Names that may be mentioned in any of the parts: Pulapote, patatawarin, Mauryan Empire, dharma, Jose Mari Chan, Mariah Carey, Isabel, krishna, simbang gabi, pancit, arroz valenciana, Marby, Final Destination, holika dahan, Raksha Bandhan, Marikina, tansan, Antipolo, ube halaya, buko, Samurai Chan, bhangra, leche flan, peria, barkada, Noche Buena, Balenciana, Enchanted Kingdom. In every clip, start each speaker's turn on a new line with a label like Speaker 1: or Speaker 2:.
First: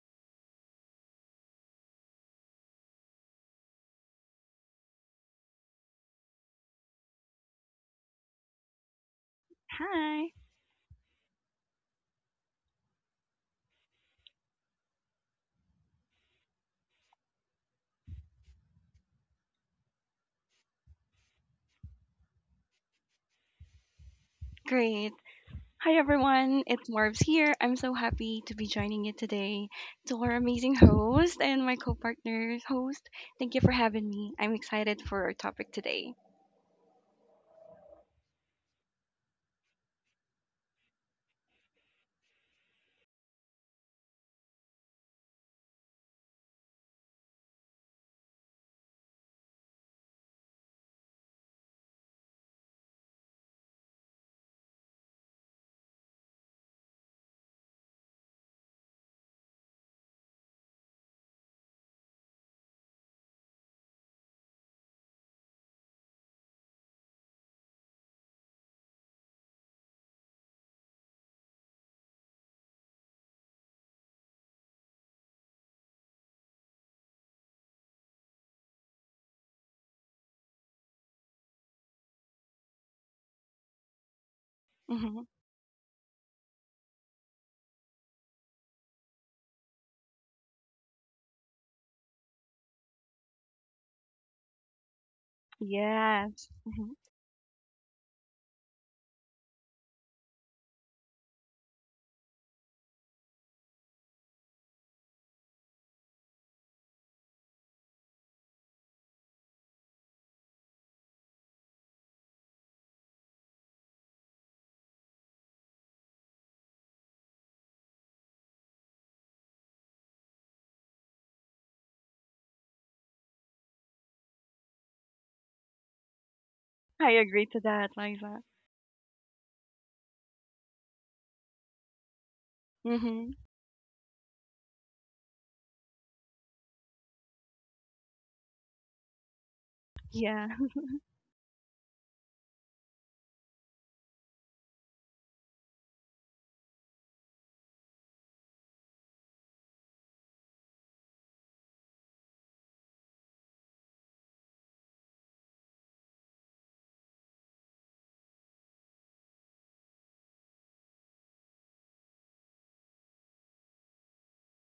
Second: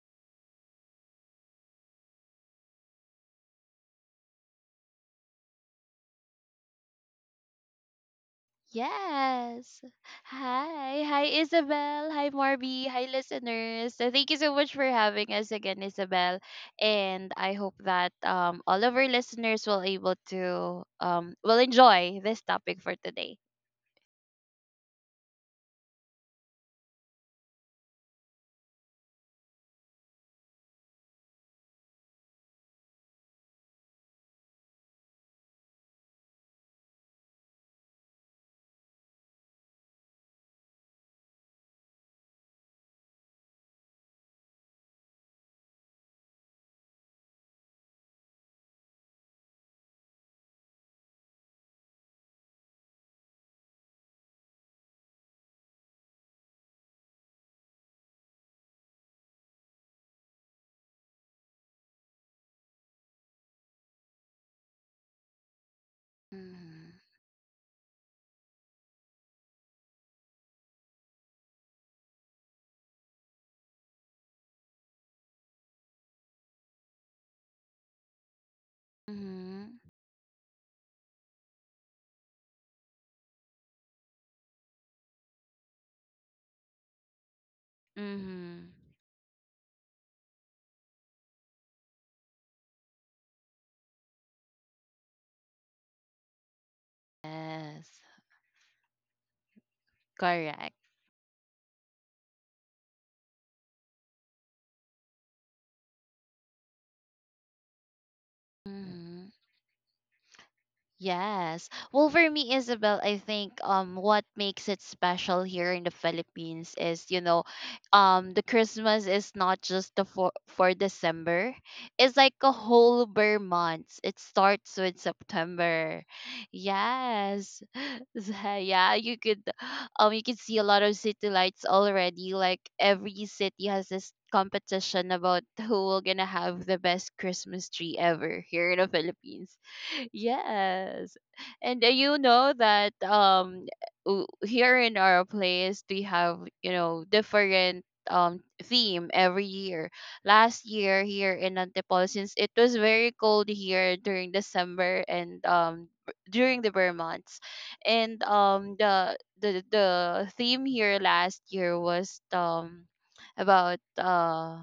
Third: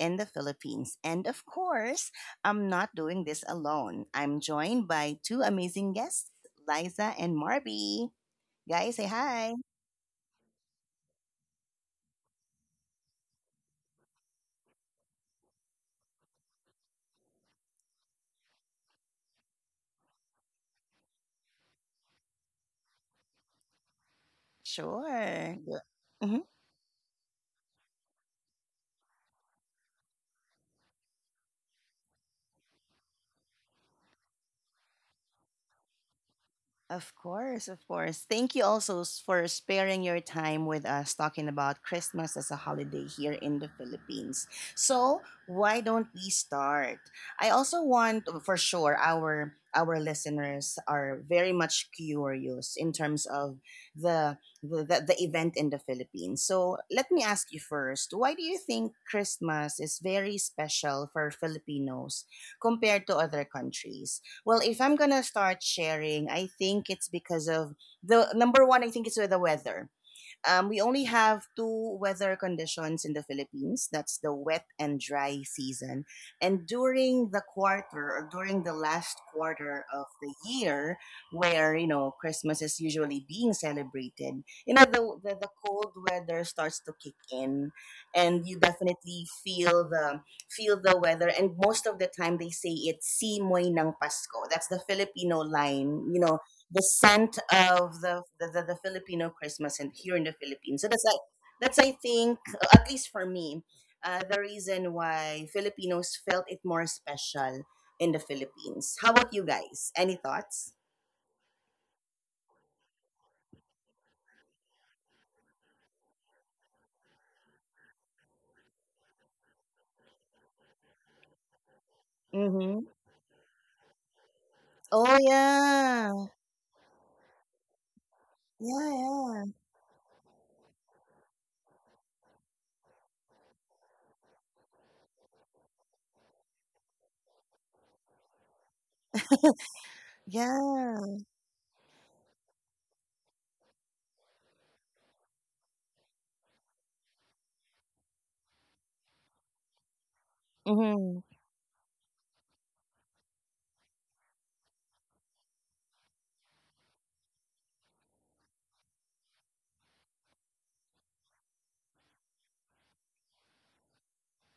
Speaker 1: in the Philippines. And of course, I'm not doing this alone. I'm joined by two amazing guests, Liza and Marby. Guys, say hi.
Speaker 2: Yes.
Speaker 3: Hi.
Speaker 2: Hi. Hi, Isabel. Hi, Marby. Hi, listeners. So thank you so much for having us again, Isabel. And I hope that all of our listeners will able to will enjoy this topic for today.
Speaker 3: Great.
Speaker 1: Sure.
Speaker 3: Hi everyone, it's Marbs here. I'm so happy to be joining you today. To our amazing host and my co-partner host, thank you for having me. I'm excited for our topic today.
Speaker 1: Of course, of course. Thank you also for sparing your time with us talking about Christmas as a holiday here in the Philippines. So, why don't we start? I also want for sure our listeners are very much curious in terms of the event in the Philippines. So, let me ask you first, why do you think Christmas is very special for Filipinos compared to other countries? Well, if I'm gonna start sharing, I
Speaker 2: Mm-hmm.
Speaker 1: think it's because of the number one. I think it's with the weather. We only have two weather conditions in the Philippines. That's the wet and dry season. And during the quarter or during the last quarter of the year, where, you know, Christmas is usually being celebrated, you know, the,
Speaker 3: Mm-hmm.
Speaker 1: the, the cold weather starts to kick in, and you
Speaker 2: Mm-hmm.
Speaker 1: definitely feel the weather and most of the time they say it's simoy ng Pasko. That's the Filipino line, you
Speaker 3: Yes.
Speaker 1: know,
Speaker 3: Hmm.
Speaker 1: the scent
Speaker 2: Yes.
Speaker 1: of the Filipino Christmas and here in the
Speaker 2: Correct.
Speaker 1: Philippines. So that's I think at least for me, the reason why Filipinos felt it more special in the Philippines. How
Speaker 2: Mm-hmm.
Speaker 1: about you guys? Any thoughts?
Speaker 2: Yes. Well, for me, Isabel, I think what makes it special here in the Philippines is, the Christmas is not just the for December. It's like a
Speaker 1: Mm-hmm.
Speaker 2: whole bare month. It starts with
Speaker 1: Oh
Speaker 2: September.
Speaker 1: yeah,
Speaker 3: I agree to
Speaker 2: Yes.
Speaker 3: that, Liza.
Speaker 2: Yeah,
Speaker 1: yeah,
Speaker 2: you could
Speaker 1: yeah,
Speaker 2: um you can see a lot of city lights already. Like every
Speaker 3: Mm-hmm.
Speaker 2: city has this competition about who will gonna have the best Christmas tree ever here in the Philippines.
Speaker 3: Yeah.
Speaker 2: Yes.
Speaker 1: yeah.
Speaker 2: And you know that here in our place we have, different theme every year. Last year
Speaker 1: Mm-hmm.
Speaker 2: here in Antipolo, since it was very cold here during December and during the Burr months. And the theme here last year was about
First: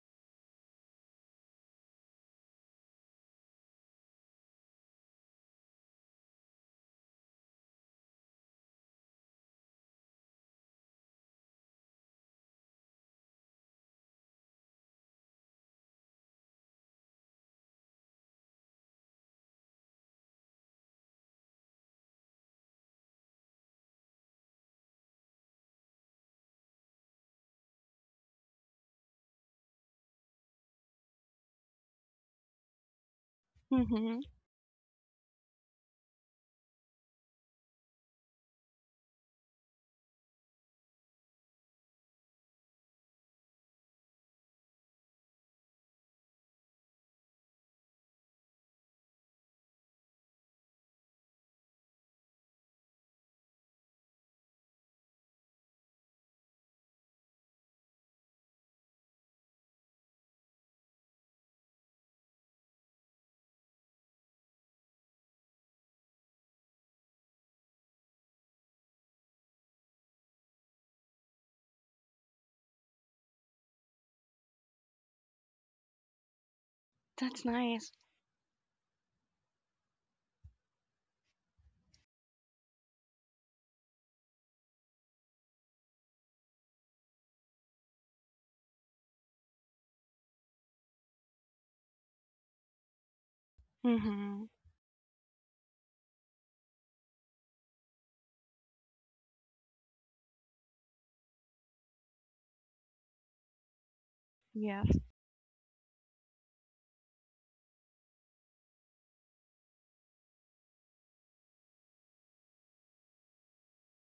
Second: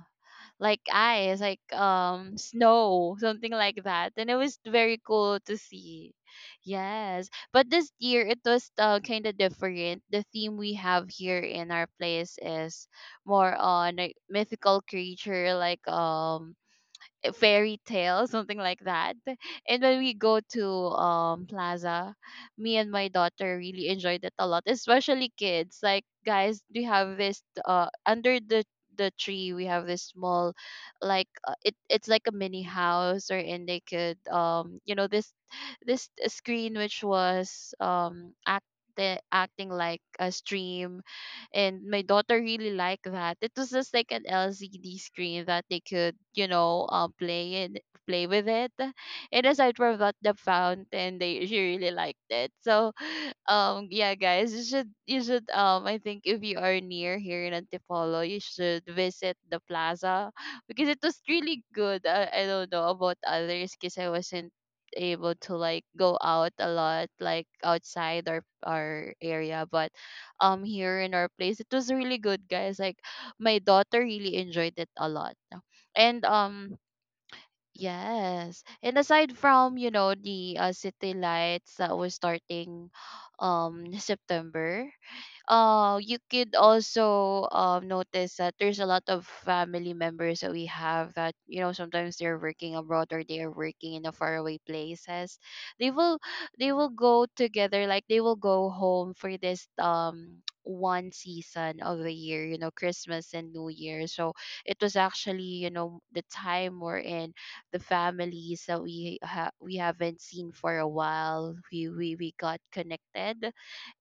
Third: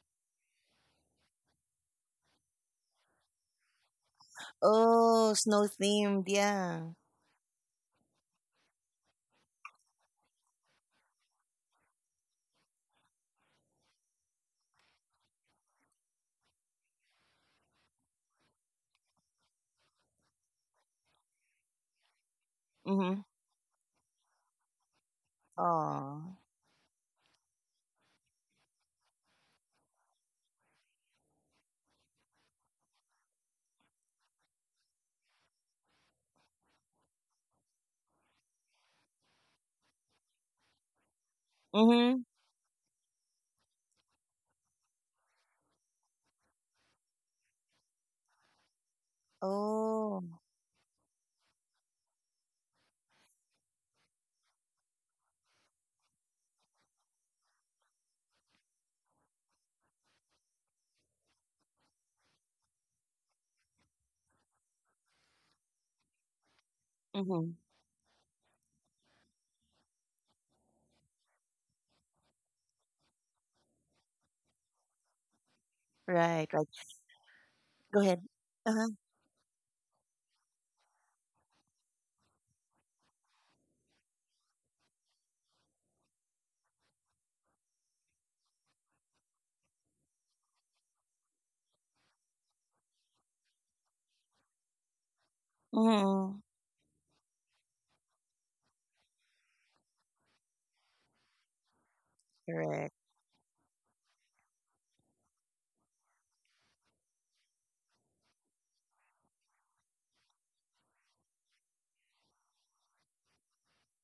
Speaker 2: like ice, like snow, something like that. And it was very
Speaker 1: Oh,
Speaker 2: cool to
Speaker 1: snow
Speaker 2: see.
Speaker 1: themed, yeah.
Speaker 2: Yes. But this year it was kind of different. The theme we have here in our place is more on a mythical creature like a fairy tale, something like that. And when we go to plaza, me and my
Speaker 1: Mm-hmm.
Speaker 2: daughter really enjoyed it a lot, especially kids. Like
Speaker 1: Oh.
Speaker 2: guys, we have this under the tree. We have this small, like, it's like a mini house, or, and they could
Speaker 3: Mm-hmm.
Speaker 2: this screen, which was acting like a stream, and my
Speaker 1: Mm-hmm.
Speaker 2: daughter really liked that. It was just like an LCD screen that they could, play with it. And aside from that,
Speaker 1: Oh.
Speaker 2: the fountain, they she really liked it. So, yeah, guys, you should I think if you are near here in Antipolo, you should visit the plaza because it was really good. I don't know about others because I wasn't able to, like, go out a lot, like,
Speaker 1: Mm-hmm.
Speaker 2: outside our area, but here in our place. It was really good, guys. Like my daughter really enjoyed it a lot. And
Speaker 1: Right, right.
Speaker 3: That's nice.
Speaker 1: Go ahead.
Speaker 2: yes.
Speaker 1: Uh-huh.
Speaker 2: And aside from, the city lights that was starting September, you could also notice that there's a lot of family members that we have, that sometimes they're working abroad, or they are working in a
Speaker 3: Mm-hmm.
Speaker 2: faraway places. they will
Speaker 1: Mm-hmm.
Speaker 2: they will go together, like they will go home for this one season of the year,
Speaker 1: Right.
Speaker 2: christmas and new year, so it was
Speaker 3: Yes.
Speaker 2: actually the time we're in, the families that we haven't seen for a while, we got connected.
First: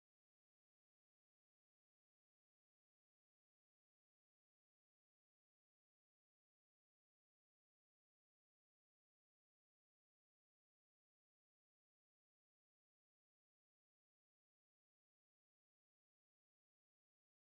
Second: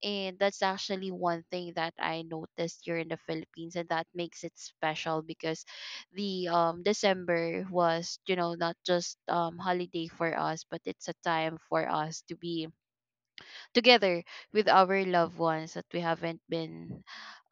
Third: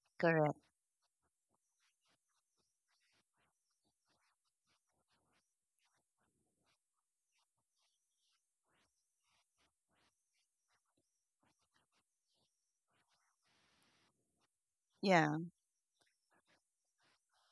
Speaker 2: And
Speaker 1: Correct.
Speaker 2: that's actually one thing that I noticed here in the Philippines, and that makes it special because the December was, not just holiday for us, but it's a time for us to be together with our
Speaker 1: Yeah,
Speaker 2: loved ones that we haven't been.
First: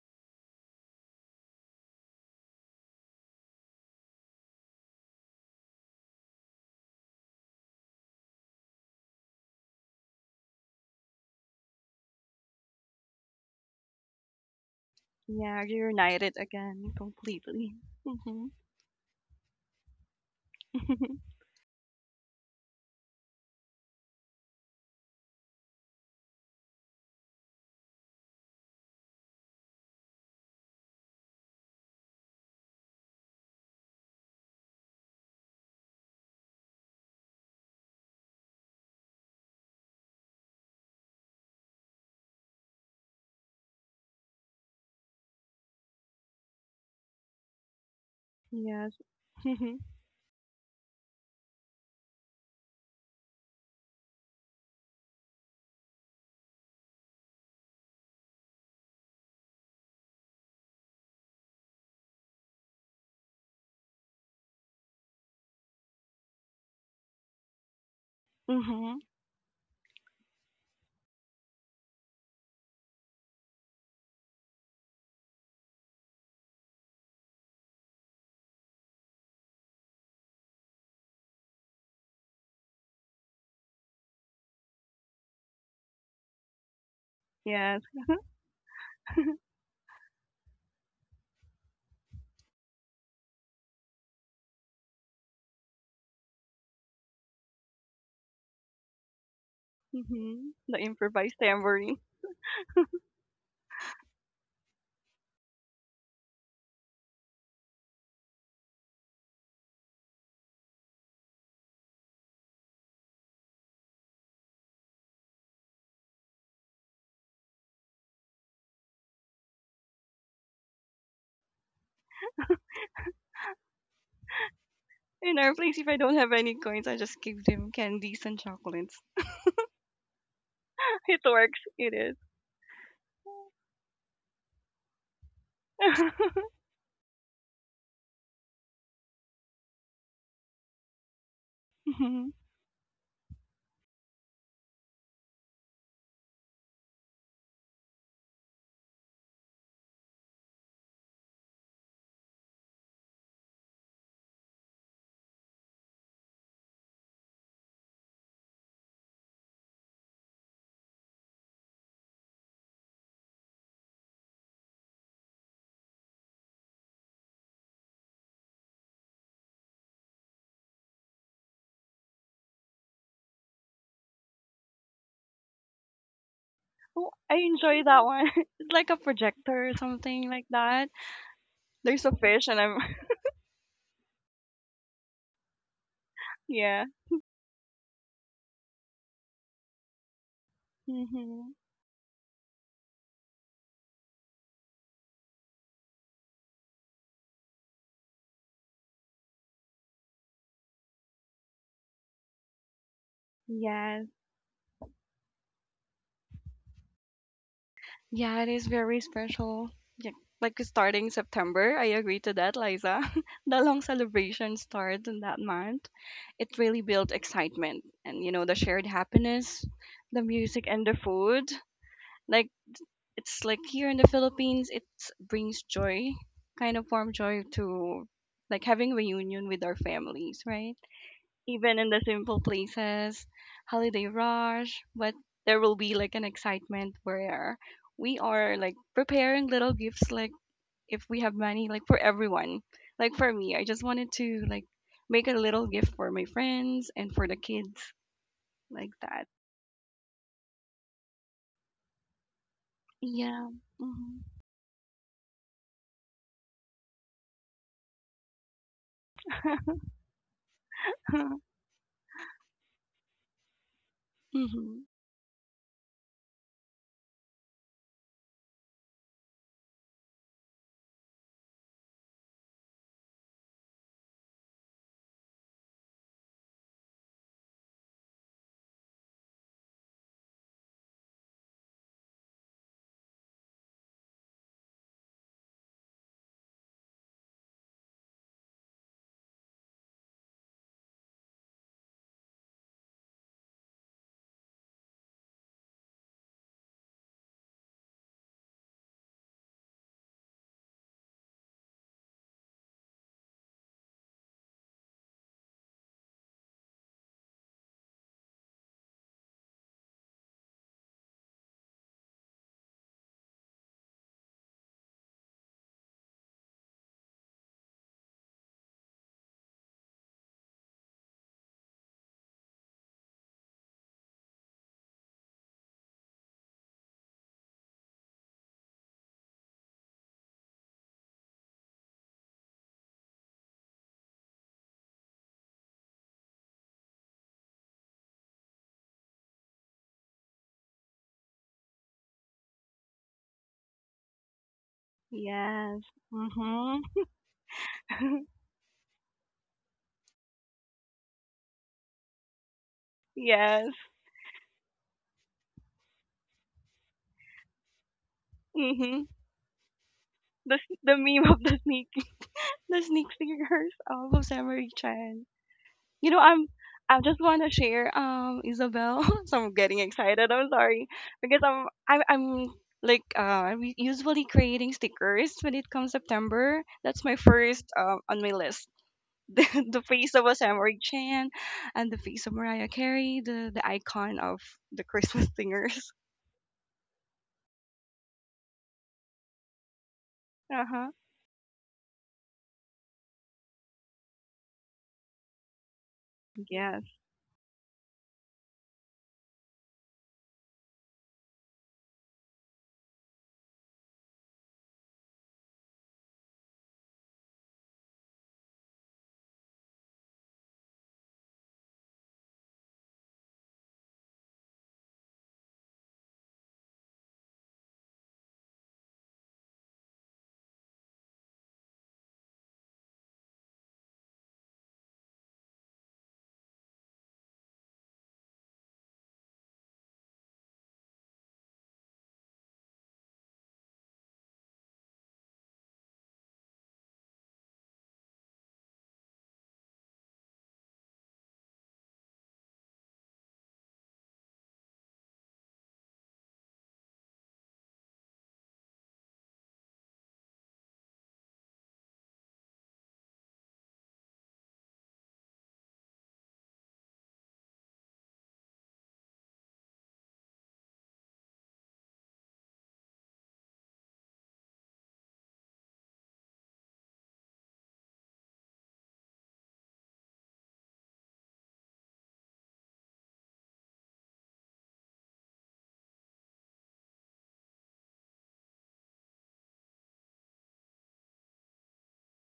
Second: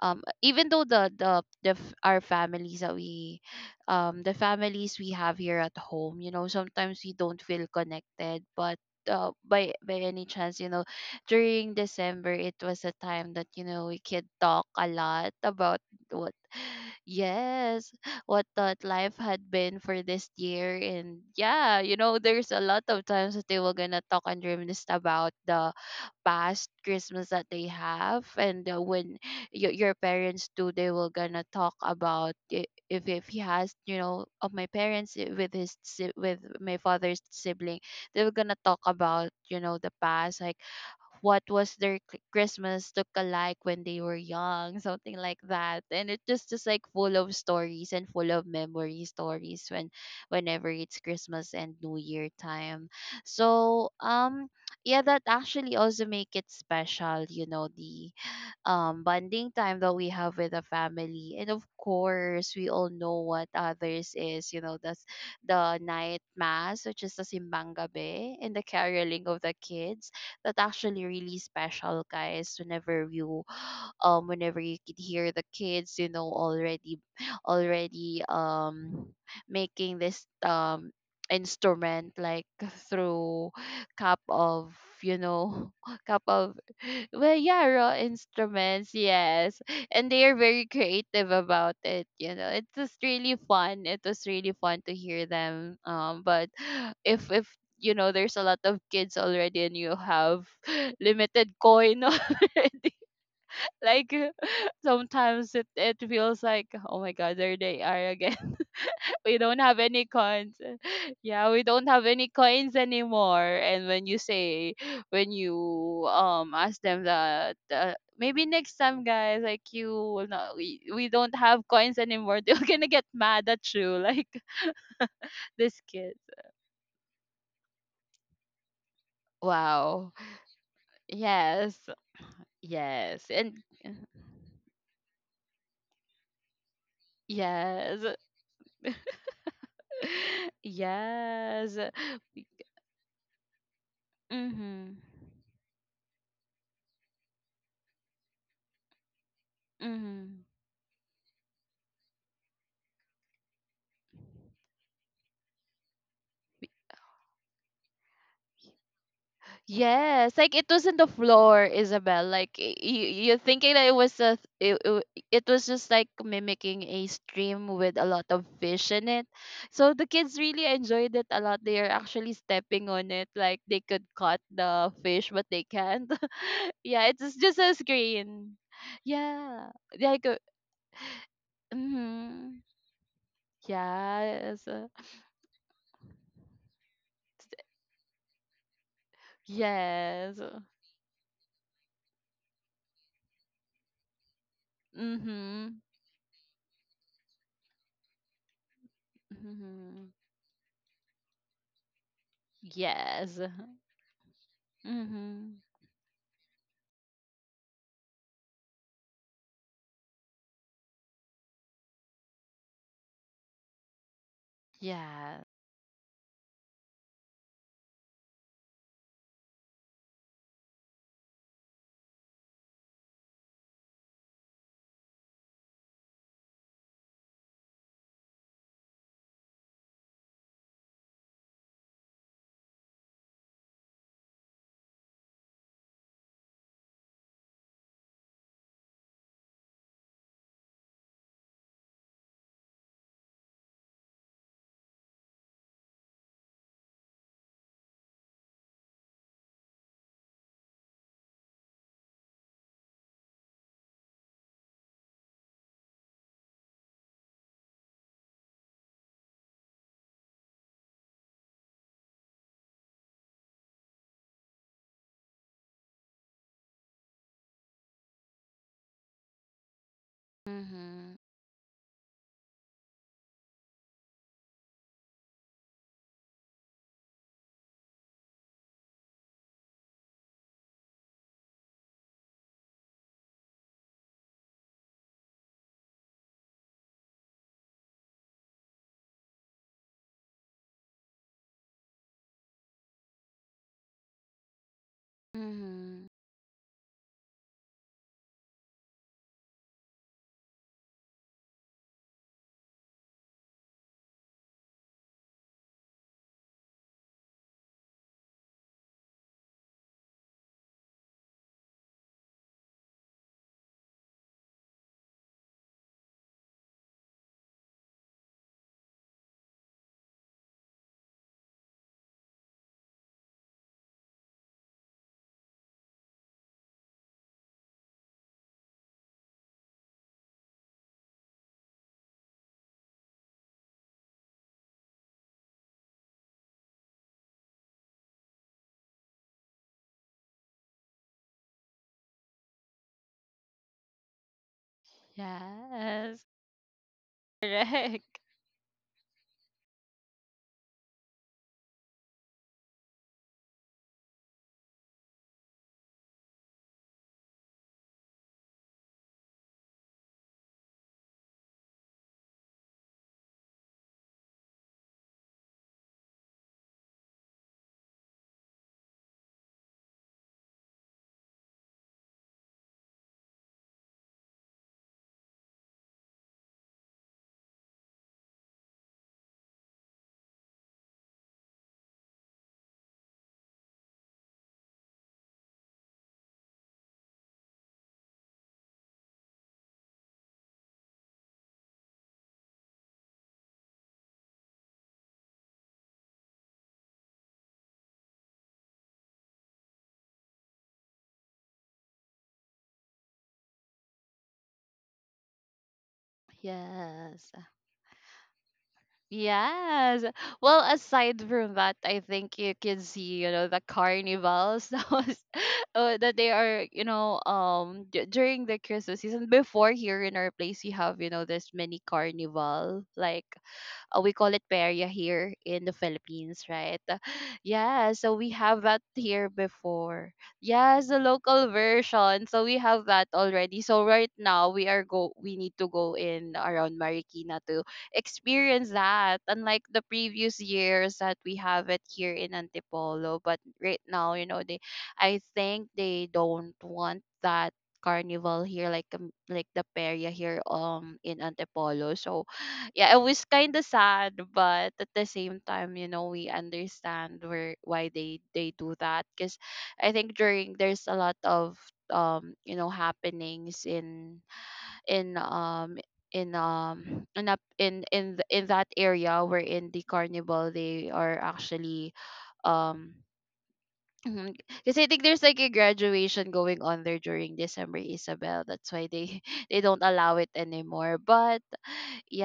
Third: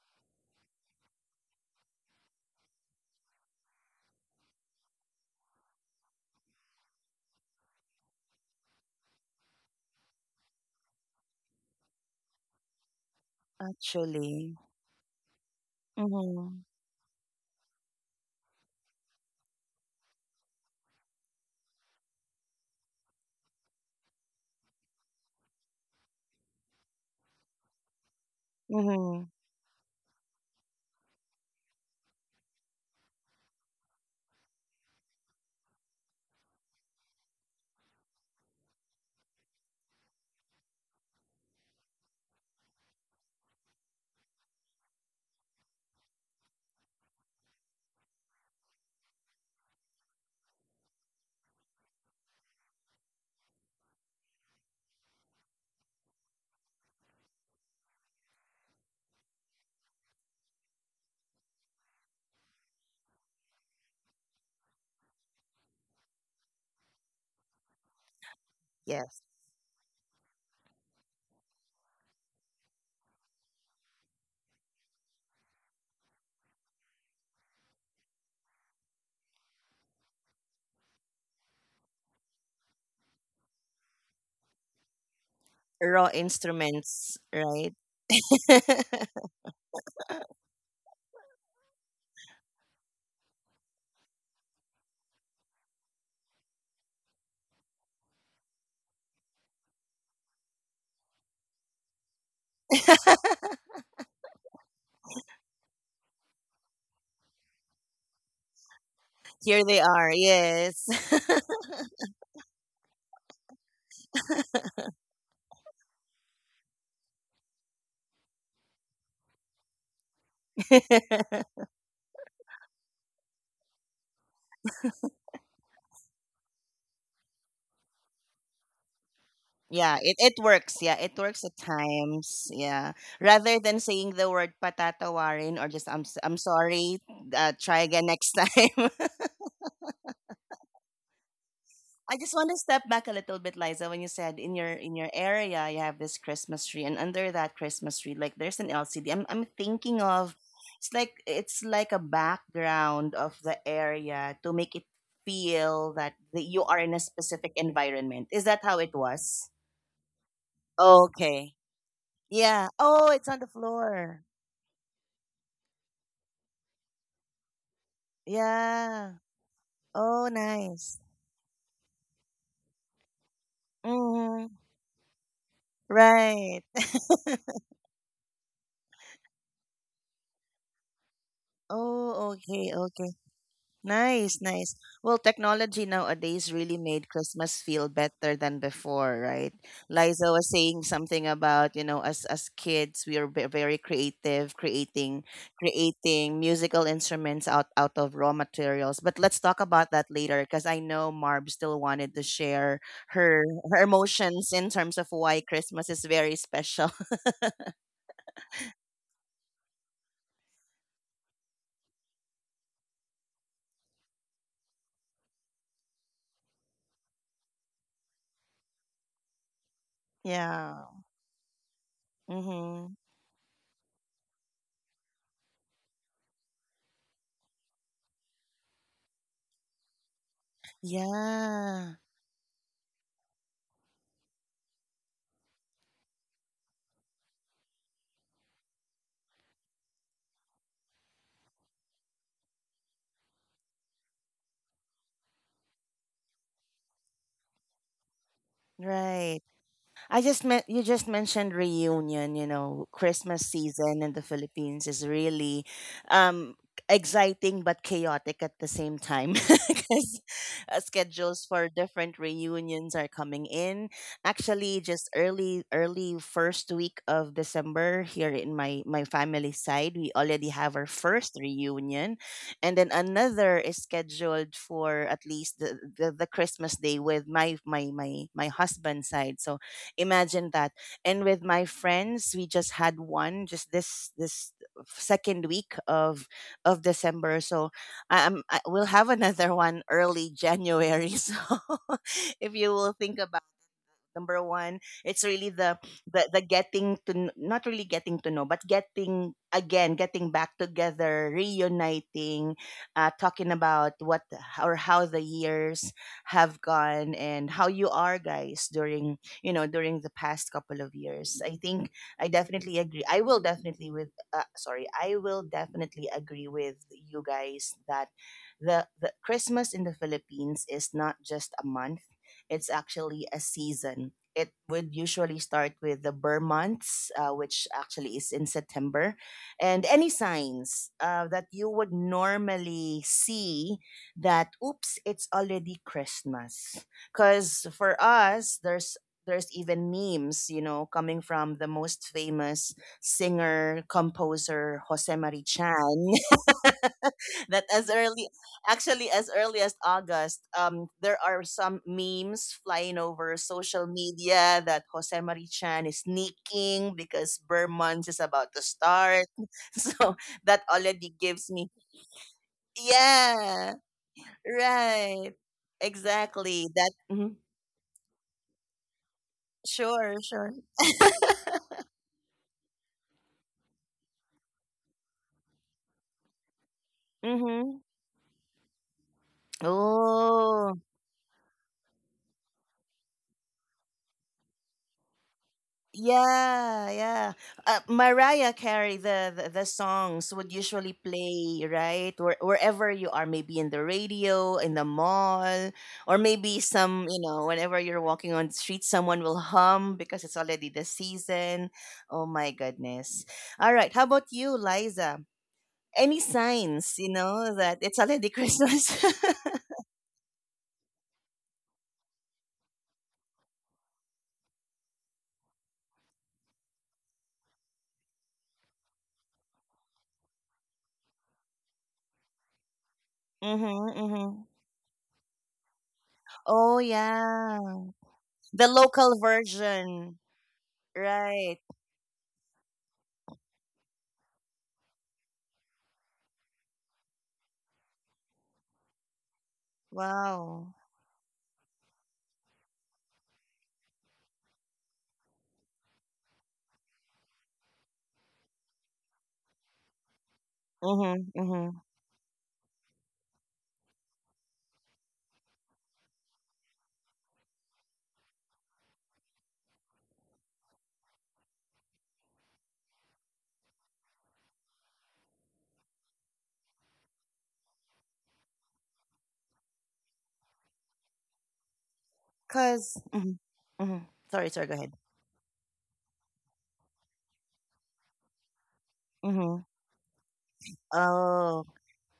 Speaker 2: Even though our families that we the families we have here at home, sometimes we don't feel connected, but by any chance, during december, it was a time that we could
Speaker 1: actually.
Speaker 2: talk a lot
Speaker 3: Yeah,
Speaker 2: about
Speaker 3: you're
Speaker 2: what,
Speaker 3: united
Speaker 1: Mm-hmm.
Speaker 3: again completely.
Speaker 2: yes,
Speaker 3: Mm-hmm.
Speaker 2: what that life had been for this year. And yeah, there's a lot of times that they were gonna talk and reminisce about the past Christmas that they have, and when
Speaker 1: Mm-hmm.
Speaker 2: your parents do, they will gonna talk about if he has, you know, of my parents I- with his si- with my father's sibling. They were gonna talk about, the past, like what was their Christmas look alike when they were young, something like that. And it just like full of stories and full of
Speaker 3: Yes.
Speaker 2: memory stories
Speaker 3: Mm-hmm.
Speaker 2: whenever it's Christmas and New Year time. So yeah, that actually also make it special. You know the bonding time that we have with the family. And of course, we all know what others is, that's the night mass, which is the simbang gabi and the
Speaker 3: Mm-hmm.
Speaker 1: Yes.
Speaker 2: caroling of the kids. That actually really special, guys. Whenever you could hear the kids, already, making this, instrument, like, through cup of you know
Speaker 1: Raw
Speaker 2: cup of,
Speaker 1: instruments,
Speaker 2: well, yeah,
Speaker 1: right?
Speaker 3: Yes.
Speaker 2: raw instruments, yes. And they are very creative about it. You know. It's just really fun. It was really fun to hear them. But if you know there's a lot of kids already, and you
Speaker 3: Mm-hmm.
Speaker 2: have
Speaker 3: The improvised
Speaker 2: limited
Speaker 3: tambourine.
Speaker 2: coin, like, sometimes it feels like, oh my god, there they are again. We don't
Speaker 1: Here they
Speaker 2: have any
Speaker 1: are.
Speaker 2: coins.
Speaker 1: Yes.
Speaker 2: Yeah, we don't have any coins anymore. And when you ask them that, maybe next time, guys, like, you will not, we don't have coins anymore, they're gonna get mad at you. Like
Speaker 3: In our
Speaker 2: this
Speaker 3: place, if I
Speaker 2: kid.
Speaker 3: don't have any coins, I just give them candies and chocolates.
Speaker 1: Yeah,
Speaker 2: Wow.
Speaker 1: it works. Yeah, it
Speaker 3: It
Speaker 1: works at
Speaker 3: works.
Speaker 2: Yes.
Speaker 3: It is.
Speaker 1: times. Yeah.
Speaker 2: Yes.
Speaker 1: Rather
Speaker 2: And
Speaker 1: than saying the word patatawarin or just I'm sorry, try again
Speaker 2: yes.
Speaker 1: next time.
Speaker 2: Yes.
Speaker 1: I just
Speaker 3: Oh,
Speaker 1: want to step back a little bit, Liza, when you said in your
Speaker 2: Mm-hmm.
Speaker 1: area you have this Christmas tree, and under that Christmas tree, like there's an LCD. I'm thinking of,
Speaker 2: Mm-hmm.
Speaker 1: it's like a background of the area to make it feel that you are in a specific environment. Is that how it was?
Speaker 2: Yes, like it was in the
Speaker 1: Okay.
Speaker 2: floor, Isabel. Like
Speaker 1: Yeah. Oh, it's on
Speaker 2: you're
Speaker 1: the
Speaker 2: thinking that
Speaker 1: floor.
Speaker 2: it was just like mimicking a stream with a lot of fish in
Speaker 1: Yeah.
Speaker 2: it. So the
Speaker 1: Oh,
Speaker 2: kids really
Speaker 1: nice.
Speaker 2: enjoyed it a lot. They are actually stepping on it, like they could cut
Speaker 1: Mm-hmm.
Speaker 2: the fish, but they can't.
Speaker 1: Right.
Speaker 2: Yeah, it's
Speaker 3: I
Speaker 2: just a
Speaker 3: enjoy that one.
Speaker 2: screen.
Speaker 3: It's like a
Speaker 2: Yeah,
Speaker 3: projector or
Speaker 2: like,
Speaker 3: something like that. There's a
Speaker 1: Oh,
Speaker 3: fish,
Speaker 2: mm-hmm.
Speaker 3: and
Speaker 1: okay,
Speaker 3: I'm
Speaker 1: okay. Nice,
Speaker 2: Yes,
Speaker 1: nice. Well, technology nowadays really
Speaker 3: yeah.
Speaker 1: made Christmas feel better than before, right? Liza
Speaker 2: yes,
Speaker 1: was saying something
Speaker 3: Hmm.
Speaker 1: about, you know, as kids, we are very creative, creating
Speaker 2: mm-hmm.
Speaker 1: musical instruments out of raw materials. But let's talk about
Speaker 2: Mm-hmm.
Speaker 1: that later because I know Marb still wanted to share
Speaker 2: Yes.
Speaker 1: her her
Speaker 3: Yes.
Speaker 1: emotions in terms of why
Speaker 2: Mm-hmm.
Speaker 1: Christmas is very special.
Speaker 3: Yeah, it is very special. Yeah, like starting September, I agree to that, Liza. The long celebration starts in that
Speaker 2: Yeah.
Speaker 3: month. It really built excitement and the shared happiness, the music
Speaker 1: Yeah.
Speaker 3: and the food. Like,
Speaker 1: Mhm.
Speaker 3: it's like here in the Philippines, it brings joy, kind of warm joy to, like, having reunion with our families, right? Even in
Speaker 1: Yeah.
Speaker 3: the simple places, holiday rush, but there will be like an excitement where we are like preparing little gifts, like if we have money, like for everyone. Like for me, I just wanted to like make a little gift for my friends and for the kids, like that.
Speaker 1: Right. I just met You just mentioned reunion. You know, Christmas
Speaker 3: Yeah.
Speaker 1: season in the
Speaker 3: Hmm.
Speaker 1: Philippines is really, um exciting but chaotic at the same time, because, schedules for different reunions are coming in. Actually,
Speaker 3: Hmm.
Speaker 1: just early first week of December here in my family side, we already have our
Speaker 2: Mhm.
Speaker 1: first reunion, and then another is scheduled for at least the Christmas day with my husband's side. So, imagine that. And with my friends, we just had one just this second week of December. So, we'll have another one early January. So, if you will think about number one, it's really the
Speaker 2: Mhm.
Speaker 1: getting to not really getting to know, but getting, again, getting back together, reuniting, talking about what or how the years have gone, and how you are guys during, you know, during the past couple of years. I think, I definitely agree, I will definitely, with sorry, I will definitely agree with you guys that the Christmas in the Philippines is not just a month, it's actually a season. It would usually start with the Burr months, which actually is in September. And any signs, that you would normally see that, oops, it's already Christmas. Because for us, there's even memes, you know, coming from the most famous singer composer Jose Mari Chan,
Speaker 3: Yes.
Speaker 2: Yes.
Speaker 3: Hmm.
Speaker 1: that as
Speaker 2: Correct.
Speaker 1: early actually as early as August, there are some memes flying over
Speaker 3: Yes.
Speaker 1: social media that Jose Marichan is sneaking because Burr month is about to
Speaker 3: Mhm.
Speaker 1: start. So
Speaker 3: The
Speaker 1: that
Speaker 3: s- the
Speaker 1: already
Speaker 3: meme of
Speaker 1: gives
Speaker 3: the
Speaker 1: me,
Speaker 3: sneak, the sneak
Speaker 1: yeah,
Speaker 3: fingers of Samurai Chan.
Speaker 1: right,
Speaker 3: You know, I'm
Speaker 1: exactly that,
Speaker 3: I just
Speaker 1: mhm.
Speaker 3: want to share Isabel. So I'm getting
Speaker 1: Sure,
Speaker 3: excited. I'm
Speaker 1: sure,
Speaker 3: sorry because I'm like usually creating stickers when it comes September. That's my first
Speaker 1: mm-hmm.
Speaker 3: on my list. The, the face of a Samurai
Speaker 1: Oh,
Speaker 3: Chan and the face of Mariah Carey, the icon of the Christmas singers.
Speaker 1: yeah, yeah. Mariah Carey, the songs would
Speaker 3: Uh
Speaker 1: usually
Speaker 3: huh.
Speaker 1: play, right? Wherever you are, maybe in the radio, in the mall, or maybe
Speaker 3: Yes.
Speaker 1: some, you know, whenever you're walking on the street, someone will hum because it's already the season. Oh my goodness! All right, how about you, Liza? Any signs, you
Speaker 2: Yes.
Speaker 1: know, that it's already Christmas?
Speaker 2: Yes. Well, aside from that, I think you can see, the carnivals that they are, during the Christmas season. Before here in our place, we have, this mini carnival, like,
Speaker 1: Mm-hmm,
Speaker 2: we call
Speaker 1: mm-hmm.
Speaker 2: it peria here in the Philippines,
Speaker 1: Oh
Speaker 2: right?
Speaker 1: yeah,
Speaker 2: Yeah, so we have
Speaker 1: the
Speaker 2: that
Speaker 1: local
Speaker 2: here before.
Speaker 1: version,
Speaker 2: Yes, the local
Speaker 1: right?
Speaker 2: version. So we have that already. So right now we need to go in around Marikina to experience that. Unlike the previous
Speaker 1: Wow.
Speaker 2: years that we have it here in Antipolo, but right now, they I think they don't want that carnival here, like the peria here in
Speaker 1: Mhm, mhm.
Speaker 2: Antipolo. So yeah, it was kind of sad, but at the same time, we understand where why they do that, because I think during there's a lot of happenings in um in up in in that area, where in the carnival they are actually. um
Speaker 1: 'Cause mhm, mhm. Sorry, sorry,
Speaker 2: because
Speaker 1: go
Speaker 2: I
Speaker 1: ahead.
Speaker 2: think there's like a graduation going on there during December, Isabel. That's why they they
Speaker 1: Mhm.
Speaker 2: don't allow it anymore. But
Speaker 1: Oh,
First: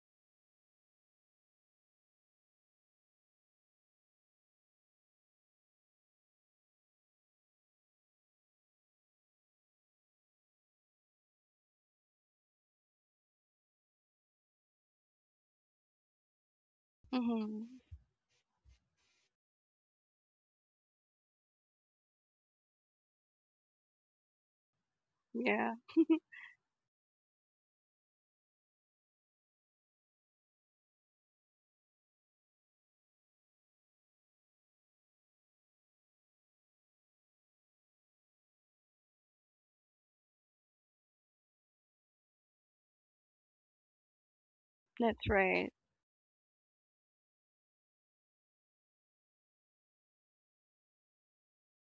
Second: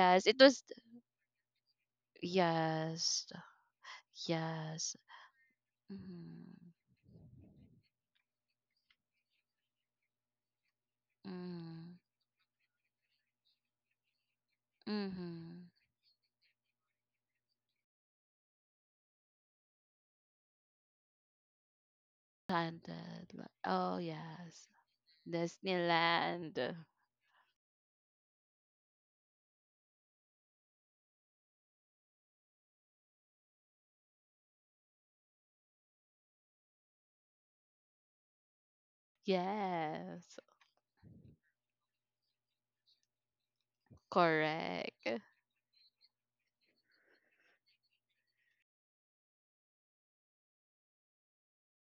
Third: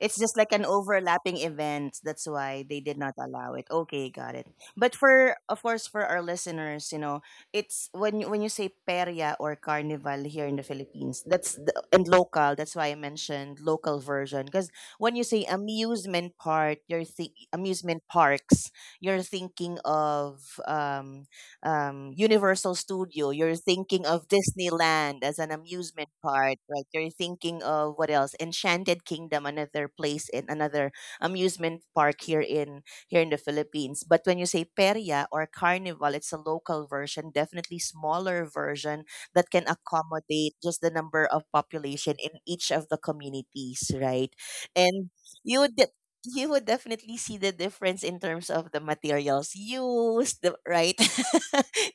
Speaker 1: it's just
Speaker 2: it
Speaker 1: like
Speaker 2: was.
Speaker 1: an overlapping event. That's why they did not
Speaker 2: Yes,
Speaker 1: allow it. Okay, got it. But
Speaker 2: yes.
Speaker 1: for, of course, for our
Speaker 2: Mm-hmm.
Speaker 1: listeners, you know, it's when you, say perya or carnival here in the Philippines, that's the,
Speaker 2: Mm-hmm.
Speaker 1: and local. That's why I mentioned local version, because when you say
Speaker 2: Mm-hmm.
Speaker 1: amusement park, you're
Speaker 3: Mhm.
Speaker 1: amusement parks, you're thinking of, um, Universal Studio.
Speaker 2: Haunted.
Speaker 1: You're
Speaker 2: Oh,
Speaker 1: thinking of
Speaker 2: yes.
Speaker 1: Disneyland as an
Speaker 3: Yeah.
Speaker 1: amusement park,
Speaker 2: Disneyland.
Speaker 1: right? You're thinking of what else? Enchanted Kingdom, another place, in another amusement park here in the Philippines. But when you say Peria or Carnival, it's a local version, definitely smaller version, that can
Speaker 2: Yes,
Speaker 1: accommodate just the number of population in each of the communities, right? And
Speaker 2: correct.
Speaker 3: That's
Speaker 1: you
Speaker 3: right.
Speaker 1: would you would definitely see the difference in terms of the materials used, the, right?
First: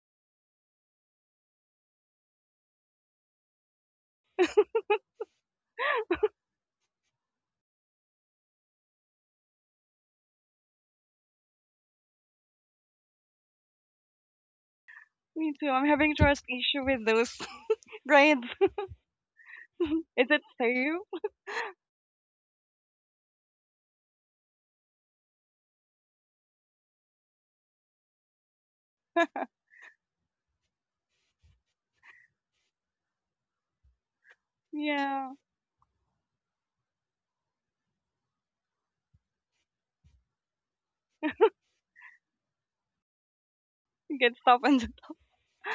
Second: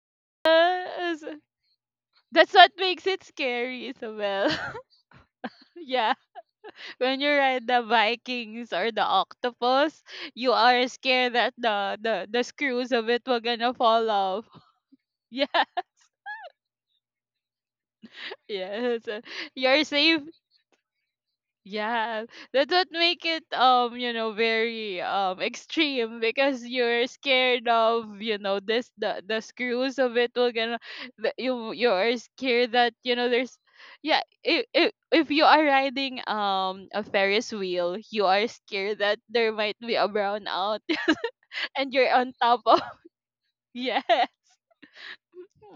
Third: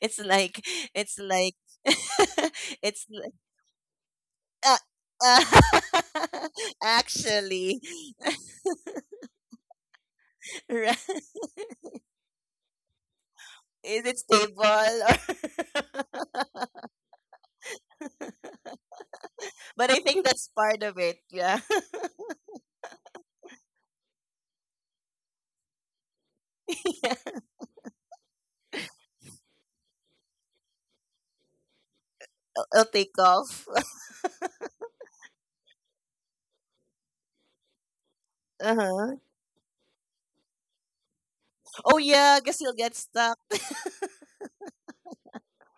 Speaker 1: It's like it's
Speaker 2: Yes.
Speaker 1: like
Speaker 2: That's what
Speaker 1: it's
Speaker 2: makes it
Speaker 1: like,
Speaker 2: scary, Isabel.
Speaker 1: uh, uh,
Speaker 2: Yeah, when you ride
Speaker 1: actually,
Speaker 2: the Vikings or the octopus, you are
Speaker 1: right?
Speaker 2: scared that the screws of it were gonna
Speaker 1: Is
Speaker 2: fall
Speaker 1: it
Speaker 2: off.
Speaker 1: stable, or
Speaker 3: Me too. I'm having trust issue with those grades.
Speaker 2: Yeah, yes. You're
Speaker 1: but I
Speaker 2: safe.
Speaker 1: think
Speaker 3: Is it
Speaker 1: that's part of it,
Speaker 3: safe?
Speaker 1: yeah.
Speaker 2: Yeah, that would make it very extreme because you're
Speaker 1: Yeah.
Speaker 2: scared of, this the screws of it will gonna, that you are scared
Speaker 1: It'll
Speaker 2: that,
Speaker 1: take
Speaker 2: there's,
Speaker 1: off.
Speaker 2: yeah, if
Speaker 3: Yeah,
Speaker 2: you are riding a Ferris wheel, you are scared
Speaker 1: Uh-huh.
Speaker 2: that there might be a brownout, and
Speaker 1: Oh
Speaker 2: you're on
Speaker 1: yeah, I guess
Speaker 2: top
Speaker 1: you'll
Speaker 2: of.
Speaker 1: get stuck,
Speaker 2: Yeah,
Speaker 3: get stop and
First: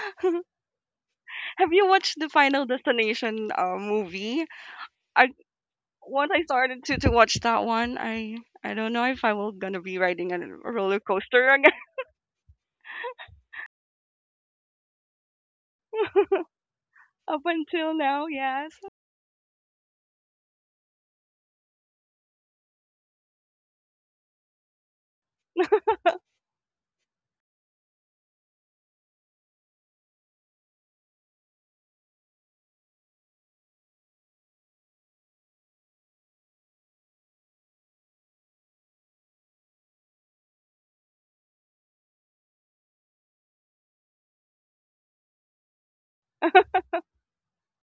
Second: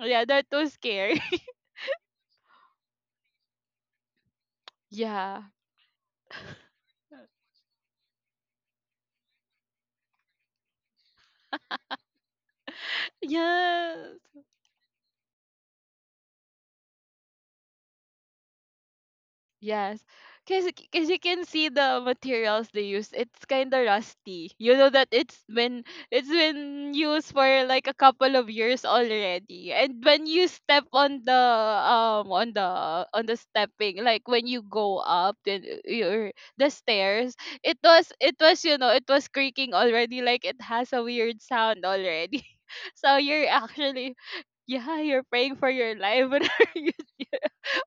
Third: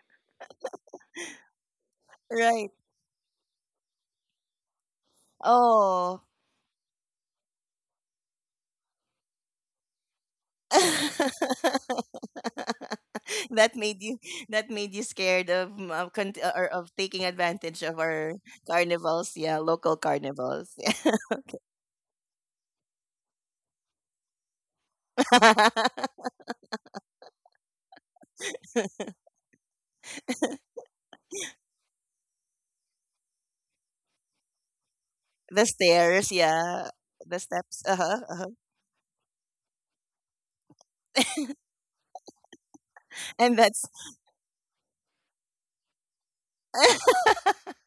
Speaker 2: yeah, that was scary.
Speaker 3: have you watched the Final
Speaker 1: right?
Speaker 3: Destination movie? I
Speaker 2: Yeah,
Speaker 1: Oh.
Speaker 3: Once I started to watch that one, I don't know if I will gonna be riding a roller coaster again.
Speaker 1: That
Speaker 2: yeah.
Speaker 1: made you, scared of or of taking
Speaker 3: Up
Speaker 1: advantage
Speaker 3: until
Speaker 1: of
Speaker 3: now,
Speaker 1: our
Speaker 3: yes.
Speaker 1: carnivals, yeah, local
Speaker 2: Yes, because
Speaker 1: carnivals.
Speaker 2: you can see the materials they use. It's kind of rusty. You know that it's been used for like a couple of years already. And when you step on the stepping, like when you go up and
Speaker 1: The stairs,
Speaker 2: your the
Speaker 1: yeah, the
Speaker 2: stairs,
Speaker 1: steps, uh-huh, uh-huh.
Speaker 2: it was creaking already. Like it has a weird sound already. So you're
Speaker 1: And that's
Speaker 2: actually yeah, you're praying for your life whenever you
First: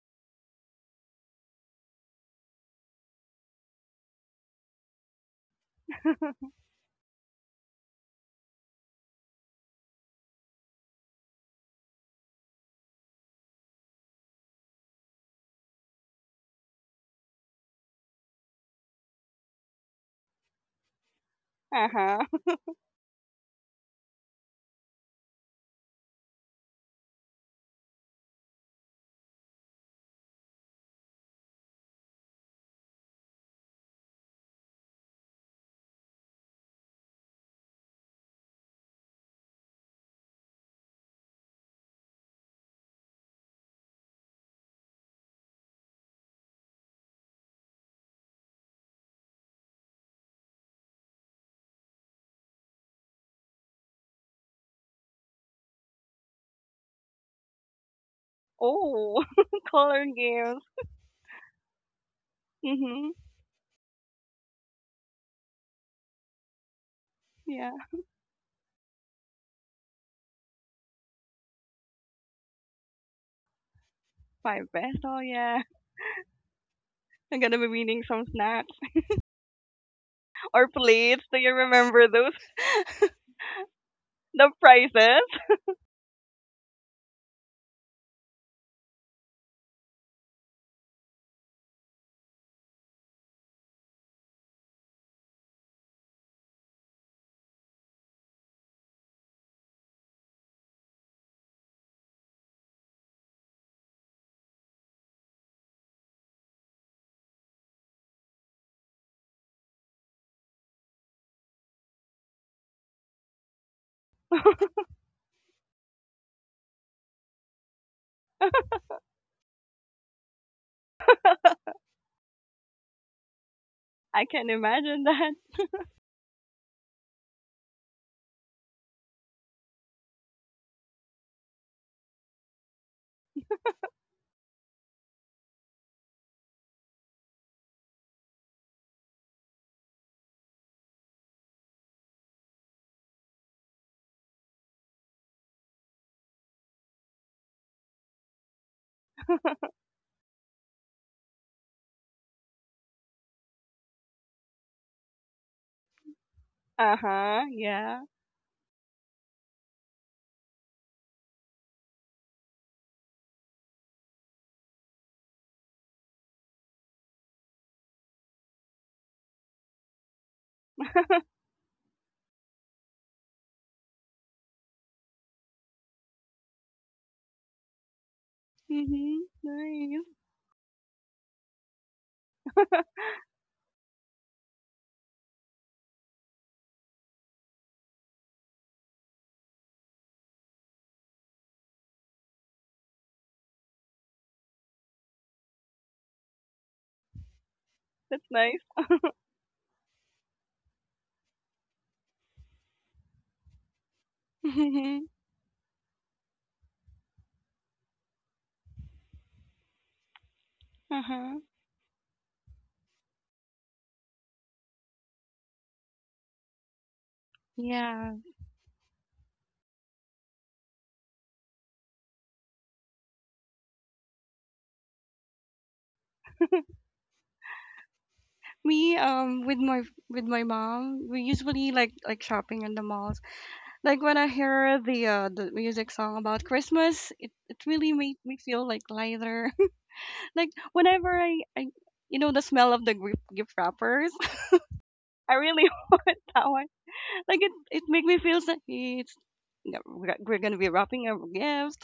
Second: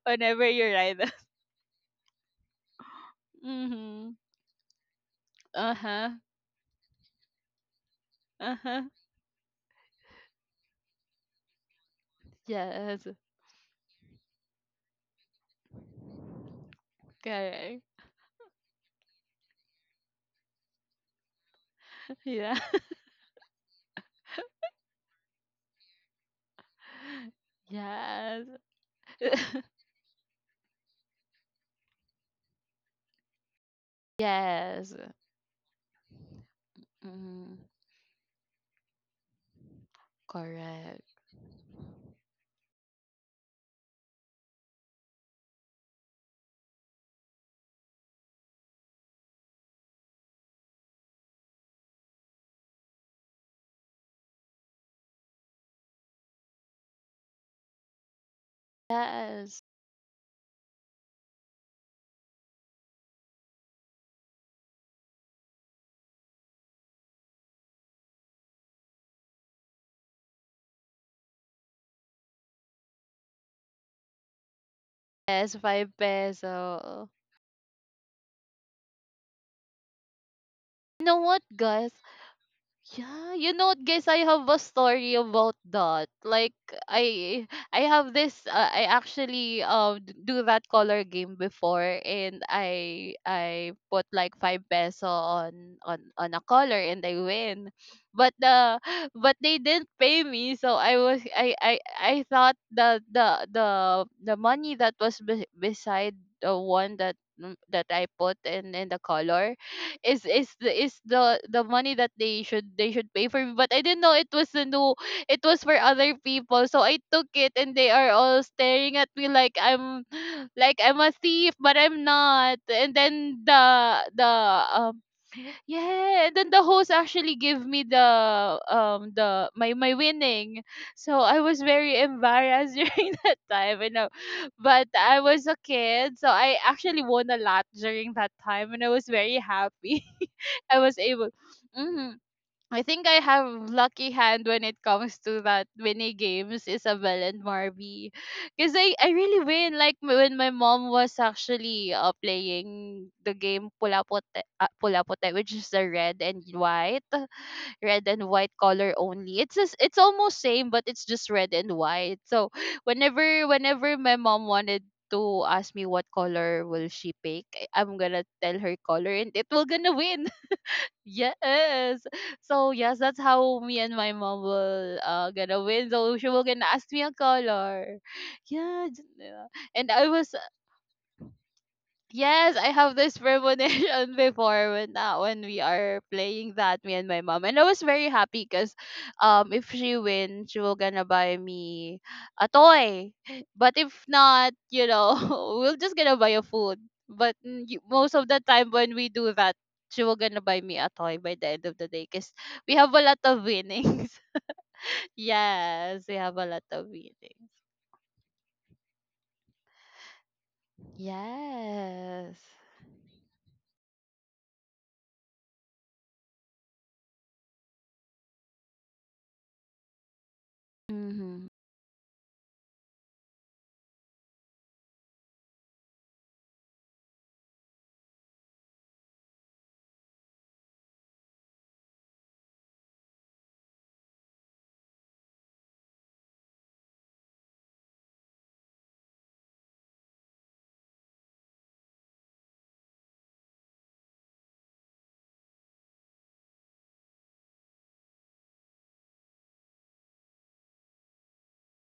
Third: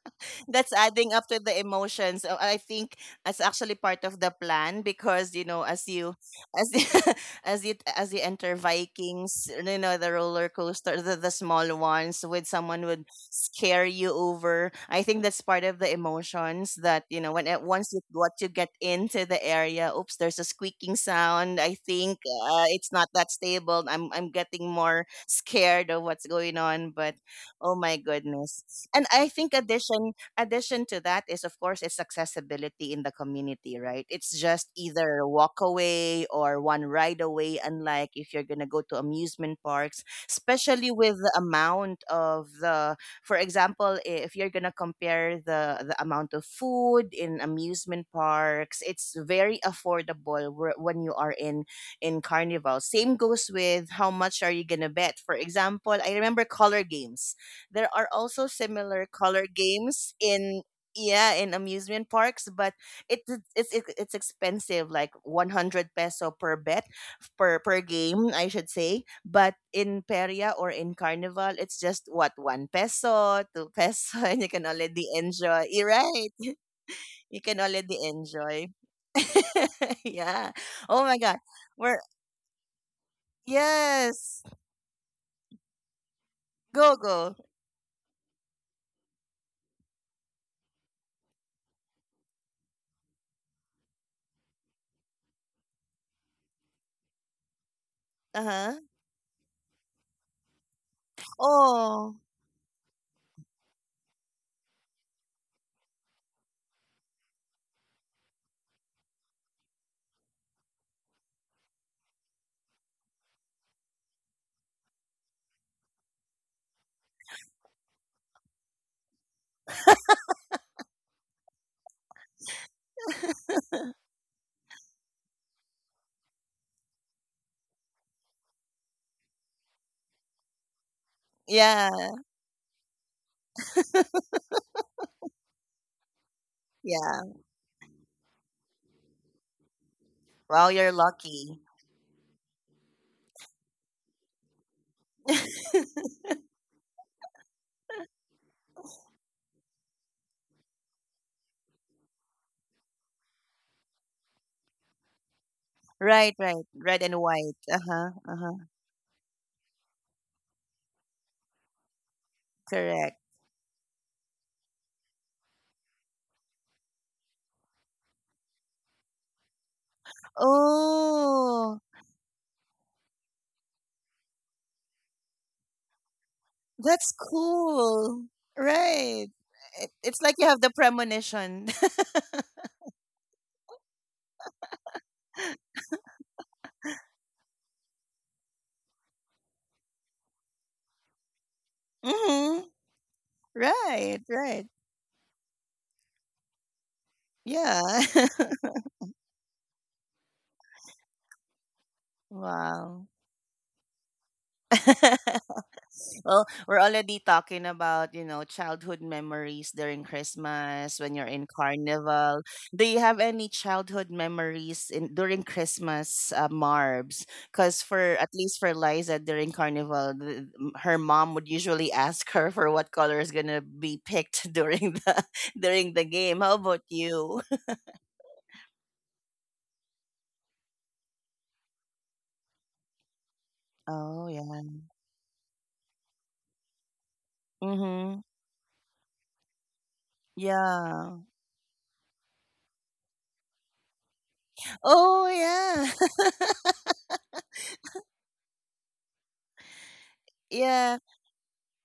Speaker 2: whenever you
Speaker 1: that's
Speaker 2: ride.
Speaker 1: adding up to the emotions. So I think that's actually part
Speaker 2: Mm-hmm.
Speaker 1: of the plan, because you know,
Speaker 2: Uh-huh.
Speaker 1: as you- as you enter
Speaker 2: Uh-huh.
Speaker 1: Vikings, you know, the roller coaster, the small ones, with someone would
Speaker 2: Yes.
Speaker 1: scare you over. I think that's part of the emotions that, you know, when it,
Speaker 2: Correct.
Speaker 1: once you, what you get into the area. Oops, there's a squeaking sound. I
Speaker 3: Uh
Speaker 1: think,
Speaker 3: huh.
Speaker 2: Yeah.
Speaker 1: it's not that stable. I'm getting more scared of what's going on, but, oh my
Speaker 2: Yes.
Speaker 1: goodness. And I think, addition to that is, of course, its accessibility in the community, right? It's just
Speaker 2: Yes.
Speaker 1: either walk away or one ride
Speaker 2: Mm,
Speaker 1: away, unlike if you're going to go to amusement parks, especially with
Speaker 2: correct.
Speaker 1: the amount of the, for example, if you're going to compare the amount of food in amusement parks, it's very affordable, when you are in carnival same goes with how much are you going to bet, for example, I remember color games. There are also similar
Speaker 3: Oh,
Speaker 1: color
Speaker 2: Yes.
Speaker 3: color
Speaker 1: games
Speaker 3: games.
Speaker 1: in, yeah, in amusement parks, but
Speaker 3: Mhm.
Speaker 1: it's expensive, like 100 peso per bet, per
Speaker 3: Yeah,
Speaker 1: per game, I should say. But in Peria or in Carnival, it's just what, 1 peso, 2 peso, and you
Speaker 3: five
Speaker 1: can already
Speaker 3: peso.
Speaker 2: Yes,
Speaker 3: Yeah,
Speaker 1: enjoy. You're
Speaker 2: five
Speaker 1: right,
Speaker 2: peso.
Speaker 3: I'm
Speaker 1: you
Speaker 3: gonna
Speaker 1: can
Speaker 3: be
Speaker 1: already
Speaker 3: eating some
Speaker 1: enjoy.
Speaker 3: snacks
Speaker 1: Yeah.
Speaker 3: or
Speaker 1: Oh
Speaker 2: You know
Speaker 1: my
Speaker 3: plates.
Speaker 1: God,
Speaker 3: Do
Speaker 2: what,
Speaker 3: you
Speaker 2: guys?
Speaker 1: we're,
Speaker 3: remember those?
Speaker 2: Yeah, you know what, guys, I
Speaker 1: yes,
Speaker 2: have
Speaker 3: The
Speaker 2: a story
Speaker 3: prices.
Speaker 2: about that. Like
Speaker 1: go, go.
Speaker 2: I I have this I actually do that color game before, and I put like 5 peso on a color and I win. But
Speaker 1: Uh
Speaker 2: uh
Speaker 1: huh.
Speaker 2: but they didn't pay me, so I was
Speaker 1: Oh,
Speaker 2: I thought that the money that was beside the one, that I put in the color is the money that they should pay for me. But I didn't know, it was a, no, it was for other people, so I took it, and they are all staring at me like I'm like I'm a thief, but I'm not. And then
Speaker 3: I
Speaker 2: the
Speaker 3: can imagine that.
Speaker 2: yeah, and then the host actually gave me the my winning. So I was very
Speaker 1: yeah,
Speaker 2: embarrassed during that time. But I was a kid, so I actually won
Speaker 1: yeah.
Speaker 2: a lot during that time, and I was very happy.
Speaker 1: Well,
Speaker 2: I
Speaker 1: you're
Speaker 2: was able.
Speaker 1: lucky.
Speaker 2: hmm I think I have lucky hand when it comes to that mini games, Isabel and Marby. Because I really win. Like when my mom was actually playing the game Pulapote, Pulapote, which is the
Speaker 1: Right, right.
Speaker 3: Uh
Speaker 1: Red and
Speaker 3: huh.
Speaker 1: white.
Speaker 3: Yeah.
Speaker 2: red
Speaker 1: Uh-huh.
Speaker 2: and
Speaker 1: Uh-huh.
Speaker 2: white color only. It's just, it's almost same, but it's just red and white. So
Speaker 1: Correct.
Speaker 2: whenever my mom wanted to ask me what color will she pick, I'm gonna tell her color and it will gonna win.
Speaker 1: Oh,
Speaker 2: Yes. So yes, that's how me and my mom will gonna win. So she will gonna ask me a
Speaker 1: that's
Speaker 2: color.
Speaker 1: cool.
Speaker 2: Yeah,
Speaker 3: Mhm.
Speaker 1: Right.
Speaker 2: yeah.
Speaker 1: It,
Speaker 2: And
Speaker 3: Nice.
Speaker 2: I
Speaker 1: it's
Speaker 2: was
Speaker 1: like you have the premonition.
Speaker 2: Yes, I have this premonition before, when we are playing that, me and my mom, and I was very happy because, if she wins, she will gonna buy me a
Speaker 1: Mm-hmm.
Speaker 2: toy, but if
Speaker 1: Right,
Speaker 2: not,
Speaker 1: right.
Speaker 2: we'll just gonna buy a food. But
Speaker 1: Yeah.
Speaker 2: most
Speaker 3: That's
Speaker 2: of the
Speaker 3: nice.
Speaker 2: time when we do that, she will gonna buy me a toy by the end of the day because we have a
Speaker 1: Wow.
Speaker 2: lot of winnings.
Speaker 3: Mhm.
Speaker 2: Yes, we have
Speaker 1: Well,
Speaker 2: a lot
Speaker 1: we're
Speaker 2: of
Speaker 1: already
Speaker 2: winnings.
Speaker 1: talking about, you know, childhood memories during Christmas
Speaker 3: Uh
Speaker 1: when you're
Speaker 3: huh.
Speaker 1: in
Speaker 2: Yes.
Speaker 1: carnival. Do you have any childhood memories in, during Christmas, Marbs? Because
Speaker 3: Yeah.
Speaker 1: for, at least for Liza, during carnival, her mom
Speaker 2: Mm-hmm.
Speaker 1: would usually ask her for what color is gonna be picked during the game. How about you?
Speaker 3: Me with my mom, we usually like shopping in the malls. Like when I
Speaker 1: Oh yeah.
Speaker 3: hear the music song about Christmas, it really made
Speaker 1: Mm-hmm.
Speaker 3: me feel like lighter. Like
Speaker 1: Yeah.
Speaker 3: whenever I the smell of the gift wrappers,
Speaker 1: Oh
Speaker 3: I really
Speaker 1: yeah.
Speaker 3: want that one. Like, it make me feel so it's yeah, we're gonna be
Speaker 1: Yeah.
Speaker 3: wrapping our gifts.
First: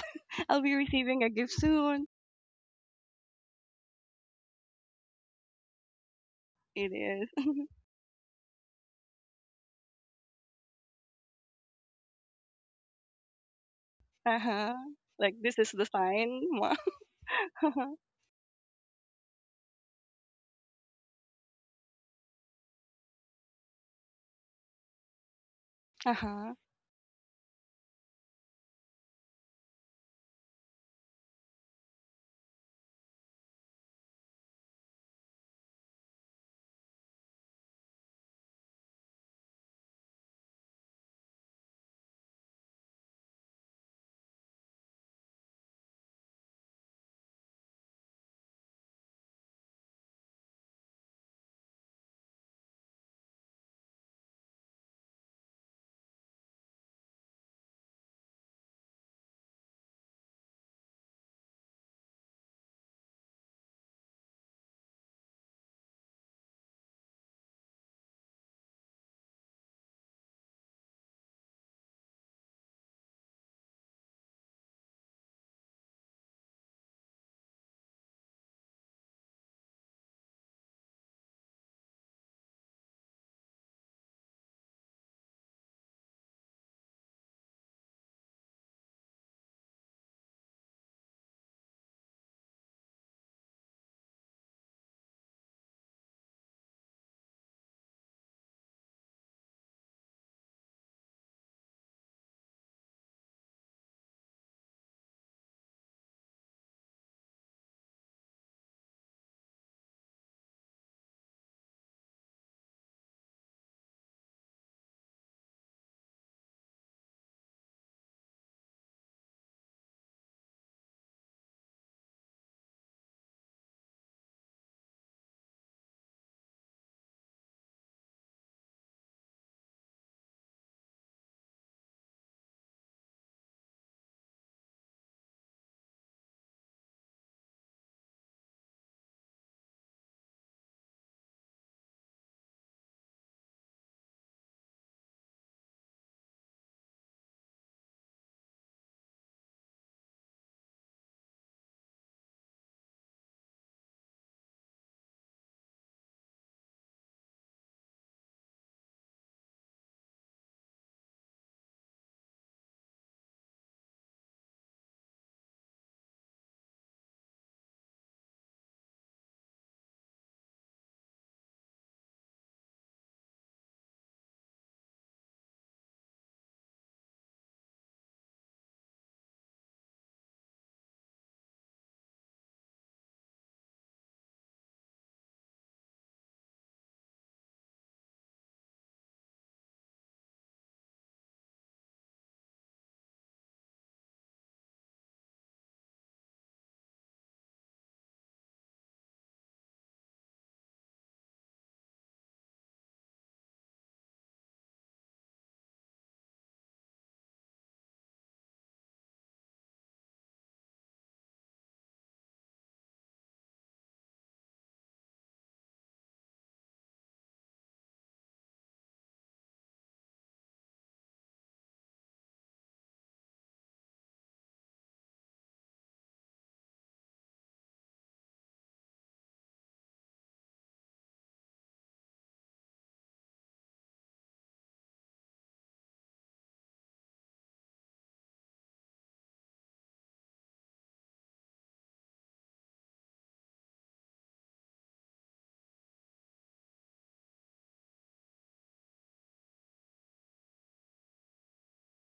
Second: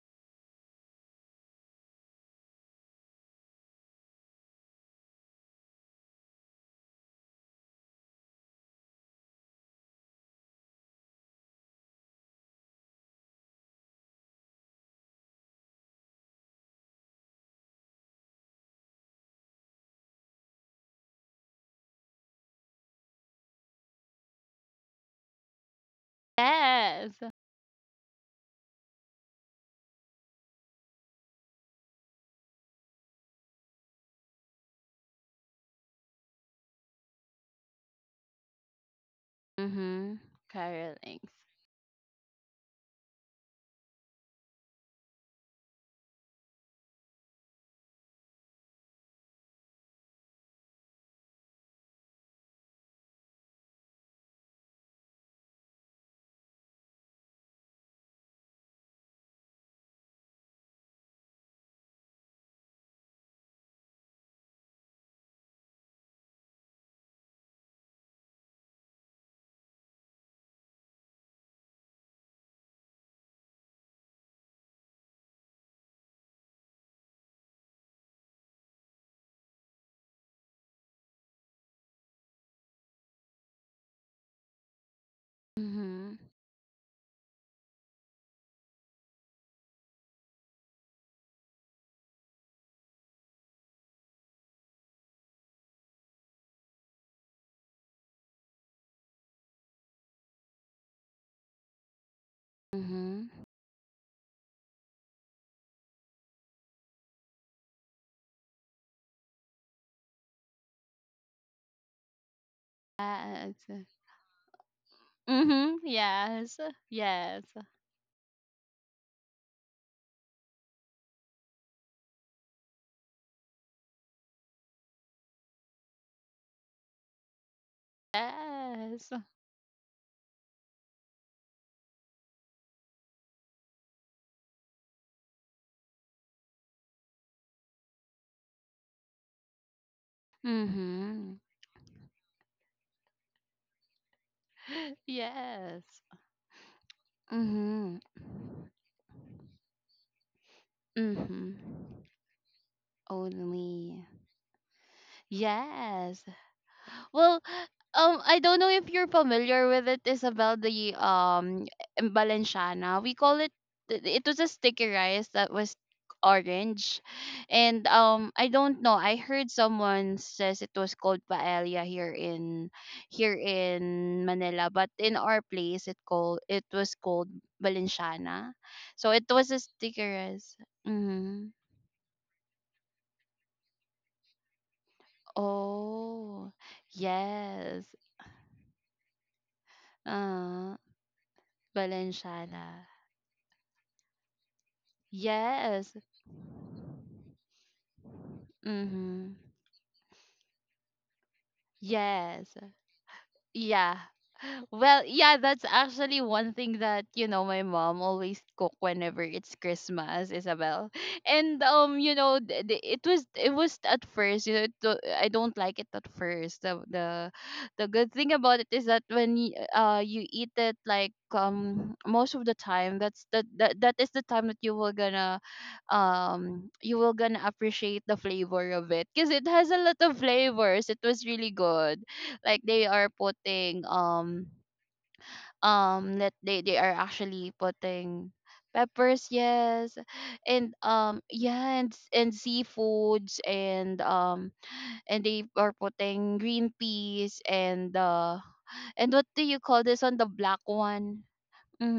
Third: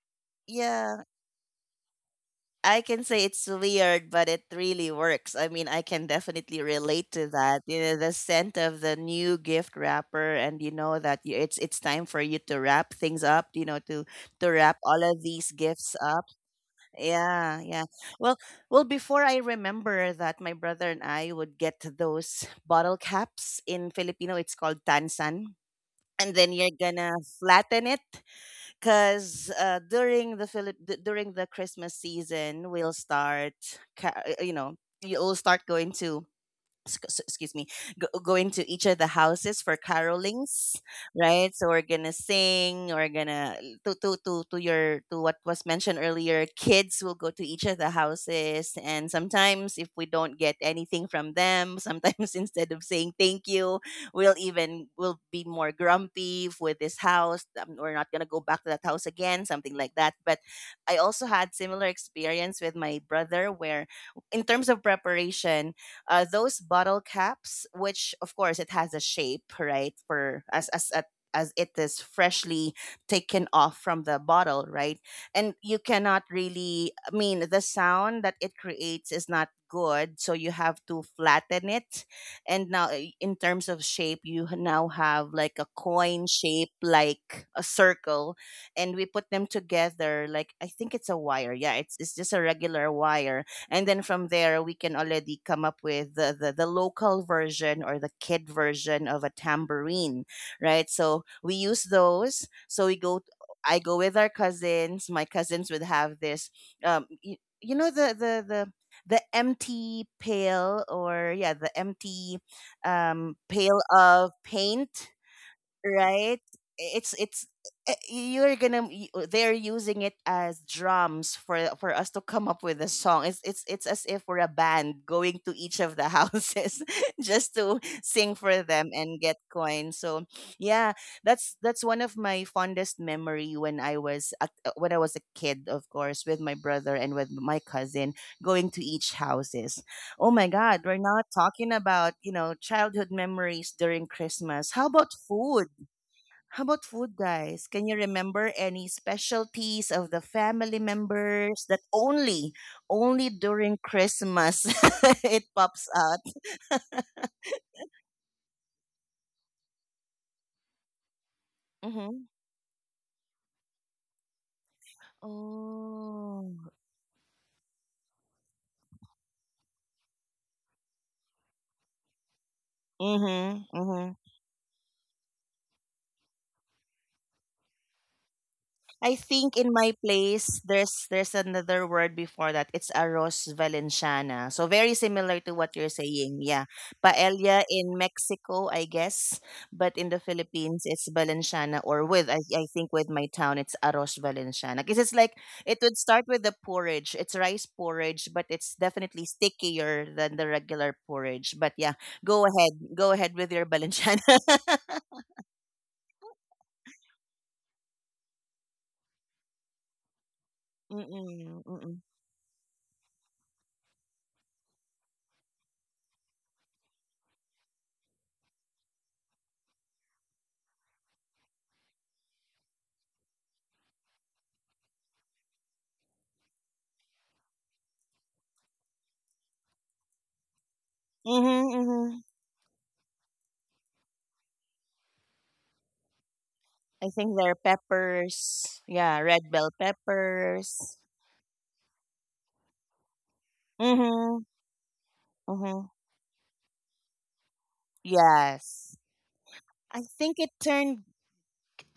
Speaker 3: I'll be
Speaker 1: Yeah.
Speaker 3: receiving a gift soon.
Speaker 1: I can say it's weird, but it really works. I mean, I can definitely
Speaker 3: It
Speaker 1: relate
Speaker 3: is.
Speaker 1: to that. You know, the scent of the new gift wrapper, and you know that you, it's time for you to wrap things up. You know, to
Speaker 3: Uh
Speaker 1: to
Speaker 3: huh.
Speaker 1: wrap all of
Speaker 3: Like
Speaker 1: these
Speaker 3: this is the
Speaker 1: gifts up.
Speaker 3: sign.
Speaker 1: Yeah,
Speaker 3: Uh
Speaker 1: yeah. Well, before I remember that, my brother and I would get those bottle caps in Filipino. It's called tansan, and then
Speaker 3: huh.
Speaker 1: you're gonna
Speaker 2: Yes.
Speaker 1: flatten it because during the during the Christmas season, we'll start, ca- uh, you know, you'll start going to excuse me, going to each of the houses for
Speaker 2: Mhm.
Speaker 1: carolings.
Speaker 2: Carol Inks.
Speaker 1: Right, so we're gonna sing we're gonna to what was mentioned earlier, kids will go to each of the houses, and sometimes if we don't get anything from them, sometimes instead of saying thank you, we'll be more grumpy with this house. We're not gonna go back to that house again, something like that. But I also had similar experience with my brother where, in terms of preparation, those bottle caps, which of course it has a shape, right? For as a as it is freshly taken off from the bottle, right? And you cannot really, I mean, the sound that it creates is not good. So you have to flatten it. And now, in terms of shape, you now have like a
Speaker 2: Mhm.
Speaker 1: coin shape, like a circle. And we put them together, like I think it's a wire. Yeah, it's just a regular wire, and then from there we can already come up with the, the local version, or the kid version of a tambourine. Right, so we use those. So we go,
Speaker 2: Mhm.
Speaker 1: I go with our cousins. My cousins would have this, you know the the empty pail, or yeah, the empty, pail
Speaker 2: Yes.
Speaker 1: of paint,
Speaker 2: Mhm.
Speaker 1: right?
Speaker 2: Yes. Yes.
Speaker 1: It's eh, you're gonna y- they're using it as drums, for us to come up with a song. It's as if we're a band going to each of the houses just to sing for them
Speaker 2: Yes.
Speaker 1: and get coins. So yeah, that's one of my fondest memory when I was a kid, of course, with my brother and with my cousin, going to each houses. Oh my God, we're not
Speaker 2: Mhm.
Speaker 1: talking about, you know, childhood memories during Christmas. How about food?
Speaker 2: Yes.
Speaker 1: How about food, guys? Can you
Speaker 2: Mhm.
Speaker 1: remember any specialties of the family
Speaker 2: Mhm.
Speaker 1: members that only during
Speaker 2: Only.
Speaker 1: Christmas it pops out?
Speaker 2: Yes. Well, I don't know if you're familiar with it, Isabel, the
Speaker 1: Mm-hmm.
Speaker 2: Balenciana. We call it, it was a sticky rice that was
Speaker 1: Oh.
Speaker 2: orange. And I don't know. I heard someone says it was called paella here in, here
Speaker 1: Mm-hmm.
Speaker 2: in Manila, but in our place it was called Balenciana. So
Speaker 1: I
Speaker 2: it was a
Speaker 1: think in my
Speaker 2: sticky rice.
Speaker 1: place there's
Speaker 2: Mm-hmm.
Speaker 1: another word before that. It's arroz valenciana. So very similar to what you're saying.
Speaker 2: Oh,
Speaker 1: Yeah. Paella
Speaker 2: yes.
Speaker 1: in Mexico, I guess, but in the
Speaker 2: Uh
Speaker 1: Philippines it's valenciana, or with, I
Speaker 2: Balenciana.
Speaker 1: think with my town it's arroz valenciana, because it's like it
Speaker 2: Yes.
Speaker 1: would start with the porridge. It's rice porridge, but it's definitely
Speaker 2: Mm-hmm.
Speaker 1: stickier than the regular porridge. But yeah, go
Speaker 2: Yes.
Speaker 1: ahead. Go ahead with your
Speaker 2: Yeah.
Speaker 1: valenciana.
Speaker 2: Well, yeah, that's actually one thing that, you know, my mom always cook whenever it's Christmas, Isabel. And
Speaker 1: Mm-mm, mm-mm.
Speaker 2: you know, it was, at first, you know, I don't like it at first. The good thing about it is that when you eat it, like, most of the time, that is the time that you will gonna appreciate the flavor of it, because it has a lot of flavors. It was really
Speaker 1: Mm-hmm,
Speaker 2: good,
Speaker 1: mm-hmm.
Speaker 2: like they are putting, let they are
Speaker 1: I think
Speaker 2: actually
Speaker 1: they're
Speaker 2: putting
Speaker 1: peppers. Yeah,
Speaker 2: peppers.
Speaker 1: red bell
Speaker 2: Yes. And
Speaker 1: peppers.
Speaker 2: yeah, and seafoods, and
Speaker 1: Mhm.
Speaker 2: they are
Speaker 1: Mhm.
Speaker 2: putting green peas, and
Speaker 1: Yes.
Speaker 2: what do you call this
Speaker 1: I
Speaker 2: on the
Speaker 1: think it
Speaker 2: black
Speaker 1: turned
Speaker 2: one?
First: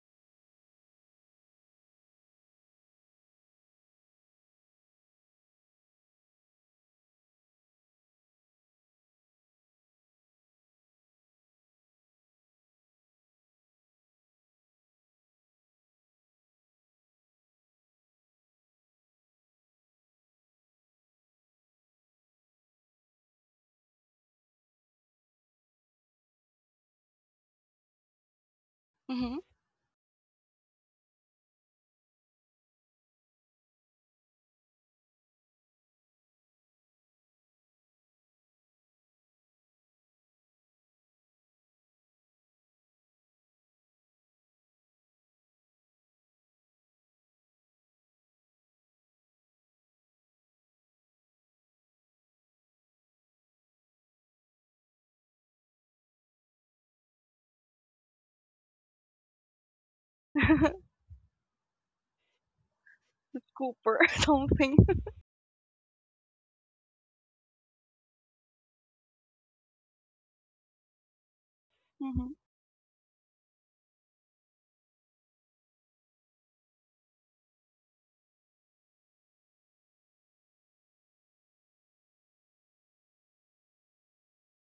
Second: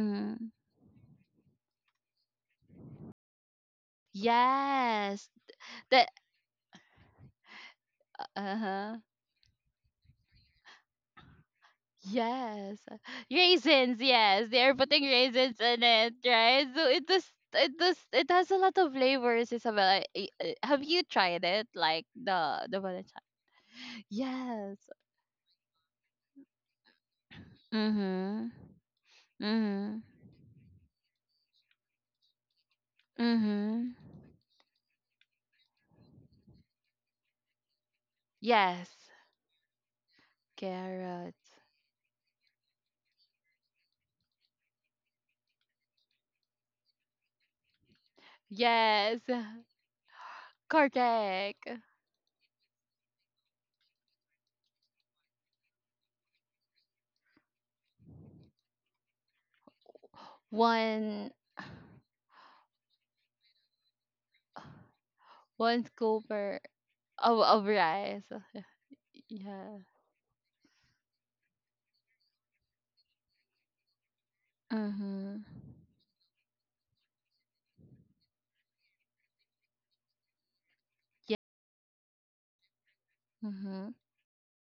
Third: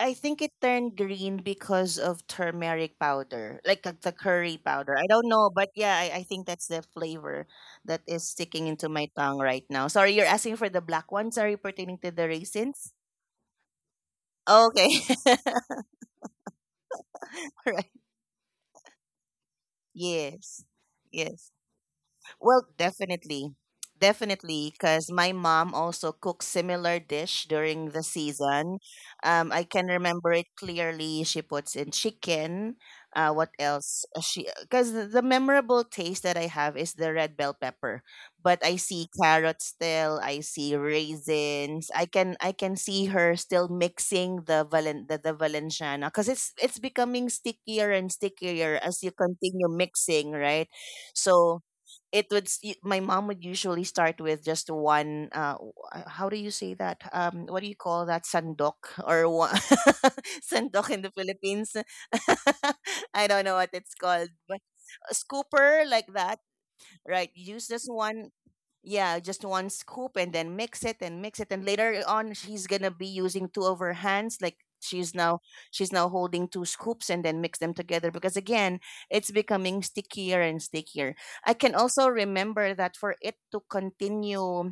Speaker 1: I think it turned green because of turmeric powder, like the curry powder. I don't
Speaker 2: Yes,
Speaker 1: know, but yeah,
Speaker 2: that.
Speaker 1: I think that's the flavor that is sticking into
Speaker 2: Uh-huh.
Speaker 1: my tongue right now. Sorry, you're asking for the black ones. Are you pertaining to the
Speaker 2: Yes.
Speaker 1: raisins?
Speaker 2: Raisins, yes. They are
Speaker 1: Okay.
Speaker 2: putting raisins in it, right? So it does, it
Speaker 1: Right.
Speaker 2: does, it has a lot of flavors, Isabella.
Speaker 1: Yes.
Speaker 2: Have you tried
Speaker 1: Yes.
Speaker 2: it? Like
Speaker 1: Well,
Speaker 2: the banana.
Speaker 1: definitely. Definitely,
Speaker 2: Yes.
Speaker 1: because my mom also cooks similar dish during the
Speaker 2: Mm-hmm.
Speaker 1: season.
Speaker 3: Mm-hmm.
Speaker 1: I can
Speaker 2: Mm-hmm.
Speaker 1: remember it clearly. She puts in chicken. What
Speaker 2: Mm-hmm.
Speaker 1: else? She, because the memorable taste that I have is the red bell pepper, but I see
Speaker 2: Yes.
Speaker 1: carrots still. I see
Speaker 2: Carrots.
Speaker 1: raisins. I can see her still mixing the Valenciana because it's becoming stickier and stickier as you
Speaker 2: Yes.
Speaker 1: continue mixing, right? So
Speaker 2: Correct.
Speaker 1: it would s- y- my mom would usually start with just one how do you say that, what do you call that, sandok, or one
Speaker 3: The
Speaker 1: sandok in the
Speaker 2: One
Speaker 1: Philippines. I don't know what
Speaker 3: scooper
Speaker 1: it's
Speaker 3: or
Speaker 1: called, but
Speaker 3: something.
Speaker 1: a
Speaker 2: one
Speaker 1: scooper like
Speaker 2: scoop
Speaker 1: that,
Speaker 2: of,
Speaker 1: right? Use
Speaker 2: of
Speaker 1: this
Speaker 2: rice.
Speaker 1: one. Yeah, just one
Speaker 2: Yeah.
Speaker 1: scoop, and then mix it and mix it, and later on
Speaker 3: Mm-hmm.
Speaker 1: she's gonna be using two of her hands, like she's now,
Speaker 2: Mm-hmm.
Speaker 1: she's now holding two scoops and then mix them together, because again it's becoming stickier and stickier.
Speaker 2: Yeah.
Speaker 1: I can also remember that, for it to
Speaker 2: Mm-hmm.
Speaker 1: continue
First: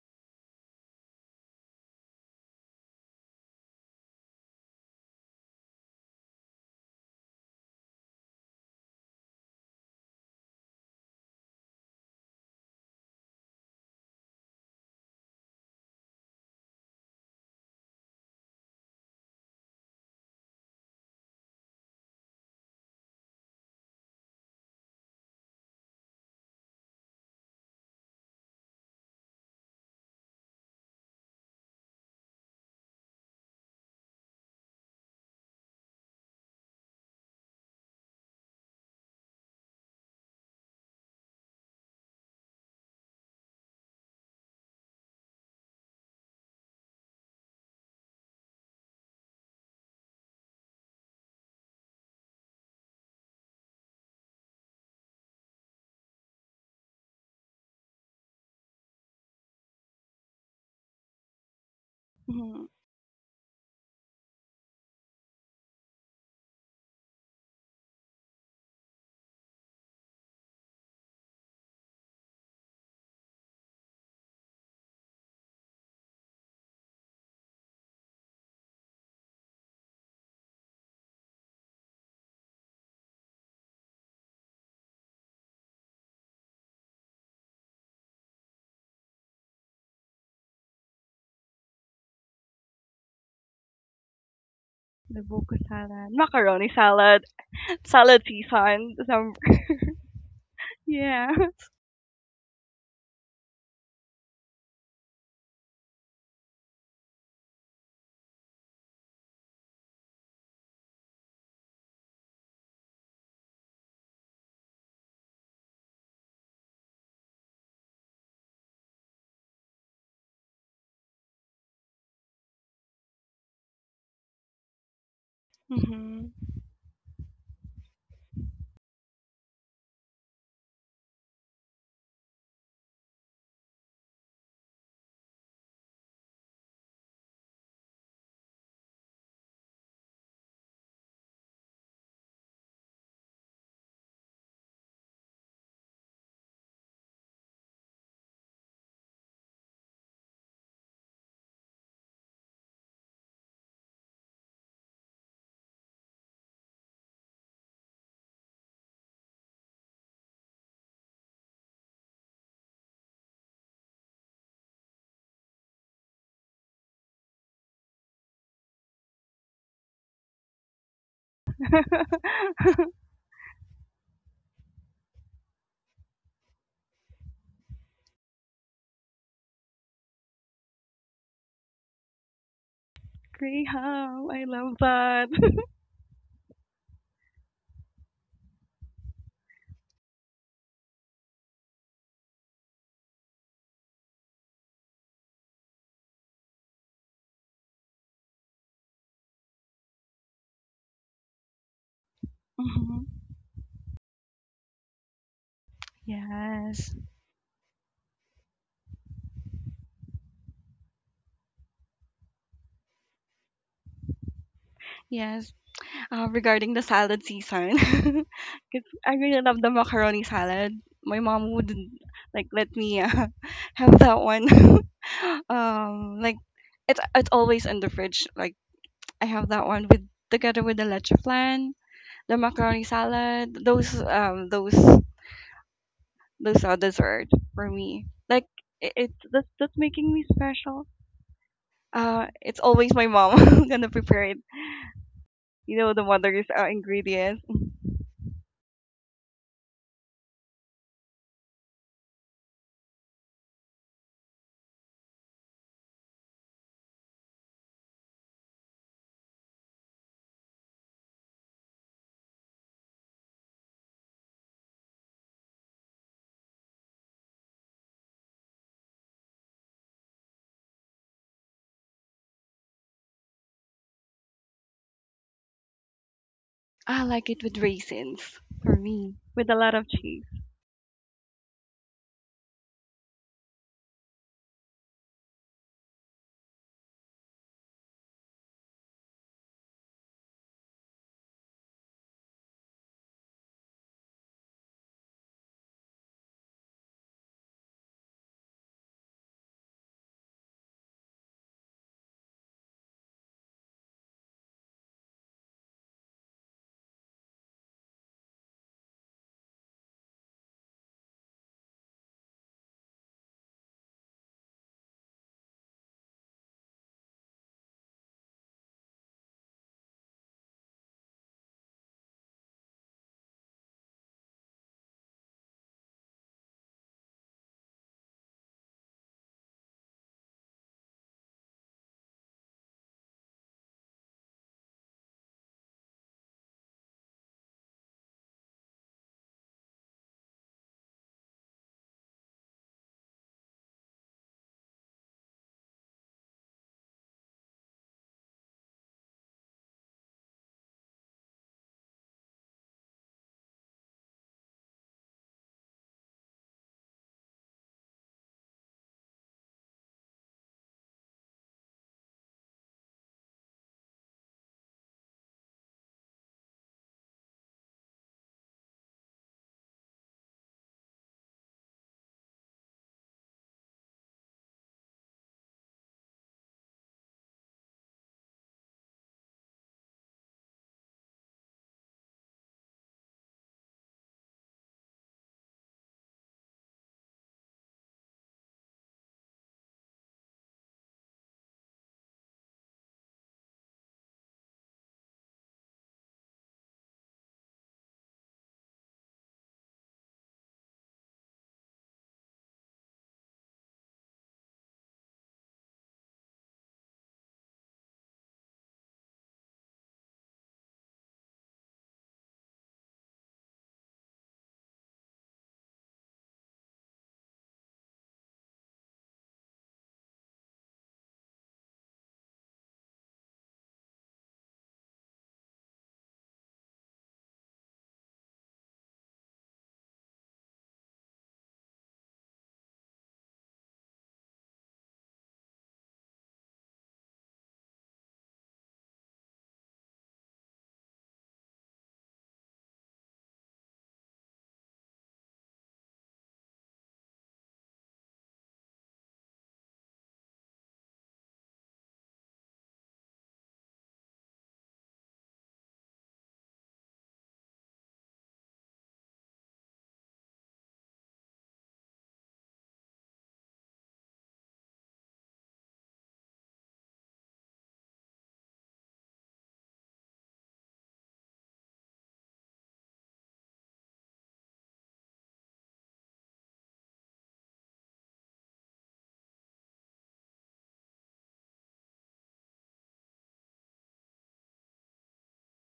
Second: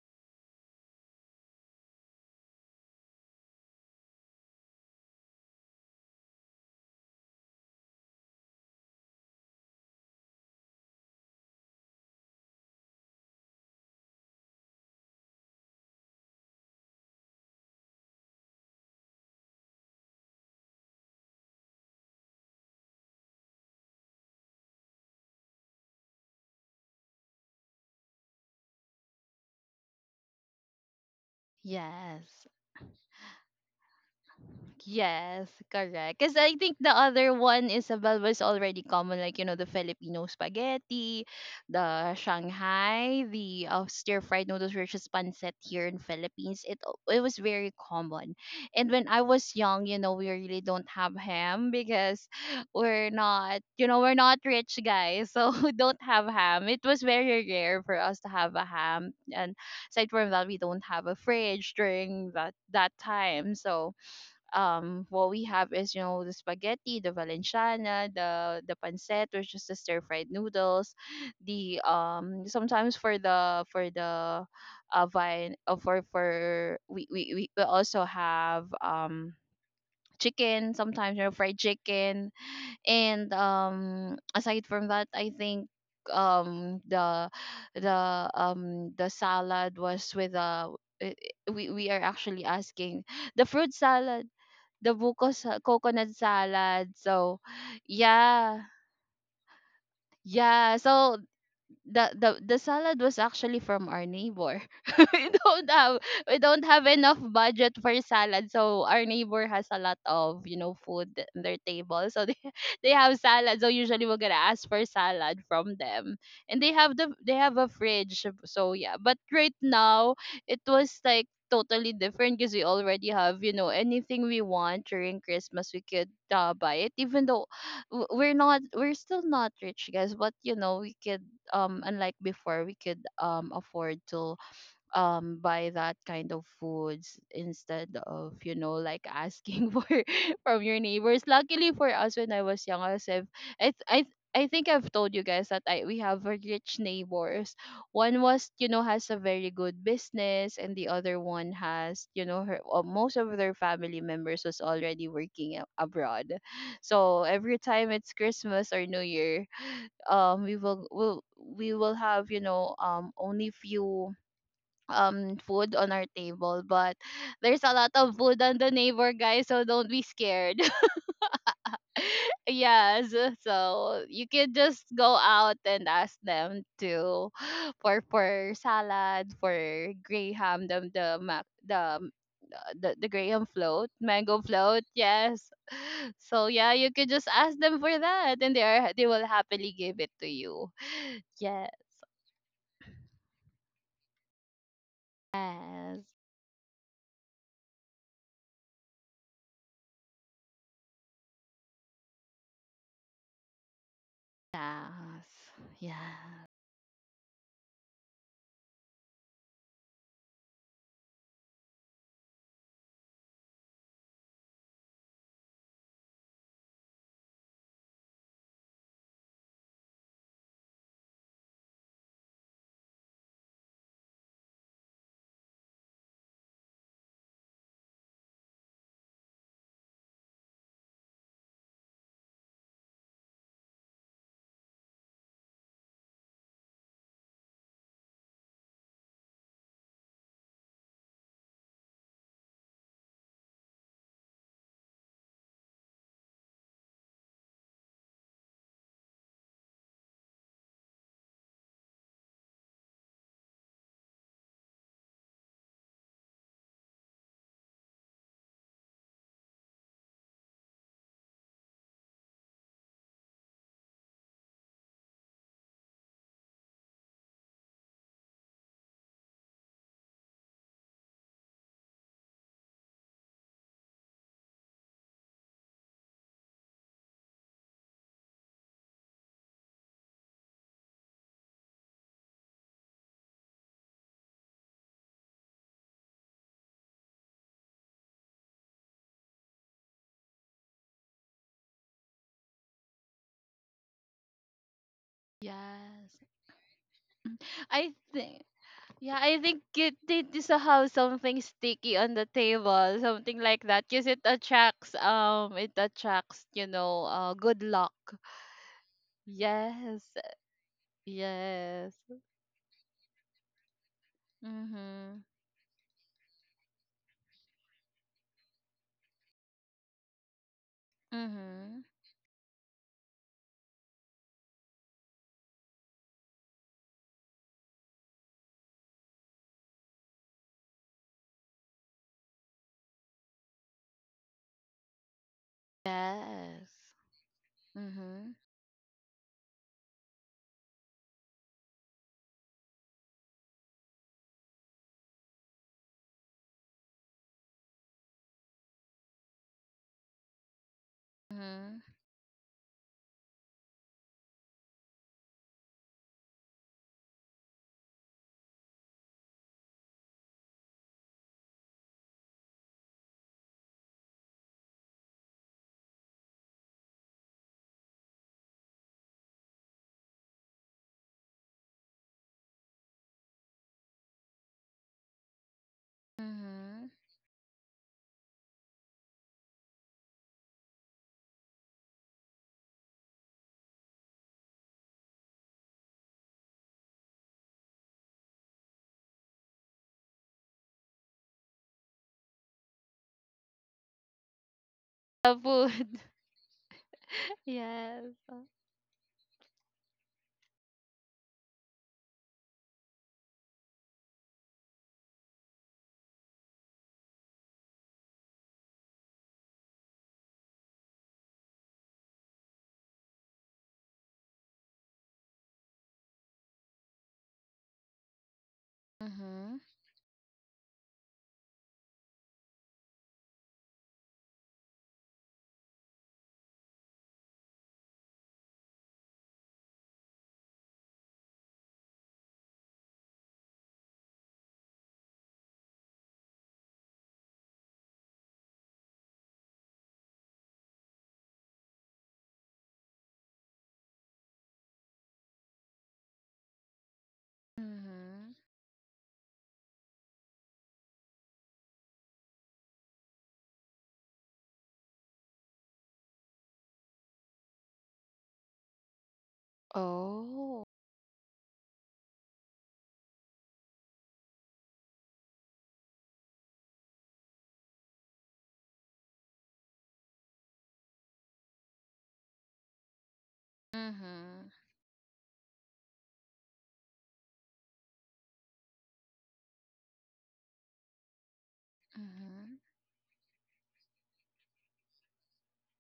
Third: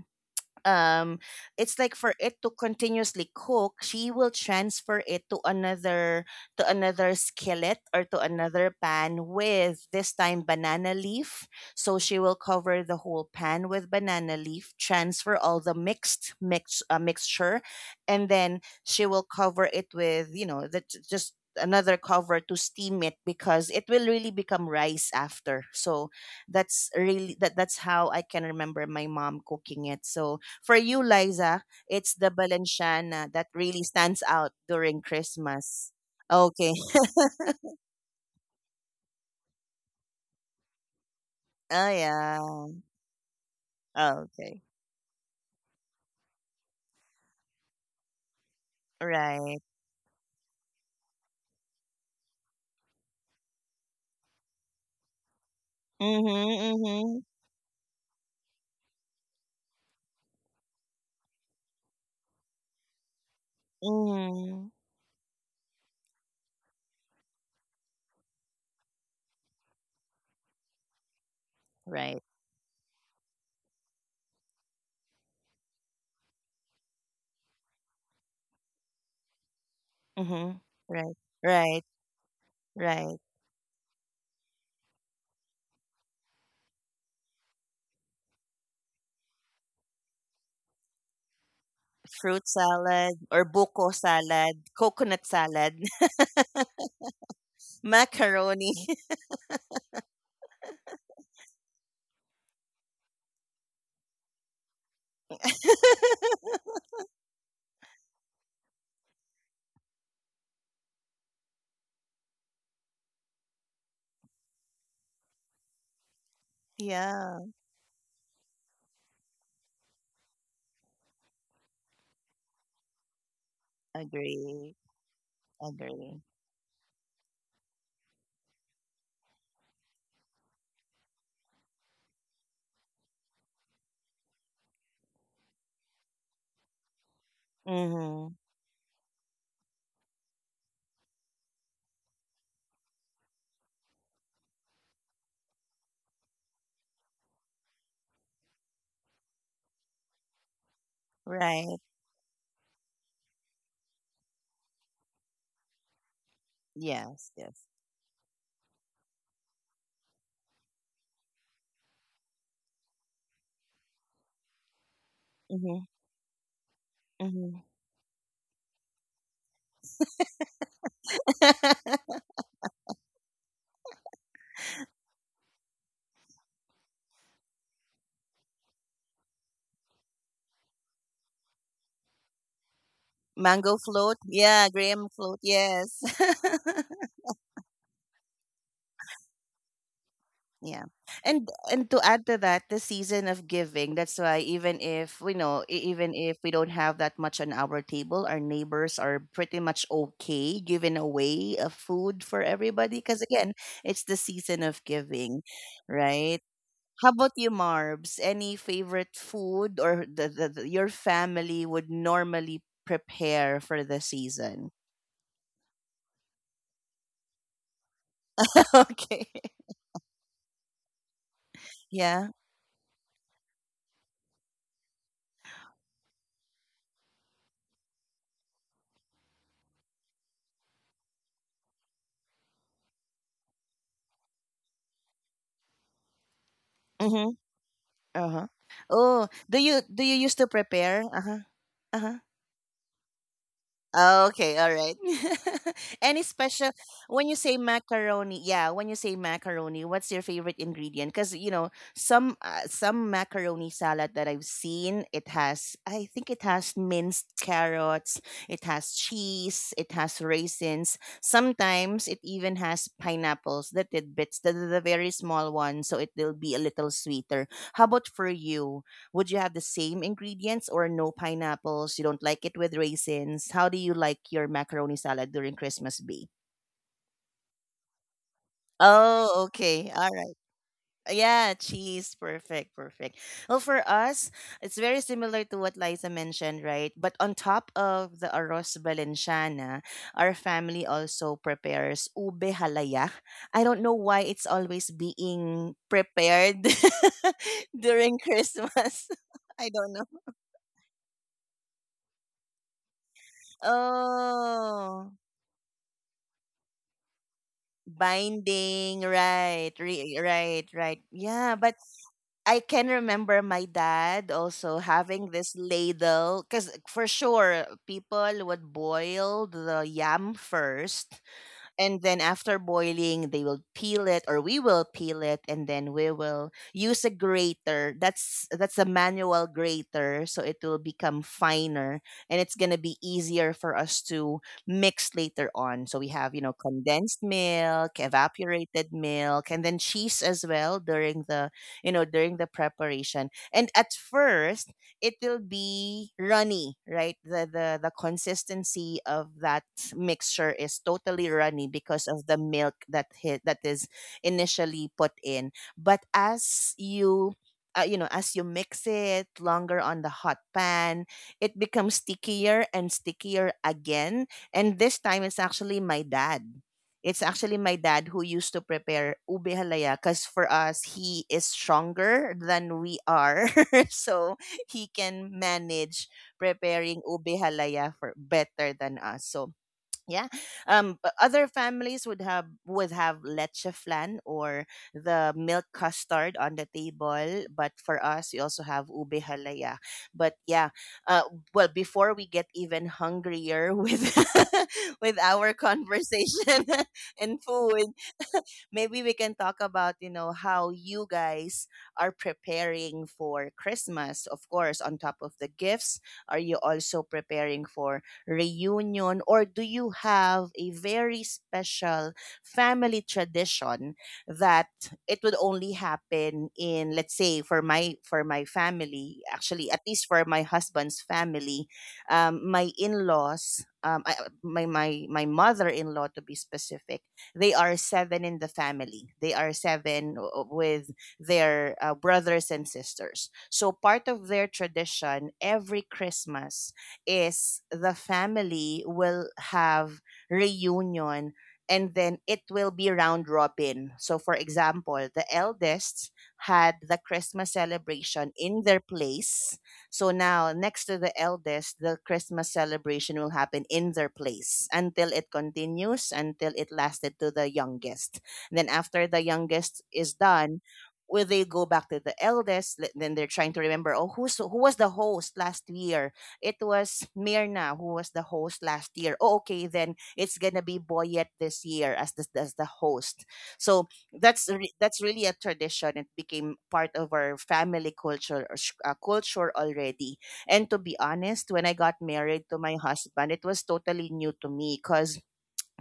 Speaker 1: um it's like for it to continuously cook, she will transfer it to another, skillet, or to another pan, with this time banana leaf. So she will cover the whole pan with banana leaf, transfer all the mixed mix mixture, and then she will cover it with, you know, that just another cover to steam it, because it will really become rice after. So that's really, that's how I can remember my mom cooking it. So for you, Liza, it's the
Speaker 2: Yes.
Speaker 1: Balenciana that really stands out during
Speaker 2: Yes,
Speaker 1: Christmas.
Speaker 2: correct. Because I think
Speaker 1: Okay.
Speaker 2: the other one, Isabel, was already common, like, the Filipino spaghetti,
Speaker 1: Oh,
Speaker 2: the
Speaker 1: yeah.
Speaker 2: Shanghai, the
Speaker 1: Oh,
Speaker 2: stir-fried
Speaker 1: okay.
Speaker 2: noodles, which is pancit here in Philippines. It it was very common. And when I was
Speaker 1: Right.
Speaker 2: young, you know, we really don't have ham, because we're not, you know, we're not rich guys, so we don't have
Speaker 1: Mm-hmm.
Speaker 2: ham. It was
Speaker 1: Mm-hmm.
Speaker 2: very rare for us to have a ham. And aside from that, we don't have a fridge during that,
Speaker 3: Mm-hmm.
Speaker 2: that time. So,
Speaker 1: Mm-hmm.
Speaker 2: what we have is, you know, the spaghetti, the valenciana, the pancetta, which is the stir fried noodles, the
Speaker 1: Right.
Speaker 2: sometimes, for the vine for we also have
Speaker 1: Mm-hmm.
Speaker 2: chicken,
Speaker 1: Right.
Speaker 2: sometimes, you know, fried
Speaker 1: Right.
Speaker 2: chicken.
Speaker 1: Right.
Speaker 2: And aside from that, I think um the the salad was with we are
Speaker 1: Fruit
Speaker 2: actually asking,
Speaker 1: salad or
Speaker 2: the fruit
Speaker 1: buko
Speaker 2: salad,
Speaker 1: salad,
Speaker 2: the
Speaker 3: The
Speaker 1: coconut
Speaker 2: buko,
Speaker 3: buko
Speaker 2: sa
Speaker 1: salad,
Speaker 2: coconut
Speaker 3: salad, macaroni
Speaker 2: salad.
Speaker 3: salad,
Speaker 2: So,
Speaker 3: salad
Speaker 2: yeah.
Speaker 1: macaroni.
Speaker 3: season. Some
Speaker 2: Yeah, so
Speaker 3: yeah.
Speaker 2: the salad was actually from our neighbor. we don't have we don't have enough budget for salad, so our neighbor has a lot of, food in their table, so they they have salad. So usually we're gonna ask for salad from them, and they
Speaker 1: Yeah.
Speaker 2: have a fridge. So yeah, but right now it was like totally different, because we already have, you know, anything we
Speaker 1: Agree.
Speaker 2: want during Christmas we could
Speaker 1: Agree.
Speaker 3: Mm-hmm.
Speaker 2: buy it, even though we're still not rich guys, but you know, we could unlike before, we could afford to buy that kind of foods, instead
Speaker 1: Mm-hmm.
Speaker 2: of, you know, like asking for from your neighbors. Luckily for us, when I was young, I was if I th- I th- I think I've told you guys that I we have a rich neighbors. One was, you know, has a very good business, and the other one
Speaker 1: Right.
Speaker 2: has, you know, her most of their family members was already working abroad. So
Speaker 1: Yes.
Speaker 2: every
Speaker 1: Yes.
Speaker 2: time it's Christmas or New Year, we will have, you know, only few food
Speaker 1: Mm-hmm.
Speaker 2: on our table, but
Speaker 1: Mm-hmm.
Speaker 2: there's a lot of food on the neighbor guys, so don't be scared. Yes, so you can just go out and ask them to for, salad, for graham, the mac the graham
Speaker 1: Mango
Speaker 2: float,
Speaker 1: float,
Speaker 3: Graham,
Speaker 2: mango
Speaker 3: I
Speaker 1: yeah,
Speaker 3: love
Speaker 2: float.
Speaker 1: graham
Speaker 3: that.
Speaker 1: float,
Speaker 2: Yes.
Speaker 1: yes.
Speaker 2: So yeah, you can just ask them for that, and they are, they will happily give it to you.
Speaker 1: Yeah. And
Speaker 2: Yes.
Speaker 1: and to add to that, the season of giving. That's why, even if we don't have that much on our table, our neighbors are pretty much okay giving away a food for everybody, because
Speaker 3: Mm-hmm.
Speaker 1: again, it's the season of
Speaker 2: Yes.
Speaker 1: giving, right?
Speaker 2: Yes.
Speaker 3: Yes.
Speaker 1: How about you, Marbs? Any favorite food, or the your family would normally prepare for the season?
Speaker 3: Yes. Regarding the salad season, 'cause I
Speaker 1: Okay.
Speaker 3: really love the macaroni salad. My mom would
Speaker 1: Yeah.
Speaker 3: like let me have that one. Like, it's always in the fridge. Like I have that one with together with the leche flan, the macaroni salad. Those those are
Speaker 1: Mm-hmm.
Speaker 3: dessert for me.
Speaker 1: Uh-huh.
Speaker 3: Like, it
Speaker 1: Oh,
Speaker 3: that's
Speaker 1: do you
Speaker 3: that's
Speaker 1: do you
Speaker 3: making me
Speaker 1: used to
Speaker 3: special.
Speaker 1: prepare? Uh-huh. Uh-huh.
Speaker 3: It's always my mom who's gonna prepare
Speaker 1: Oh,
Speaker 3: it.
Speaker 1: okay, all right.
Speaker 3: You know the
Speaker 1: Any
Speaker 3: mother's
Speaker 1: special when you
Speaker 3: ingredients.
Speaker 1: say macaroni? Yeah, when you say macaroni, what's your favorite ingredient? Cuz you know, some macaroni salad that I've seen, it has I think it has minced carrots, it has cheese, it has raisins. Sometimes it even has pineapples, the tidbits, the, the very small ones, so it will be a little sweeter. How about for you? Would you have the same ingredients, or no pineapples? You don't like it with raisins? How do you like your macaroni salad during Christmas be?
Speaker 3: I like it with raisins for me,
Speaker 1: Oh,
Speaker 3: with a lot
Speaker 1: okay.
Speaker 3: of
Speaker 1: All
Speaker 3: cheese.
Speaker 1: right. Yeah, cheese. Perfect. Perfect. Well, for us, it's very similar to what Liza mentioned, right? But on top of the arroz valenciana, our family also prepares ube halaya. I don't know why it's always being
Speaker 2: Yes,
Speaker 1: prepared
Speaker 2: I
Speaker 1: during
Speaker 2: think,
Speaker 1: Christmas.
Speaker 2: yeah, I think
Speaker 1: I don't
Speaker 2: it
Speaker 1: know.
Speaker 2: did somehow something sticky on the table, something like that, because it attracts,
Speaker 1: Oh,
Speaker 2: it attracts, you know, good luck.
Speaker 1: binding, right,
Speaker 2: Yes,
Speaker 1: right, right. Yeah, but
Speaker 2: yes.
Speaker 1: I can remember my dad also
Speaker 2: Mhm.
Speaker 1: having this ladle, because for sure people would boil the yam first,
Speaker 2: Mhm.
Speaker 1: and then after boiling they will peel it, or we will peel it, and then we will use a grater. That's a manual grater, so it will become finer, and it's going to be easier for us to mix later on. So we have, you know,
Speaker 2: Yes.
Speaker 1: condensed milk,
Speaker 2: Mhm.
Speaker 1: evaporated milk, and then cheese as well, during the, you know, during the preparation. And at first, it will be runny, right? The the consistency of that mixture is totally runny
Speaker 2: Mhm.
Speaker 1: because of the milk that hit, that is initially put in. But as you you know, as you mix it longer on the hot pan, it becomes stickier and stickier again. And this time it's actually my dad. It's actually my dad who used to prepare ube halaya, because for us, he is stronger than we are. So he can manage
Speaker 2: Mhm.
Speaker 1: preparing ube halaya for better than us. So yeah, other families would have, would have leche flan, or the milk custard on the table, but for us, we also have ube halaya. But yeah, uh, well, before we get even hungrier with with
Speaker 2: The
Speaker 1: our
Speaker 2: food.
Speaker 1: conversation and food,
Speaker 2: Yes.
Speaker 1: maybe we can talk about, you know, how you guys are preparing for Christmas. Of course, on top of the gifts, are you also preparing for reunion, or do you have a very special family tradition that it would only happen in, let's say for my family.
Speaker 2: Mhm.
Speaker 1: Actually, at least for my husband's family, my in-laws, my mother-in-law to be specific, they are seven in the family. They are seven with their brothers and sisters. So part of their tradition every Christmas is the family will have reunion, and then it will be round robin. So for example, the eldest had the Christmas celebration
Speaker 2: Mhm.
Speaker 1: in their place. So now, next to the eldest, the Christmas celebration will happen in their place, until it continues, until it lasted to the youngest. Then, after the youngest is done,
Speaker 2: Oh.
Speaker 1: will they go back to the eldest? Then they're trying to remember, oh, who was the host last year? It was Mirna who was the host last year. Oh, okay, then it's gonna be Boyet this year as the, host. So
Speaker 2: Mhm.
Speaker 1: that's really a tradition. It became part of our family culture or culture already. And to be honest, when I got married
Speaker 2: Mhm.
Speaker 1: to my husband, it was totally new to me, cuz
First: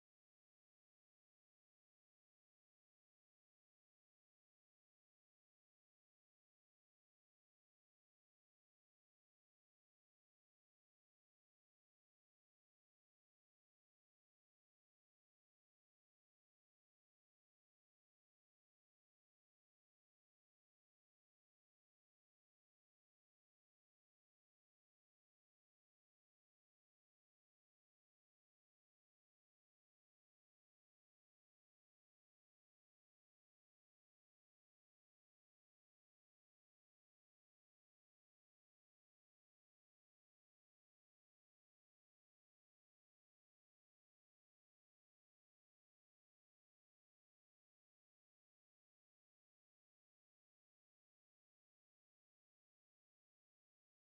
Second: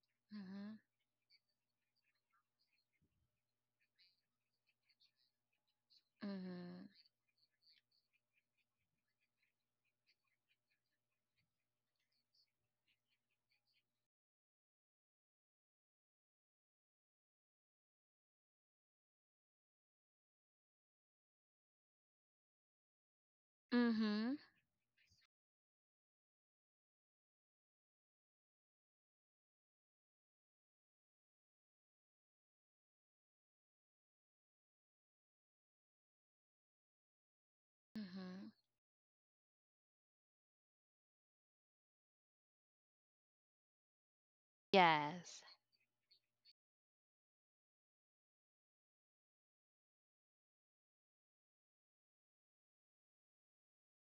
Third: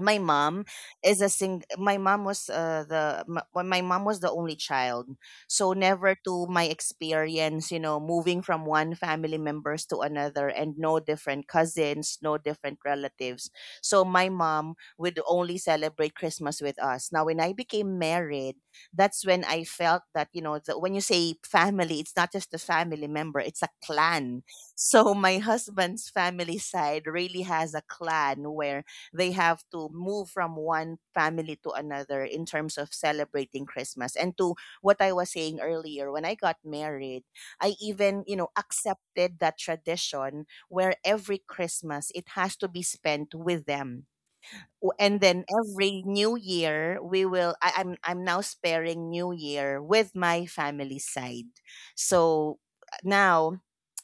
Speaker 1: my mom
Speaker 2: Mhm.
Speaker 1: is a sing my mom was well, my mom was the only child. So never to my
Speaker 2: Mhm.
Speaker 1: experience, you know, moving from one family members to another, and no different cousins, no different relatives. So my mom would only celebrate Christmas with us. Now when I became married, that's when I felt that, you know, when you say family, it's not just a family member, it's a
Speaker 2: Mhm.
Speaker 1: clan. So my husband's family side really has a clan where they have to move from one family to another in terms of celebrating Christmas. And to what I was saying earlier, when I got married, I even, you know,
Speaker 2: Mhm.
Speaker 1: accepted that tradition where every Christmas it has to be spent with them. And then
Speaker 2: Yes.
Speaker 1: every New Year, we will. I'm now sparing New Year with my family side. So now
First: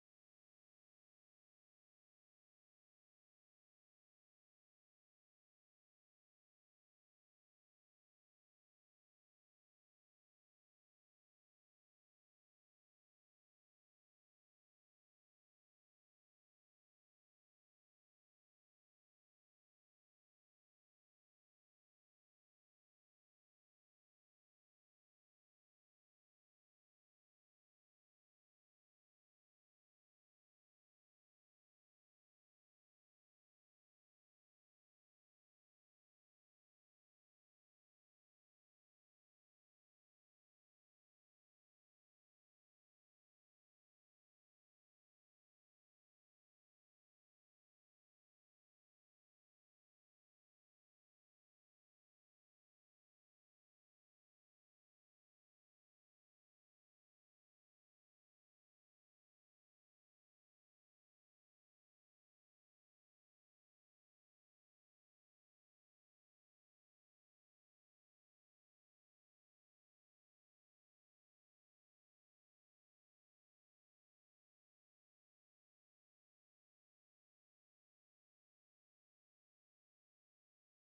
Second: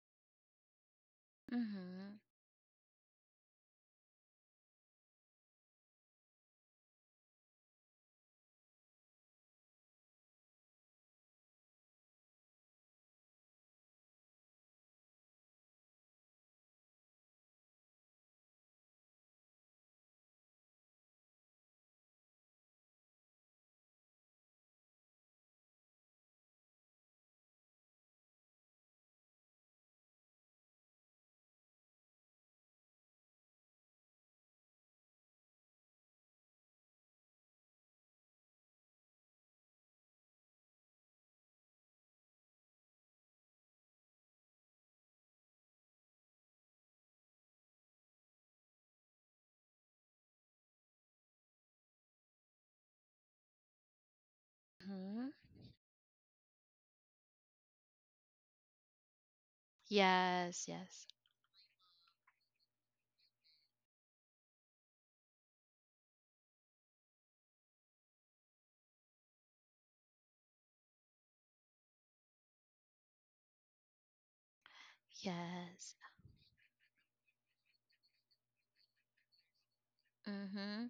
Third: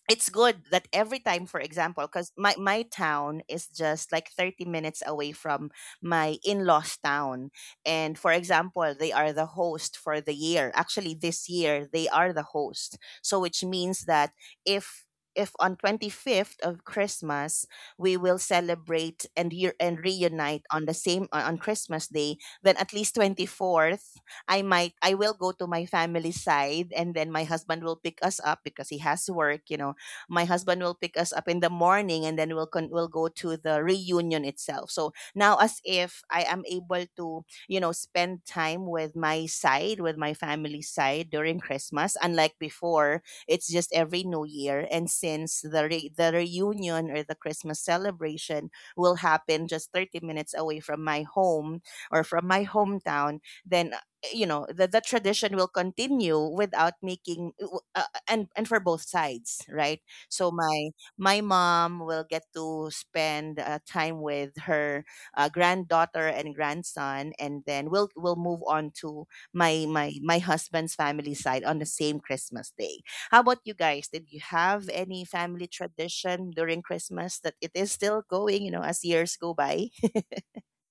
Speaker 1: it's good that every time, for example,
Speaker 2: Mhm.
Speaker 1: because my town is just like 30 minutes away from my in-laws town. And for example, they are the host for the year. Actually, this year they are the host, so which means that if if on 25th of Christmas we will celebrate and year and reunite on the same, on Christmas day, then at least 24th, I will go to my family side, and then my husband will pick us up because he has work, you know. My husband will pick us up in the morning, and then we'll go to the reunion itself. So now, as if I am able to, you know, spend time with my side, with my family side during Christmas, unlike before, it's just every New Year. And since the reunion or the Christmas celebration will happen just 30 minutes away from my home or from my hometown, then you know, the
Speaker 2: Mhm.
Speaker 1: tradition will continue without making and for both sides, right? So
Speaker 2: Yes, yes.
Speaker 1: my mom will get to spend time with her granddaughter and grandson, and then we'll move on to my husband's family side on the same Christmas day. How about you guys? Did you have any family
Speaker 2: Yes.
Speaker 1: tradition during Christmas that it is still going, you know, as years go by?
Speaker 2: Mm-hmm.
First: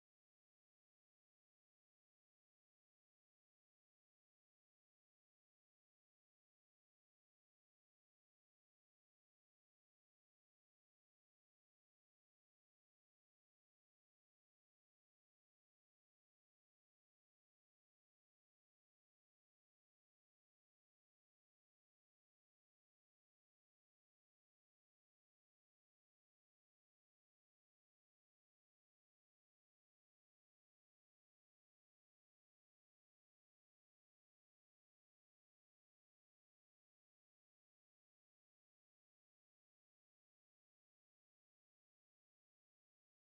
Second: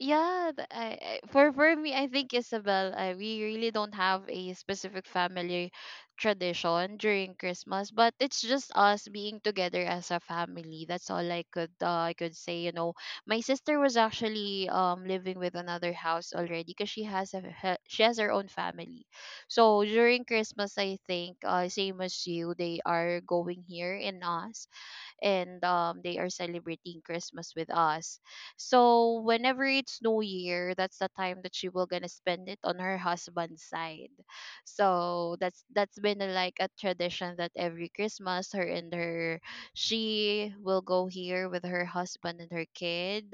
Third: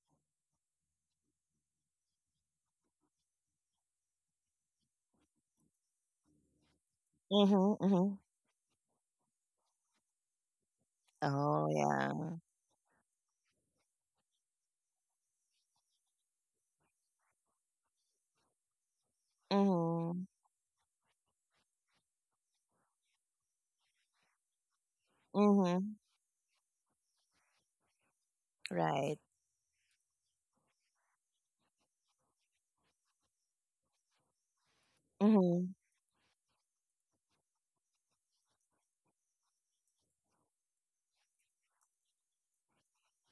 Speaker 2: Yeah, for me, I think, Isabel, we really don't have a specific family tradition during
Speaker 1: Mm-hmm,
Speaker 2: Christmas, but
Speaker 1: mm-hmm.
Speaker 2: it's just us being together as a family. That's all
Speaker 1: Oh, yeah.
Speaker 2: I could say. You know, my sister was actually living with another house already, because she has her own family. So
Speaker 1: Mm-hmm.
Speaker 2: during Christmas, I think, same as you, they are going here in us, and
Speaker 1: Mm-hmm.
Speaker 2: they are celebrating Christmas with us.
Speaker 1: Right.
Speaker 2: So whenever it's New Year, that's the time that she will gonna spend it on her husband's side. So that's
Speaker 1: Mm-hmm.
Speaker 2: that's been, a, like a tradition, that every Christmas, her and her she will go here with her husband and her kid,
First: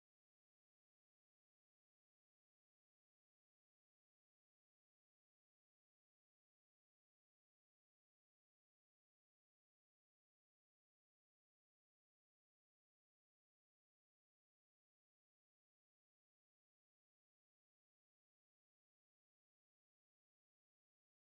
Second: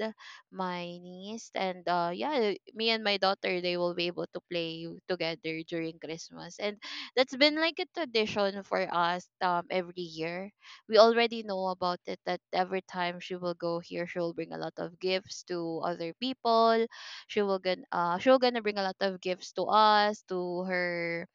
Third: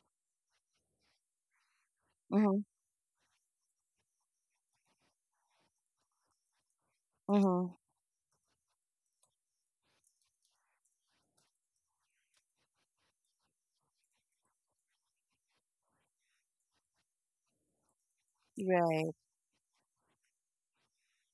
Speaker 2: my niece, and yeah,
Speaker 1: Mm-hmm.
Speaker 2: me and my daughter, they will be able to play together during Christmas, and that's been
Speaker 1: Mm-hmm.
Speaker 2: like a tradition for us, every year. We already know about it, that every time she will go here, she will bring a lot of gifts to other people. She will gonna she'll gonna bring a lot
Speaker 1: Right.
Speaker 2: of gifts to us, to her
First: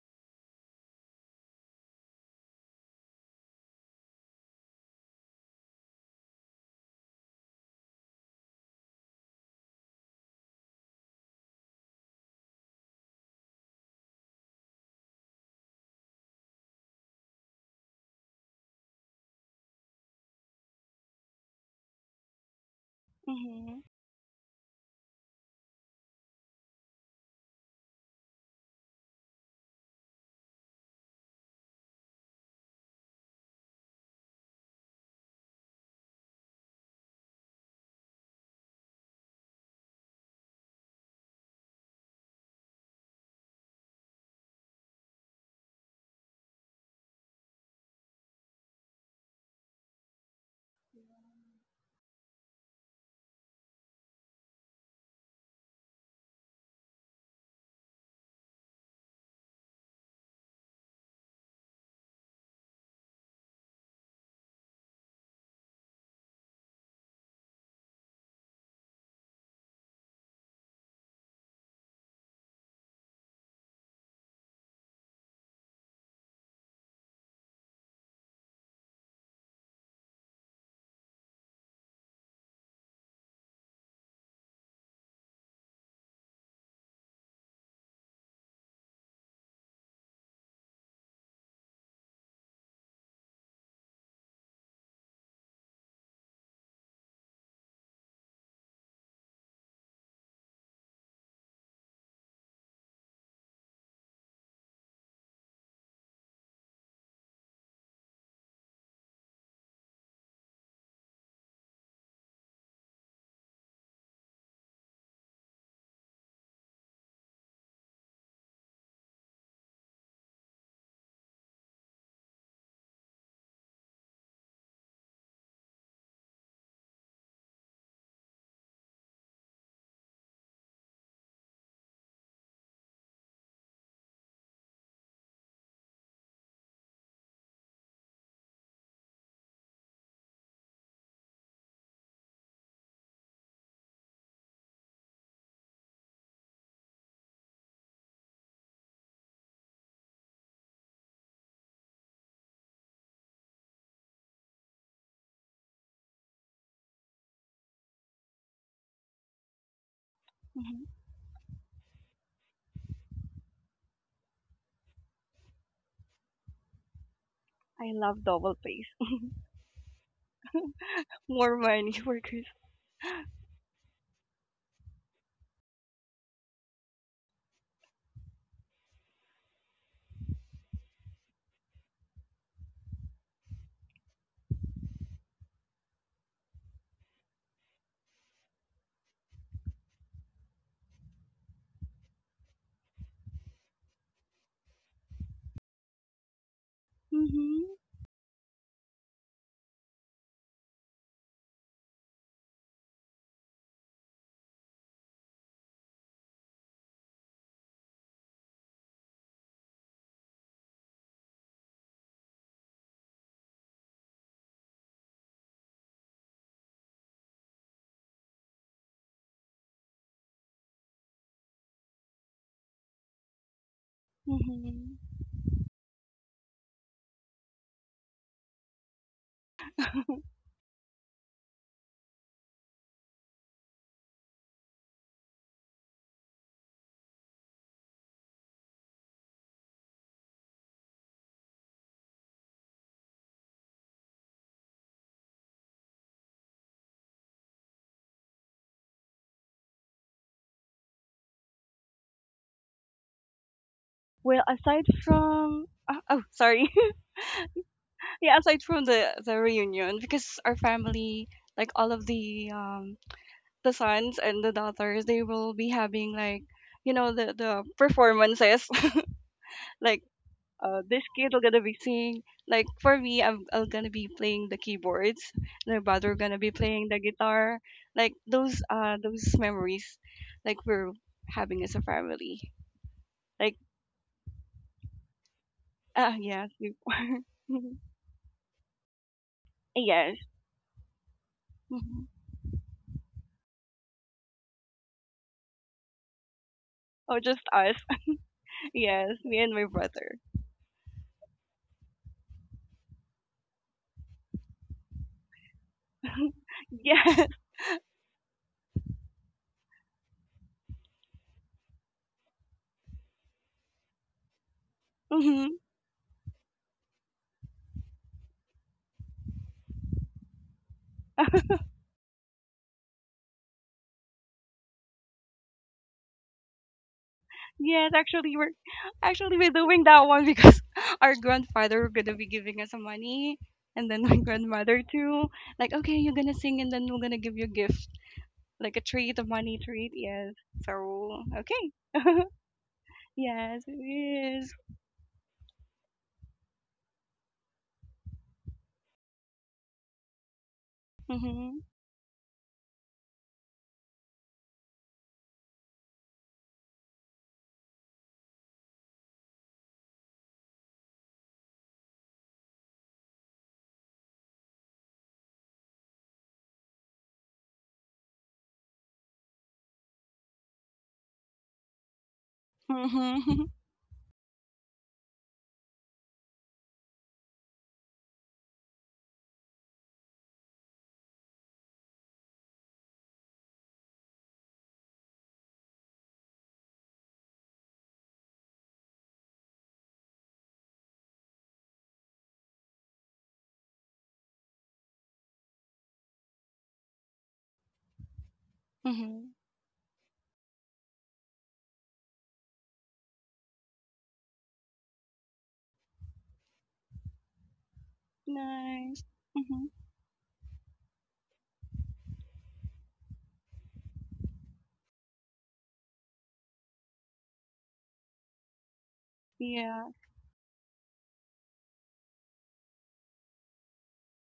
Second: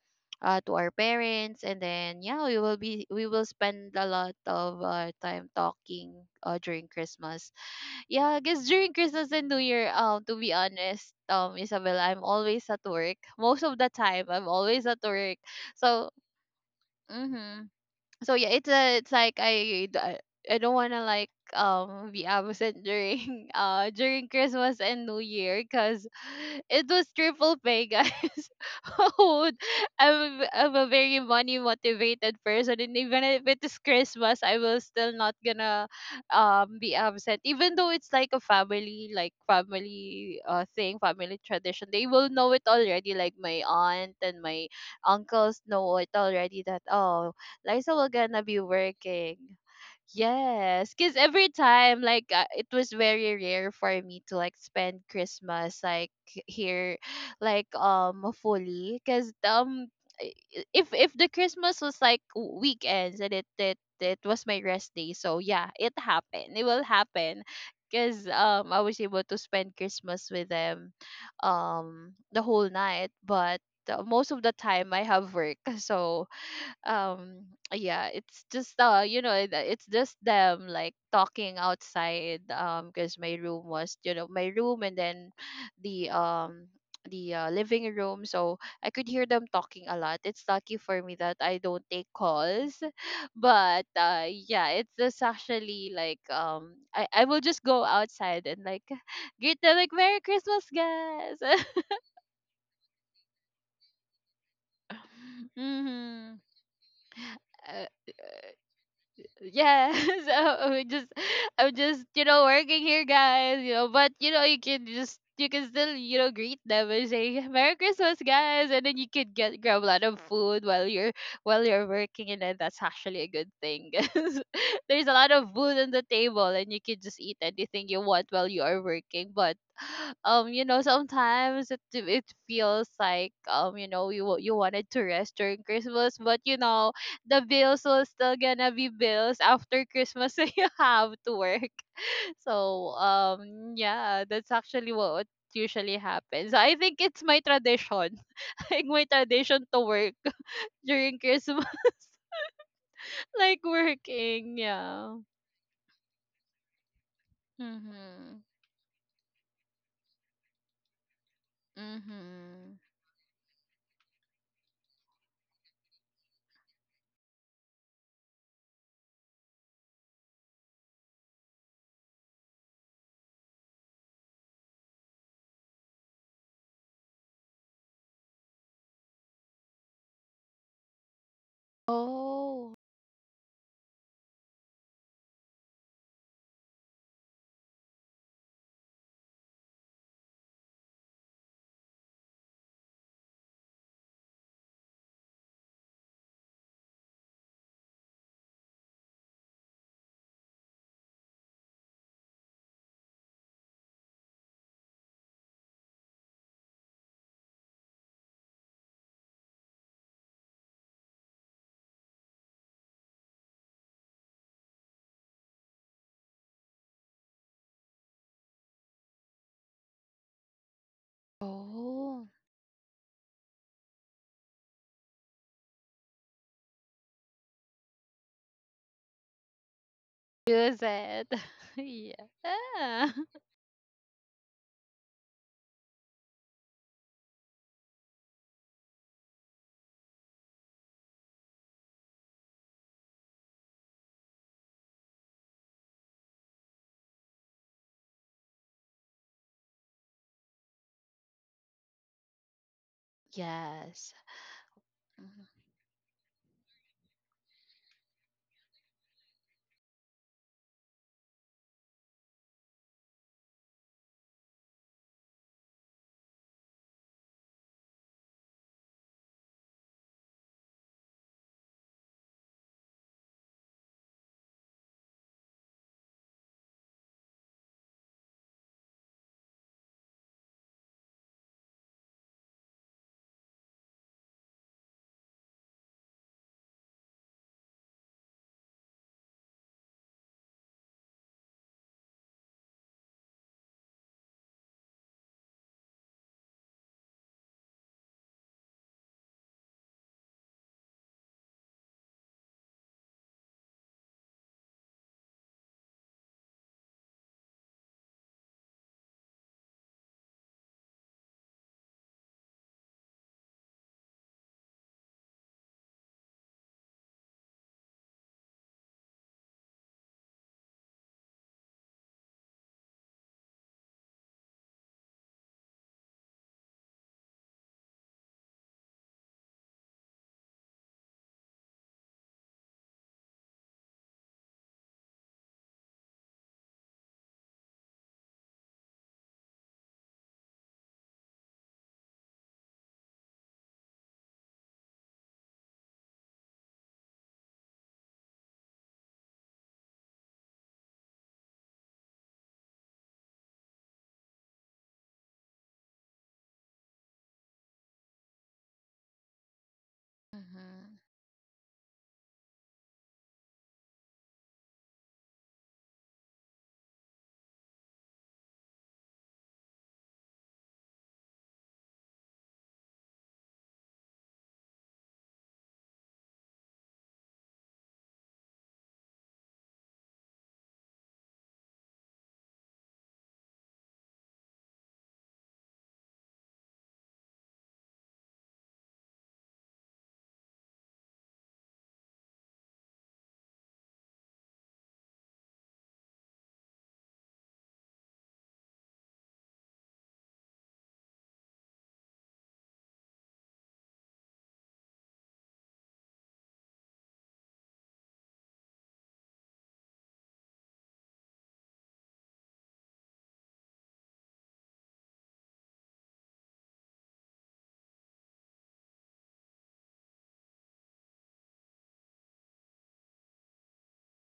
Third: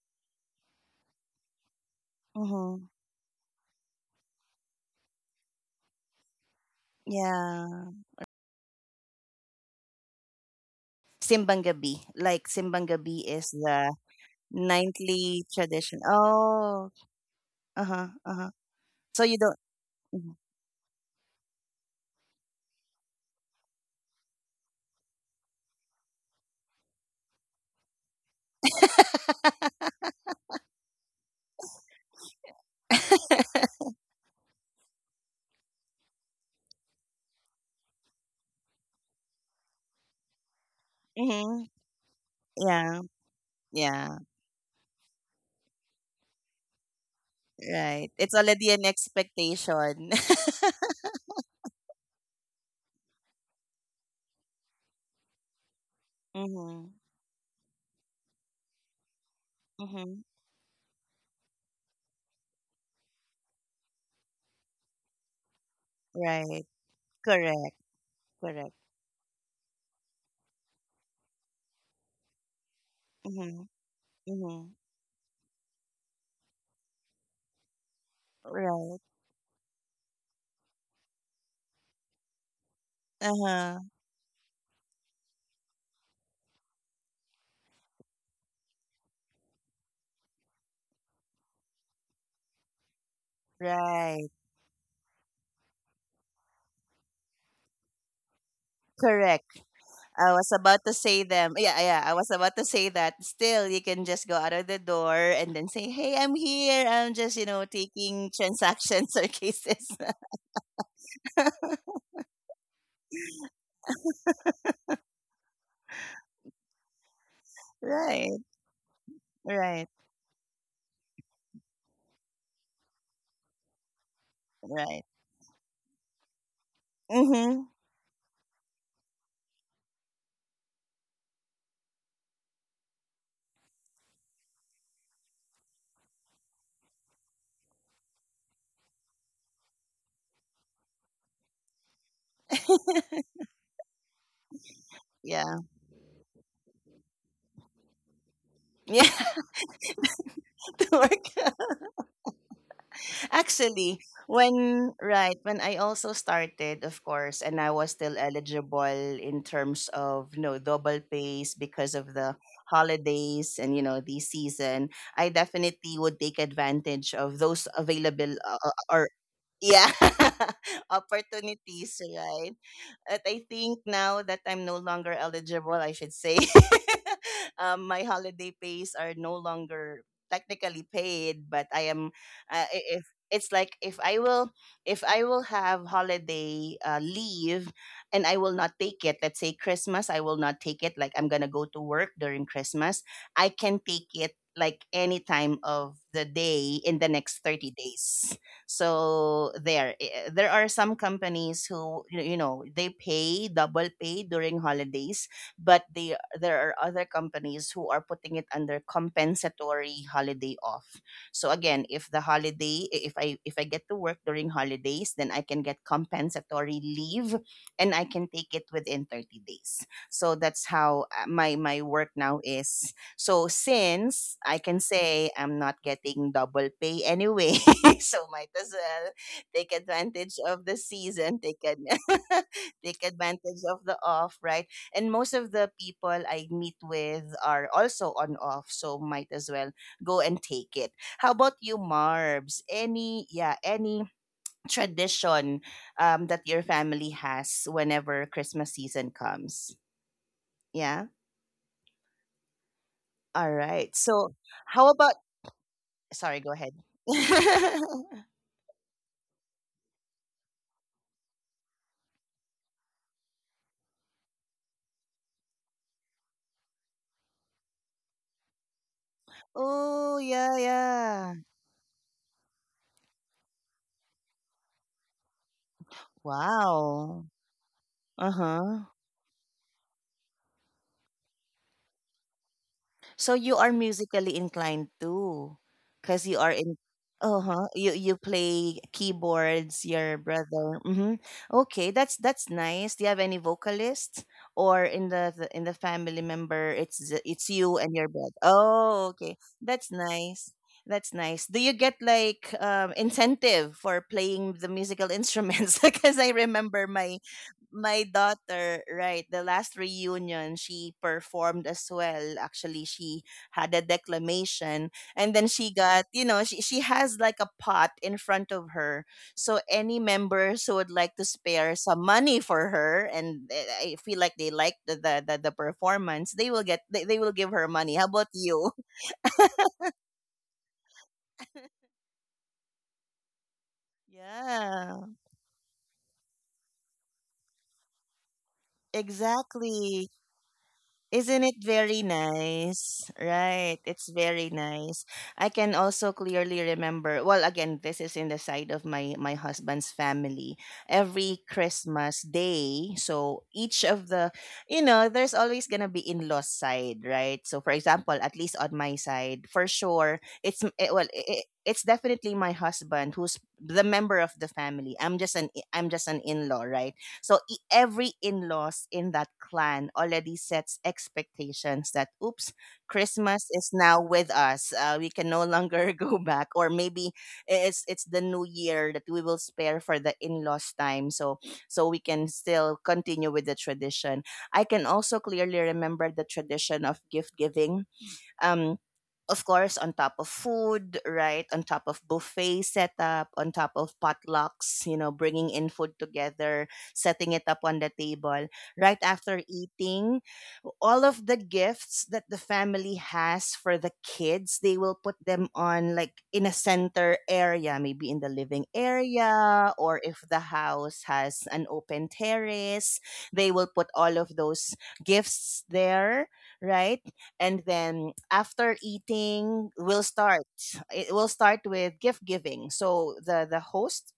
Speaker 2: to our parents, and then yeah,
Speaker 1: Mm-hmm.
Speaker 2: we will spend a lot of time talking during Christmas.
Speaker 1: Yeah.
Speaker 2: Yeah, I guess during Christmas and New Year, to be honest,
Speaker 1: Simbang gabi,
Speaker 2: Isabel, I'm
Speaker 1: like
Speaker 2: always at
Speaker 1: simbang
Speaker 2: work,
Speaker 1: gabi is
Speaker 2: most of the
Speaker 1: the
Speaker 2: time I'm always at work.
Speaker 1: nightly tradition.
Speaker 2: So,
Speaker 1: Oh,
Speaker 2: mhm.
Speaker 1: uh-huh,
Speaker 2: So yeah,
Speaker 1: uh-huh.
Speaker 2: it's a, it's
Speaker 1: So you
Speaker 2: like,
Speaker 1: don't.
Speaker 2: I d-
Speaker 1: Mhm,
Speaker 2: I don't want to, like, be absent during
Speaker 3: Mm-hmm.
Speaker 2: during Christmas and New Year, because it was triple pay, guys. Oh, I'm a very money motivated person, and even if it is Christmas, I will still not gonna be absent, even though it's like a family like family thing family
Speaker 1: mhm.
Speaker 2: tradition. They will know it
Speaker 1: Yeah,
Speaker 2: already, like my aunt
Speaker 1: yeah,
Speaker 2: and my uncles know it already, that, oh, Liza
Speaker 1: right.
Speaker 2: will
Speaker 1: It's
Speaker 2: gonna be
Speaker 1: already an
Speaker 2: working.
Speaker 1: expectation.
Speaker 2: Yes, because every time, like, it was very rare for me to, like, spend Christmas, like,
Speaker 1: Mhm,
Speaker 2: here, like, fully, because
Speaker 1: mhm,
Speaker 2: if the Christmas was like weekends, and it was my rest day, so yeah, it happened. It
Speaker 1: right.
Speaker 2: will happen,
Speaker 1: Correct,
Speaker 2: because
Speaker 1: correct.
Speaker 2: I was able to spend Christmas with them, the whole night, but
Speaker 1: Mhm,
Speaker 2: most of the
Speaker 1: mhm,
Speaker 2: time I have work, so um yeah, it's just
Speaker 1: right.
Speaker 2: it's just them like talking outside because my room
Speaker 1: Uh-huh,
Speaker 2: was, you know, my room, and then the um the living room, so I could hear them talking a lot. It's lucky for me that I don't take calls. But
Speaker 1: right.
Speaker 2: yeah, it's just actually like I will just go outside and, like, greet
Speaker 1: Correct.
Speaker 2: them like, "Merry
Speaker 1: I was
Speaker 2: Christmas,
Speaker 1: about to say
Speaker 2: guys."
Speaker 1: them. Yeah, yeah. I was about to say that. Still, you can just go out of the door and then say, "Hey,
Speaker 2: Mm-hmm.
Speaker 1: I'm here. I'm just, you know, taking transactions or
Speaker 2: Yeah,
Speaker 1: cases."
Speaker 2: so I'm just, I'm just, you know, working here, guys. You know, but, you know, you can just, you can still, you know, greet them and say, "Merry Christmas,
Speaker 1: Right,
Speaker 2: guys," and then you could get grab a
Speaker 1: right,
Speaker 2: lot of food while you're working, and then that's actually a good thing. 'Cause there's a
Speaker 1: right.
Speaker 2: lot of food on the table, and you can just eat
Speaker 1: Mm-hmm.
Speaker 2: anything you want while you are working. But, you know, sometimes it feels like, you know, you wanted to rest during Christmas, but, you know, the bills will still gonna be bills after Christmas, so you have to work. So yeah, that's actually what
Speaker 1: Yeah,
Speaker 2: usually happens. I think it's my tradition, like my
Speaker 1: yeah.
Speaker 2: tradition to work
Speaker 1: At
Speaker 2: during
Speaker 1: work.
Speaker 2: Christmas, like
Speaker 1: Actually,
Speaker 2: working.
Speaker 1: when
Speaker 2: Yeah.
Speaker 1: right, when I also started, of course, and I was still
Speaker 2: Mhm.
Speaker 1: eligible in terms of, you know,
Speaker 3: Mm-hmm.
Speaker 1: double pays because of the
Speaker 2: Mhm.
Speaker 1: holidays and, you know, the season, I definitely would take advantage of those
Speaker 3: I love
Speaker 1: available
Speaker 3: double paste.
Speaker 1: or yeah,
Speaker 3: More money
Speaker 1: opportunities,
Speaker 3: workers.
Speaker 1: right? But I think now that I'm no longer eligible, I should say, my holiday pays are no longer technically paid, but I am,
Speaker 2: Oh.
Speaker 1: if it's like if I will have holiday leave and I will not take it, let's say Christmas, I will not take it, like I'm gonna go to work during Christmas, I can take it like any time of the day in the next 30
Speaker 3: Mm-hmm.
Speaker 1: days. So there, there are some companies who you know, they pay double pay during holidays, but they there are other companies who are putting it under compensatory holiday off. So again, if the holiday, I- if I if I get to work during holidays, then I can get compensatory leave, and I can take it within 30 days. So that's how my work
Speaker 2: Oh.
Speaker 1: now is. So since I can
Speaker 3: Mm-hmm.
Speaker 1: say I'm not getting double pay anyway, so might as well take advantage of the
Speaker 2: Use it.
Speaker 1: season, take
Speaker 2: Yeah.
Speaker 1: advantage of the off, right? And most of the people I meet with are also on off, so might as well go and take it. How about you, Marbs? Any, yeah, any tradition that your family has whenever Christmas season comes? Yeah, all right.
Speaker 2: Yes.
Speaker 3: Well,
Speaker 1: So
Speaker 3: aside
Speaker 1: how about,
Speaker 2: Mhm.
Speaker 3: from oh,
Speaker 1: sorry, go
Speaker 3: sorry,
Speaker 1: ahead.
Speaker 3: yeah, aside from the reunion, because our family, like all of the sons and the daughters, they will be having like the performances, like,
Speaker 1: Oh yeah,
Speaker 3: this kid
Speaker 1: yeah.
Speaker 3: will gonna be singing. Like for me, I'm gonna be playing the keyboards. My brother gonna be playing the
Speaker 1: Wow.
Speaker 3: guitar. Like, those
Speaker 1: Uh-huh.
Speaker 3: those memories, like we're having as a family.
Speaker 1: So
Speaker 3: Like
Speaker 1: you are musically inclined too, because you
Speaker 3: yeah,
Speaker 1: are in.
Speaker 3: before.
Speaker 1: Uh-huh. You play keyboards.
Speaker 3: Yes.
Speaker 1: Your brother. Mm-hmm. Okay,
Speaker 3: Mhm.
Speaker 1: that's nice. Do you have any vocalists or in the in the family member? It's
Speaker 3: Oh, just
Speaker 1: it's
Speaker 3: us.
Speaker 1: you and your brother. Oh,
Speaker 3: Yes,
Speaker 1: okay.
Speaker 3: me and my
Speaker 1: That's
Speaker 3: brother.
Speaker 1: nice. That's nice. Do you get like incentive for playing the musical instruments? Because I remember
Speaker 3: Yes.
Speaker 1: my daughter, right, the last reunion, she performed as well. Actually, she had a declamation, and then she got, you know, she has like a pot in front of her. So any members who would like to spare some money for her and I feel like they like the performance, they will give her money.
Speaker 3: Yes,
Speaker 1: How about
Speaker 3: actually we're
Speaker 1: you?
Speaker 3: actually we're doing that one because our grandfather were gonna be giving us some money and then my grandmother
Speaker 1: Yeah.
Speaker 3: too. Like, okay, you're gonna sing and then we're gonna give you a gift. Like a treat, a money treat,
Speaker 1: Exactly.
Speaker 3: yes. So
Speaker 1: Isn't it very
Speaker 3: okay.
Speaker 1: nice?
Speaker 3: Yes, it
Speaker 1: Right. It's
Speaker 3: is.
Speaker 1: very nice. I can also clearly remember, well, again, this is in the side of my husband's family. Every
Speaker 3: Mm-hmm.
Speaker 1: Christmas day, so each of the, you know, there's always going to be in-laws side, right? So for example, at least on my side, for sure,
Speaker 2: Mhm.
Speaker 1: well, it's definitely my husband who's the member of the family. I'm just an in-law, right? So every in-laws in that clan already sets expectations that oops,
Speaker 3: Mm-hmm.
Speaker 1: Christmas is now with us. We can no longer go back, or maybe it's the new year that we will spare for the in-laws time, so so we can still continue with the tradition. I can also clearly remember the tradition of gift giving, um, of course, on top of food, right? On top of buffet setup, on top of potlucks, you know, bringing in food together, setting it up on the table. Right
Speaker 3: Mm-hmm.
Speaker 1: after eating, all of the gifts that the family has for the kids, they will put them on like in a center area, maybe in the living
Speaker 3: Nice. Mm-hmm.
Speaker 1: area, or if the house has an open terrace, they will put all of those gifts there, right? And then after eating
Speaker 3: Yeah.
Speaker 1: we'll start, it will start with gift giving. So the host,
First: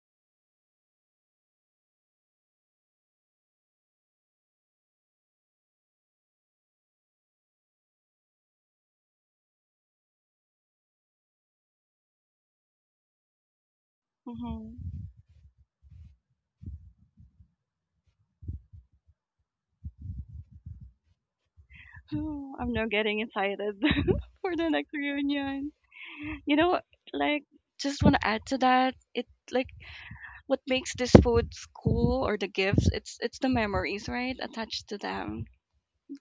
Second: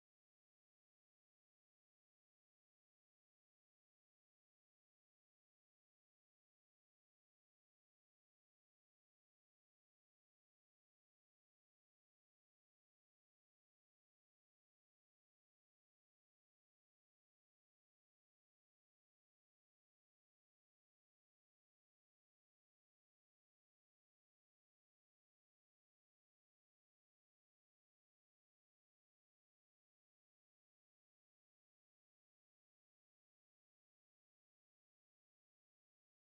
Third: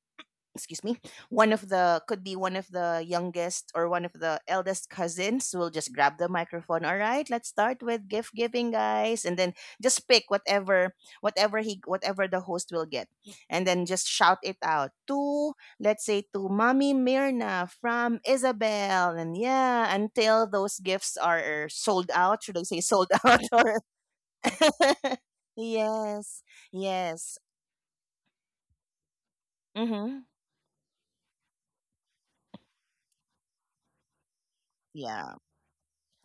Speaker 1: excuse me, one of the could be one of the youngest or one of the eldest cousins will just grab the microphone. All right, let's start with gift giving, guys. And then just pick whatever, whatever he whatever the host will get, and then just shout it
Speaker 3: Mm-hmm.
Speaker 1: out to, let's say, to mommy Mirna from Isabel. And yeah, until those gifts are sold out,
Speaker 3: Oh,
Speaker 1: should I
Speaker 3: I'm
Speaker 1: say
Speaker 3: now
Speaker 1: sold
Speaker 3: getting
Speaker 1: out?
Speaker 3: excited
Speaker 1: Or
Speaker 3: for the next reunion.
Speaker 1: yes,
Speaker 3: You know,
Speaker 1: yes.
Speaker 3: like, just want to add to that. It like
Speaker 1: Mm-hmm.
Speaker 3: what makes this foods cool or the gifts, it's the memories, right, attached to
Speaker 1: Yeah,
Speaker 3: them,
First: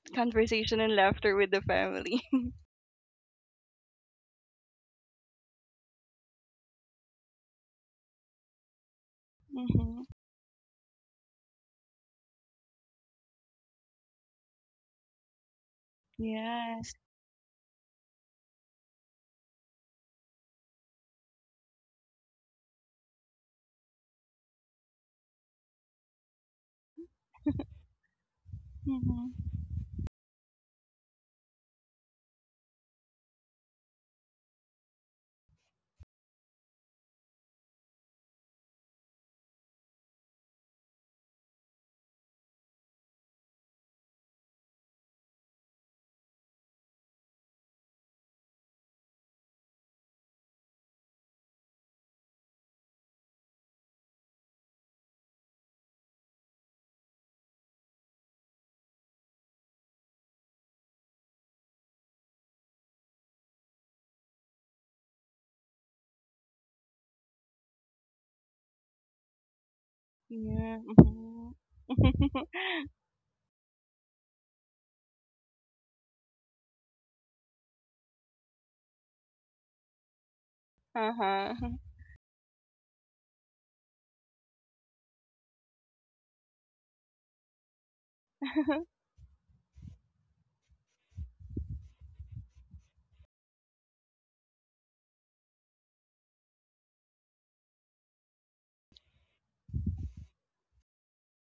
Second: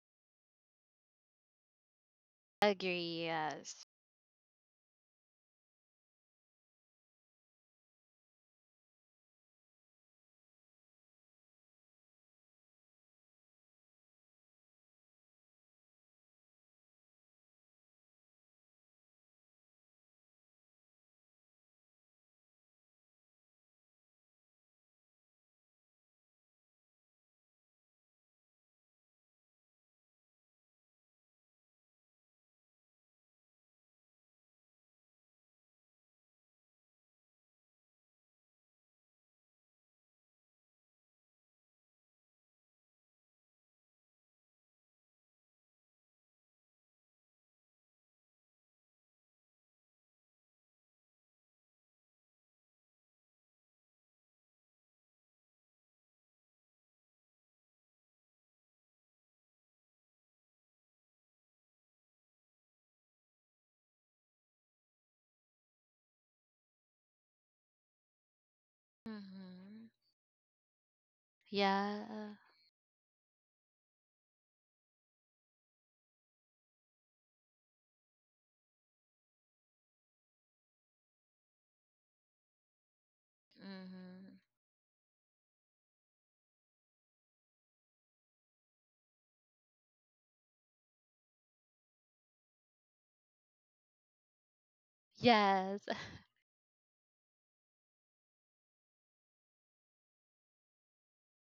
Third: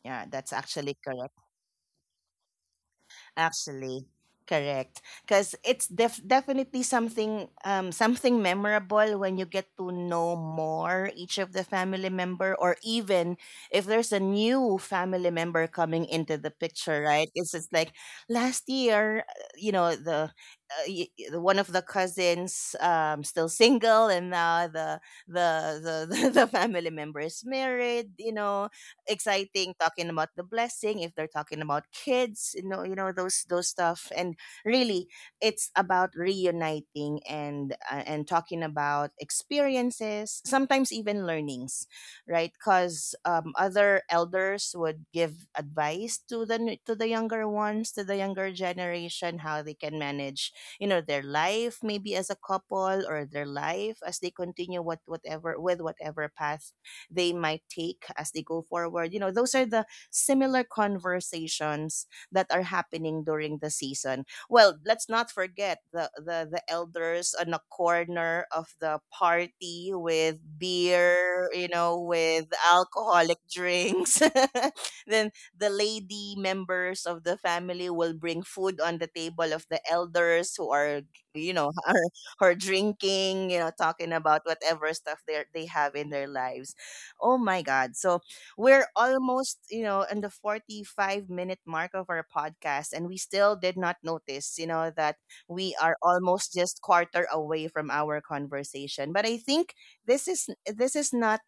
Speaker 1: yeah, that's
Speaker 3: conversation and
Speaker 1: actually correct,
Speaker 3: laughter with the family.
Speaker 2: Agree. Yes.
Speaker 1: actually. Correct. Because it's definitely something something memorable when you get to
Speaker 3: Mm-hmm.
Speaker 1: know more each of the family member, or even if there's a new family member coming into the
Speaker 3: Yes.
Speaker 1: picture, right? It's just like last year, you know, the one of the cousins still single, and now the the, the family member is married. You know,
Speaker 3: Mm-hmm.
Speaker 1: exciting, talking about the blessing, if they're talking about kids, you know, you know, those stuff. And really it's about reuniting and talking about experiences, sometimes even learnings, right? Because other elders would give advice to to the younger ones, to the younger generation, how they can manage, you know, their life, maybe as a couple, or their life as they continue whatever, with whatever path they might take as they go forward. You know, those are the similar conversations that are happening during the season. Well, let's not forget the elders on a corner of the
Speaker 2: Mm-hmm.
Speaker 1: party with
Speaker 3: Yeah.
Speaker 1: beer, you
Speaker 3: Mm-hmm.
Speaker 1: know,
Speaker 2: Yeah.
Speaker 1: with alcoholic drinks. Then the lady members of the family will bring food on the table of the elders who are, you know,
Speaker 3: Uh-huh.
Speaker 1: are drinking, you know, talking
Speaker 2: Mhm.
Speaker 1: about whatever stuff they have in their lives. Oh my God. So we're almost, you know, in the 45-minute mark of our podcast, and we still did not notice, you know, that we
Speaker 2: Yes.
Speaker 1: are almost just quarter away from our conversation. But I think this is not,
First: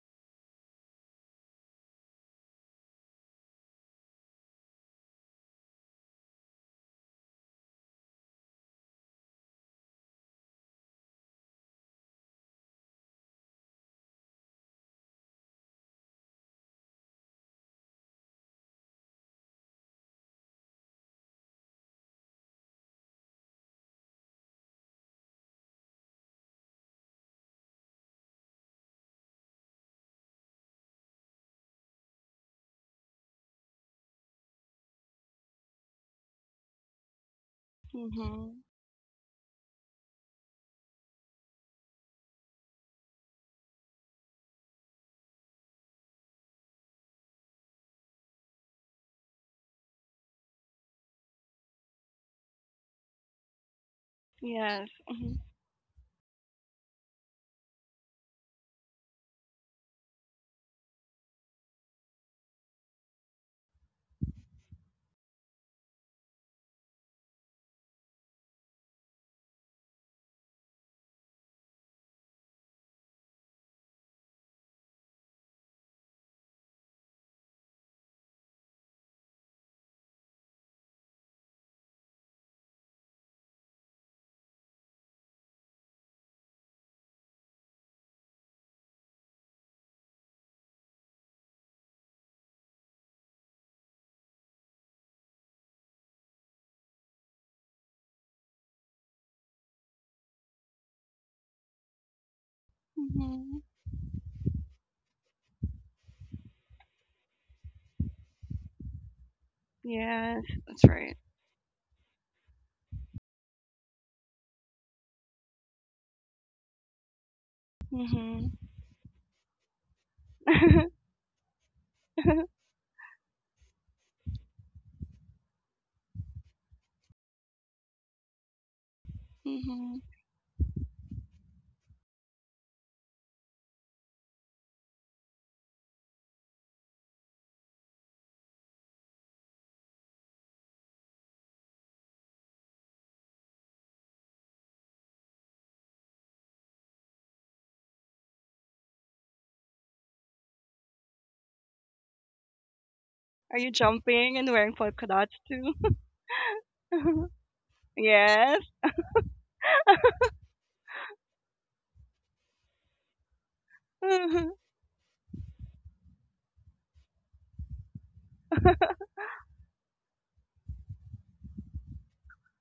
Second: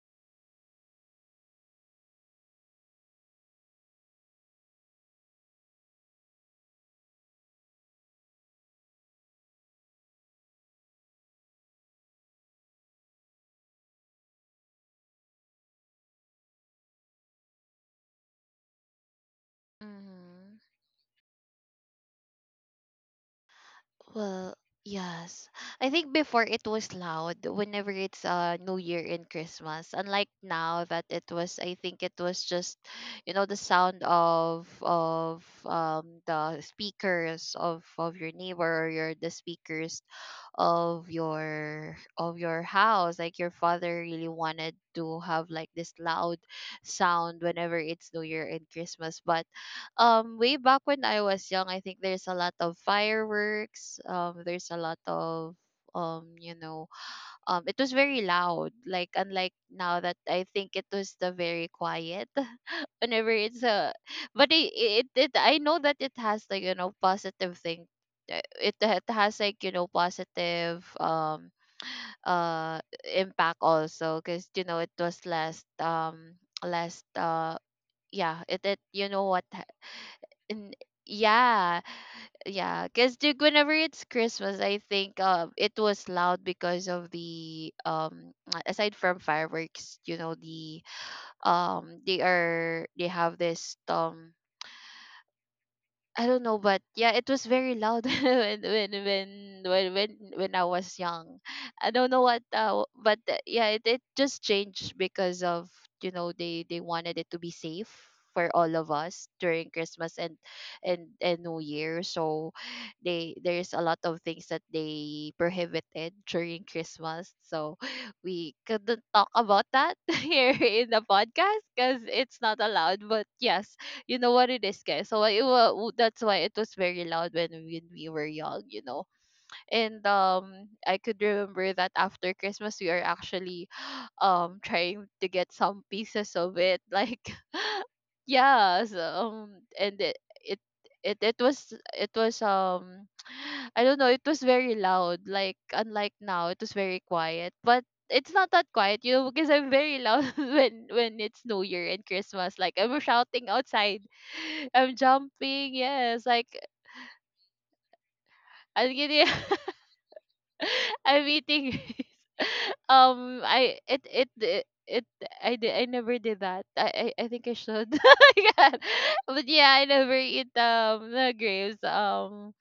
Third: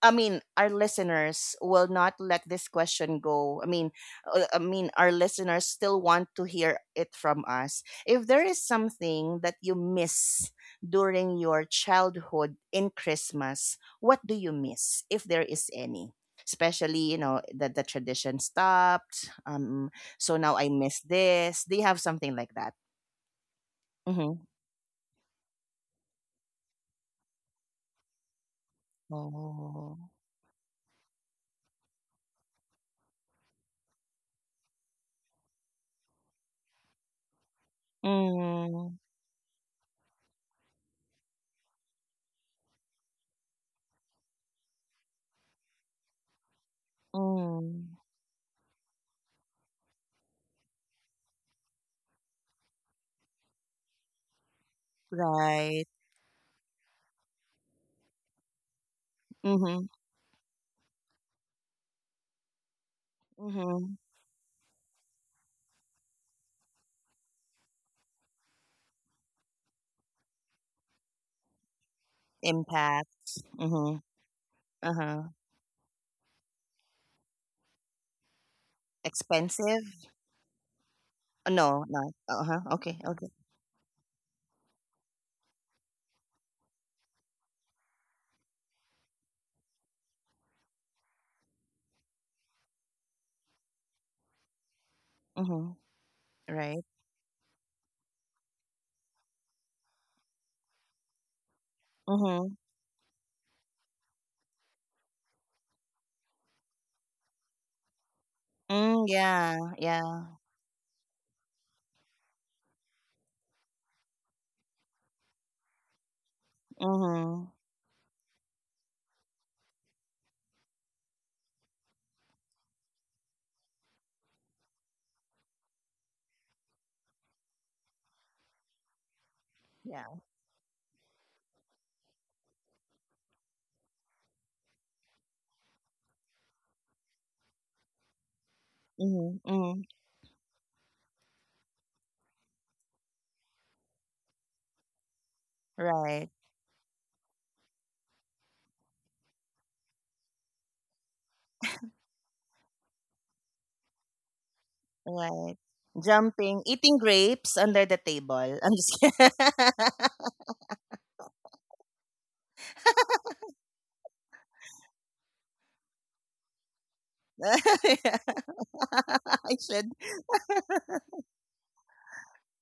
Speaker 1: I mean, our listeners will not let this question go. I mean, our listeners still want to hear it from us. If there is something that you miss during your childhood in Christmas, what do you miss, if there is any? Especially, you know, that the tradition stopped. So
Speaker 2: Mhm.
Speaker 1: now I miss this. Do you have something like that?
Speaker 2: Well,
Speaker 1: Mm-hmm.
Speaker 2: yes. I think before it was loud whenever it's New Year and Christmas.
Speaker 1: Oh.
Speaker 2: Unlike now that it was, I think it was just, you know, the sound of the speakers of your
Speaker 3: Mm-hmm.
Speaker 2: neighbor, or
Speaker 1: Mm,
Speaker 2: your the speakers of your house. Like, your father really wanted to have like this loud sound whenever
Speaker 1: mm,
Speaker 2: it's New Year and Christmas. But way back when I was young, I think there's a lot of fireworks. There's a
Speaker 3: Yes.
Speaker 2: lot of
Speaker 1: right.
Speaker 2: you know, it was very loud. Like, unlike
Speaker 1: Mm-hmm.
Speaker 2: now that I think it was the very quiet. Whenever it's a,
Speaker 1: Mm-hmm.
Speaker 2: but it, I know that it has like, you know, positive thing. It, it has like, you know, positive uh
Speaker 1: Impact.
Speaker 2: impact
Speaker 1: Mm-hmm.
Speaker 2: also, because, you know, it was
Speaker 1: Uh-huh.
Speaker 2: last last yeah, it, you know what,
Speaker 1: Expensive?
Speaker 2: and yeah.
Speaker 1: No, not. Uh-huh.
Speaker 2: Yeah,
Speaker 1: Okay,
Speaker 2: because
Speaker 1: okay.
Speaker 2: whenever it's Christmas, I think it was loud because of the aside from fireworks, you know, the they are they have this
Speaker 1: Mm-hmm.
Speaker 2: I don't know, but
Speaker 1: Right.
Speaker 2: yeah, it was very loud when when when I was young. I don't know what,
Speaker 1: Mm-hmm.
Speaker 2: but
Speaker 3: Mm-hmm.
Speaker 2: yeah, it just changed because of, you know, they wanted it to be safe for all of
Speaker 1: Mm,
Speaker 2: us
Speaker 1: yeah,
Speaker 2: during Christmas
Speaker 1: yeah.
Speaker 2: and
Speaker 3: Yes, that's
Speaker 2: and
Speaker 3: right.
Speaker 2: and New Year. So they there's a lot of things that they prohibited during Christmas.
Speaker 1: Mm-hmm.
Speaker 2: So we
Speaker 3: Mm-hmm.
Speaker 2: couldn't talk about that here in the podcast because it's not allowed. But yes, you know what it is, guys. So that's why it was very loud when we were young, you know.
Speaker 3: Mm-hmm.
Speaker 2: And
Speaker 1: Yeah.
Speaker 2: I could remember that after Christmas, we are actually trying to get some pieces of it, like yeah. So,
Speaker 1: Mm-hmm. Mm-hmm.
Speaker 2: and it was, it was I don't know, it was very loud. Like, unlike
Speaker 1: Right.
Speaker 2: now, it was very quiet. But it's not that quiet, you know, because I'm very loud when it's New Year and Christmas. Like, I'm shouting
Speaker 3: Are you
Speaker 2: outside,
Speaker 3: jumping and wearing
Speaker 2: I'm
Speaker 3: polka dots
Speaker 1: Right.
Speaker 3: too?
Speaker 2: jumping. Yes, like
Speaker 1: Jumping, eating grapes under the table.
Speaker 3: Yes.
Speaker 1: I'm just
Speaker 2: I'm getting.
Speaker 1: kidding.
Speaker 2: I'm eating. I it it it, it I did, I never did that. I think I should.
Speaker 1: I
Speaker 2: Yeah. But yeah, I
Speaker 1: should.
Speaker 2: never eat the grapes.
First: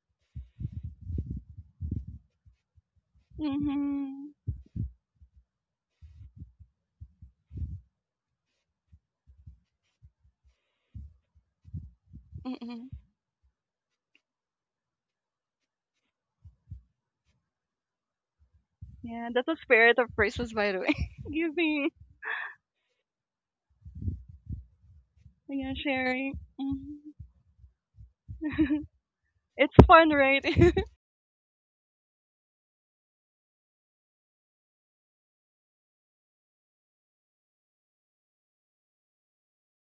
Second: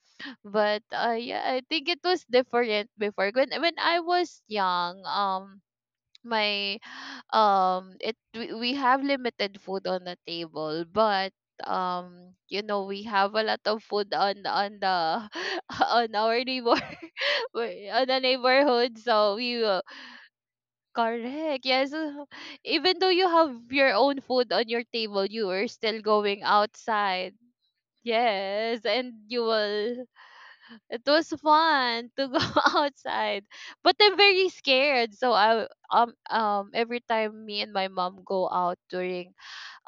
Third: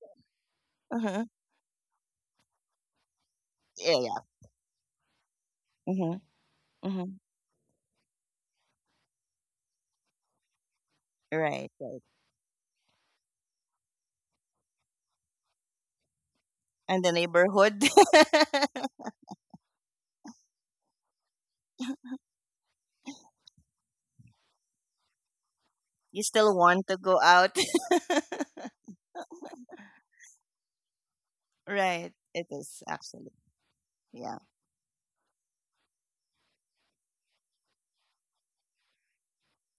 Speaker 2: But
Speaker 1: Uh-huh.
Speaker 2: yeah, I think it was different before. When I
Speaker 1: Yeah, yeah.
Speaker 3: Mm-hmm.
Speaker 2: was young,
Speaker 1: Mm-hmm.
Speaker 2: my
Speaker 1: Mm-hmm.
Speaker 2: we have limited food on the table, but
Speaker 1: Right, right.
Speaker 2: you know,
Speaker 3: Mm-hmm.
Speaker 2: we have a lot of food on the on our neighbor,
Speaker 1: And the neighborhood.
Speaker 2: the neighborhood.
Speaker 3: Yeah,
Speaker 2: So
Speaker 3: that's a
Speaker 2: we will
Speaker 3: spirit of Christmas, by the way.
Speaker 2: correct.
Speaker 3: Giving,
Speaker 2: Yes. Uh, even though you have your own food on your table, you were
Speaker 3: yeah,
Speaker 2: still
Speaker 1: You
Speaker 3: sharing.
Speaker 2: going
Speaker 1: still
Speaker 3: Mhm.
Speaker 1: want to go
Speaker 2: outside.
Speaker 1: out.
Speaker 2: Yes. And you
Speaker 3: It's
Speaker 2: will,
Speaker 3: fun, right?
Speaker 2: it was fun
Speaker 1: Right.
Speaker 2: to go
Speaker 1: It is actually.
Speaker 2: outside. But I'm
Speaker 1: Yeah.
Speaker 2: very scared. So I every time me and my mom go out during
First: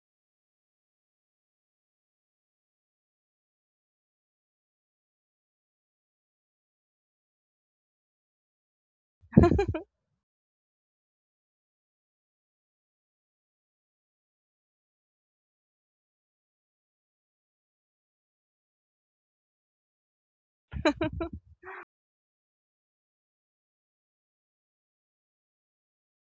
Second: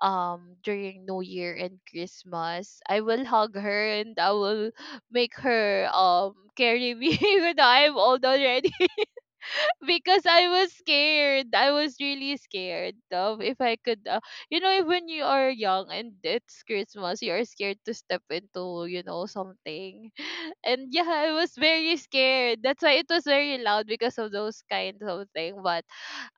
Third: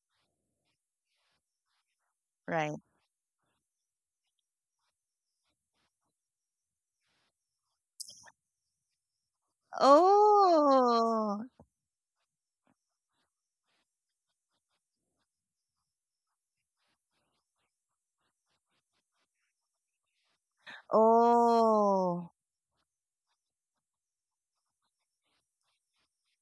Speaker 2: during New Year and
Speaker 1: Right.
Speaker 2: Christmas, I will hug her and I will make her carry me even though I'm old already. Because I was
Speaker 1: Oh.
Speaker 2: scared. I was really scared of if I could, you know, if when you are young and it's Christmas, you are scared to step into, you know, something. And yeah, I was very
Speaker 1: Oh.
Speaker 2: scared. That's why it was very loud because of those kinds of thing. But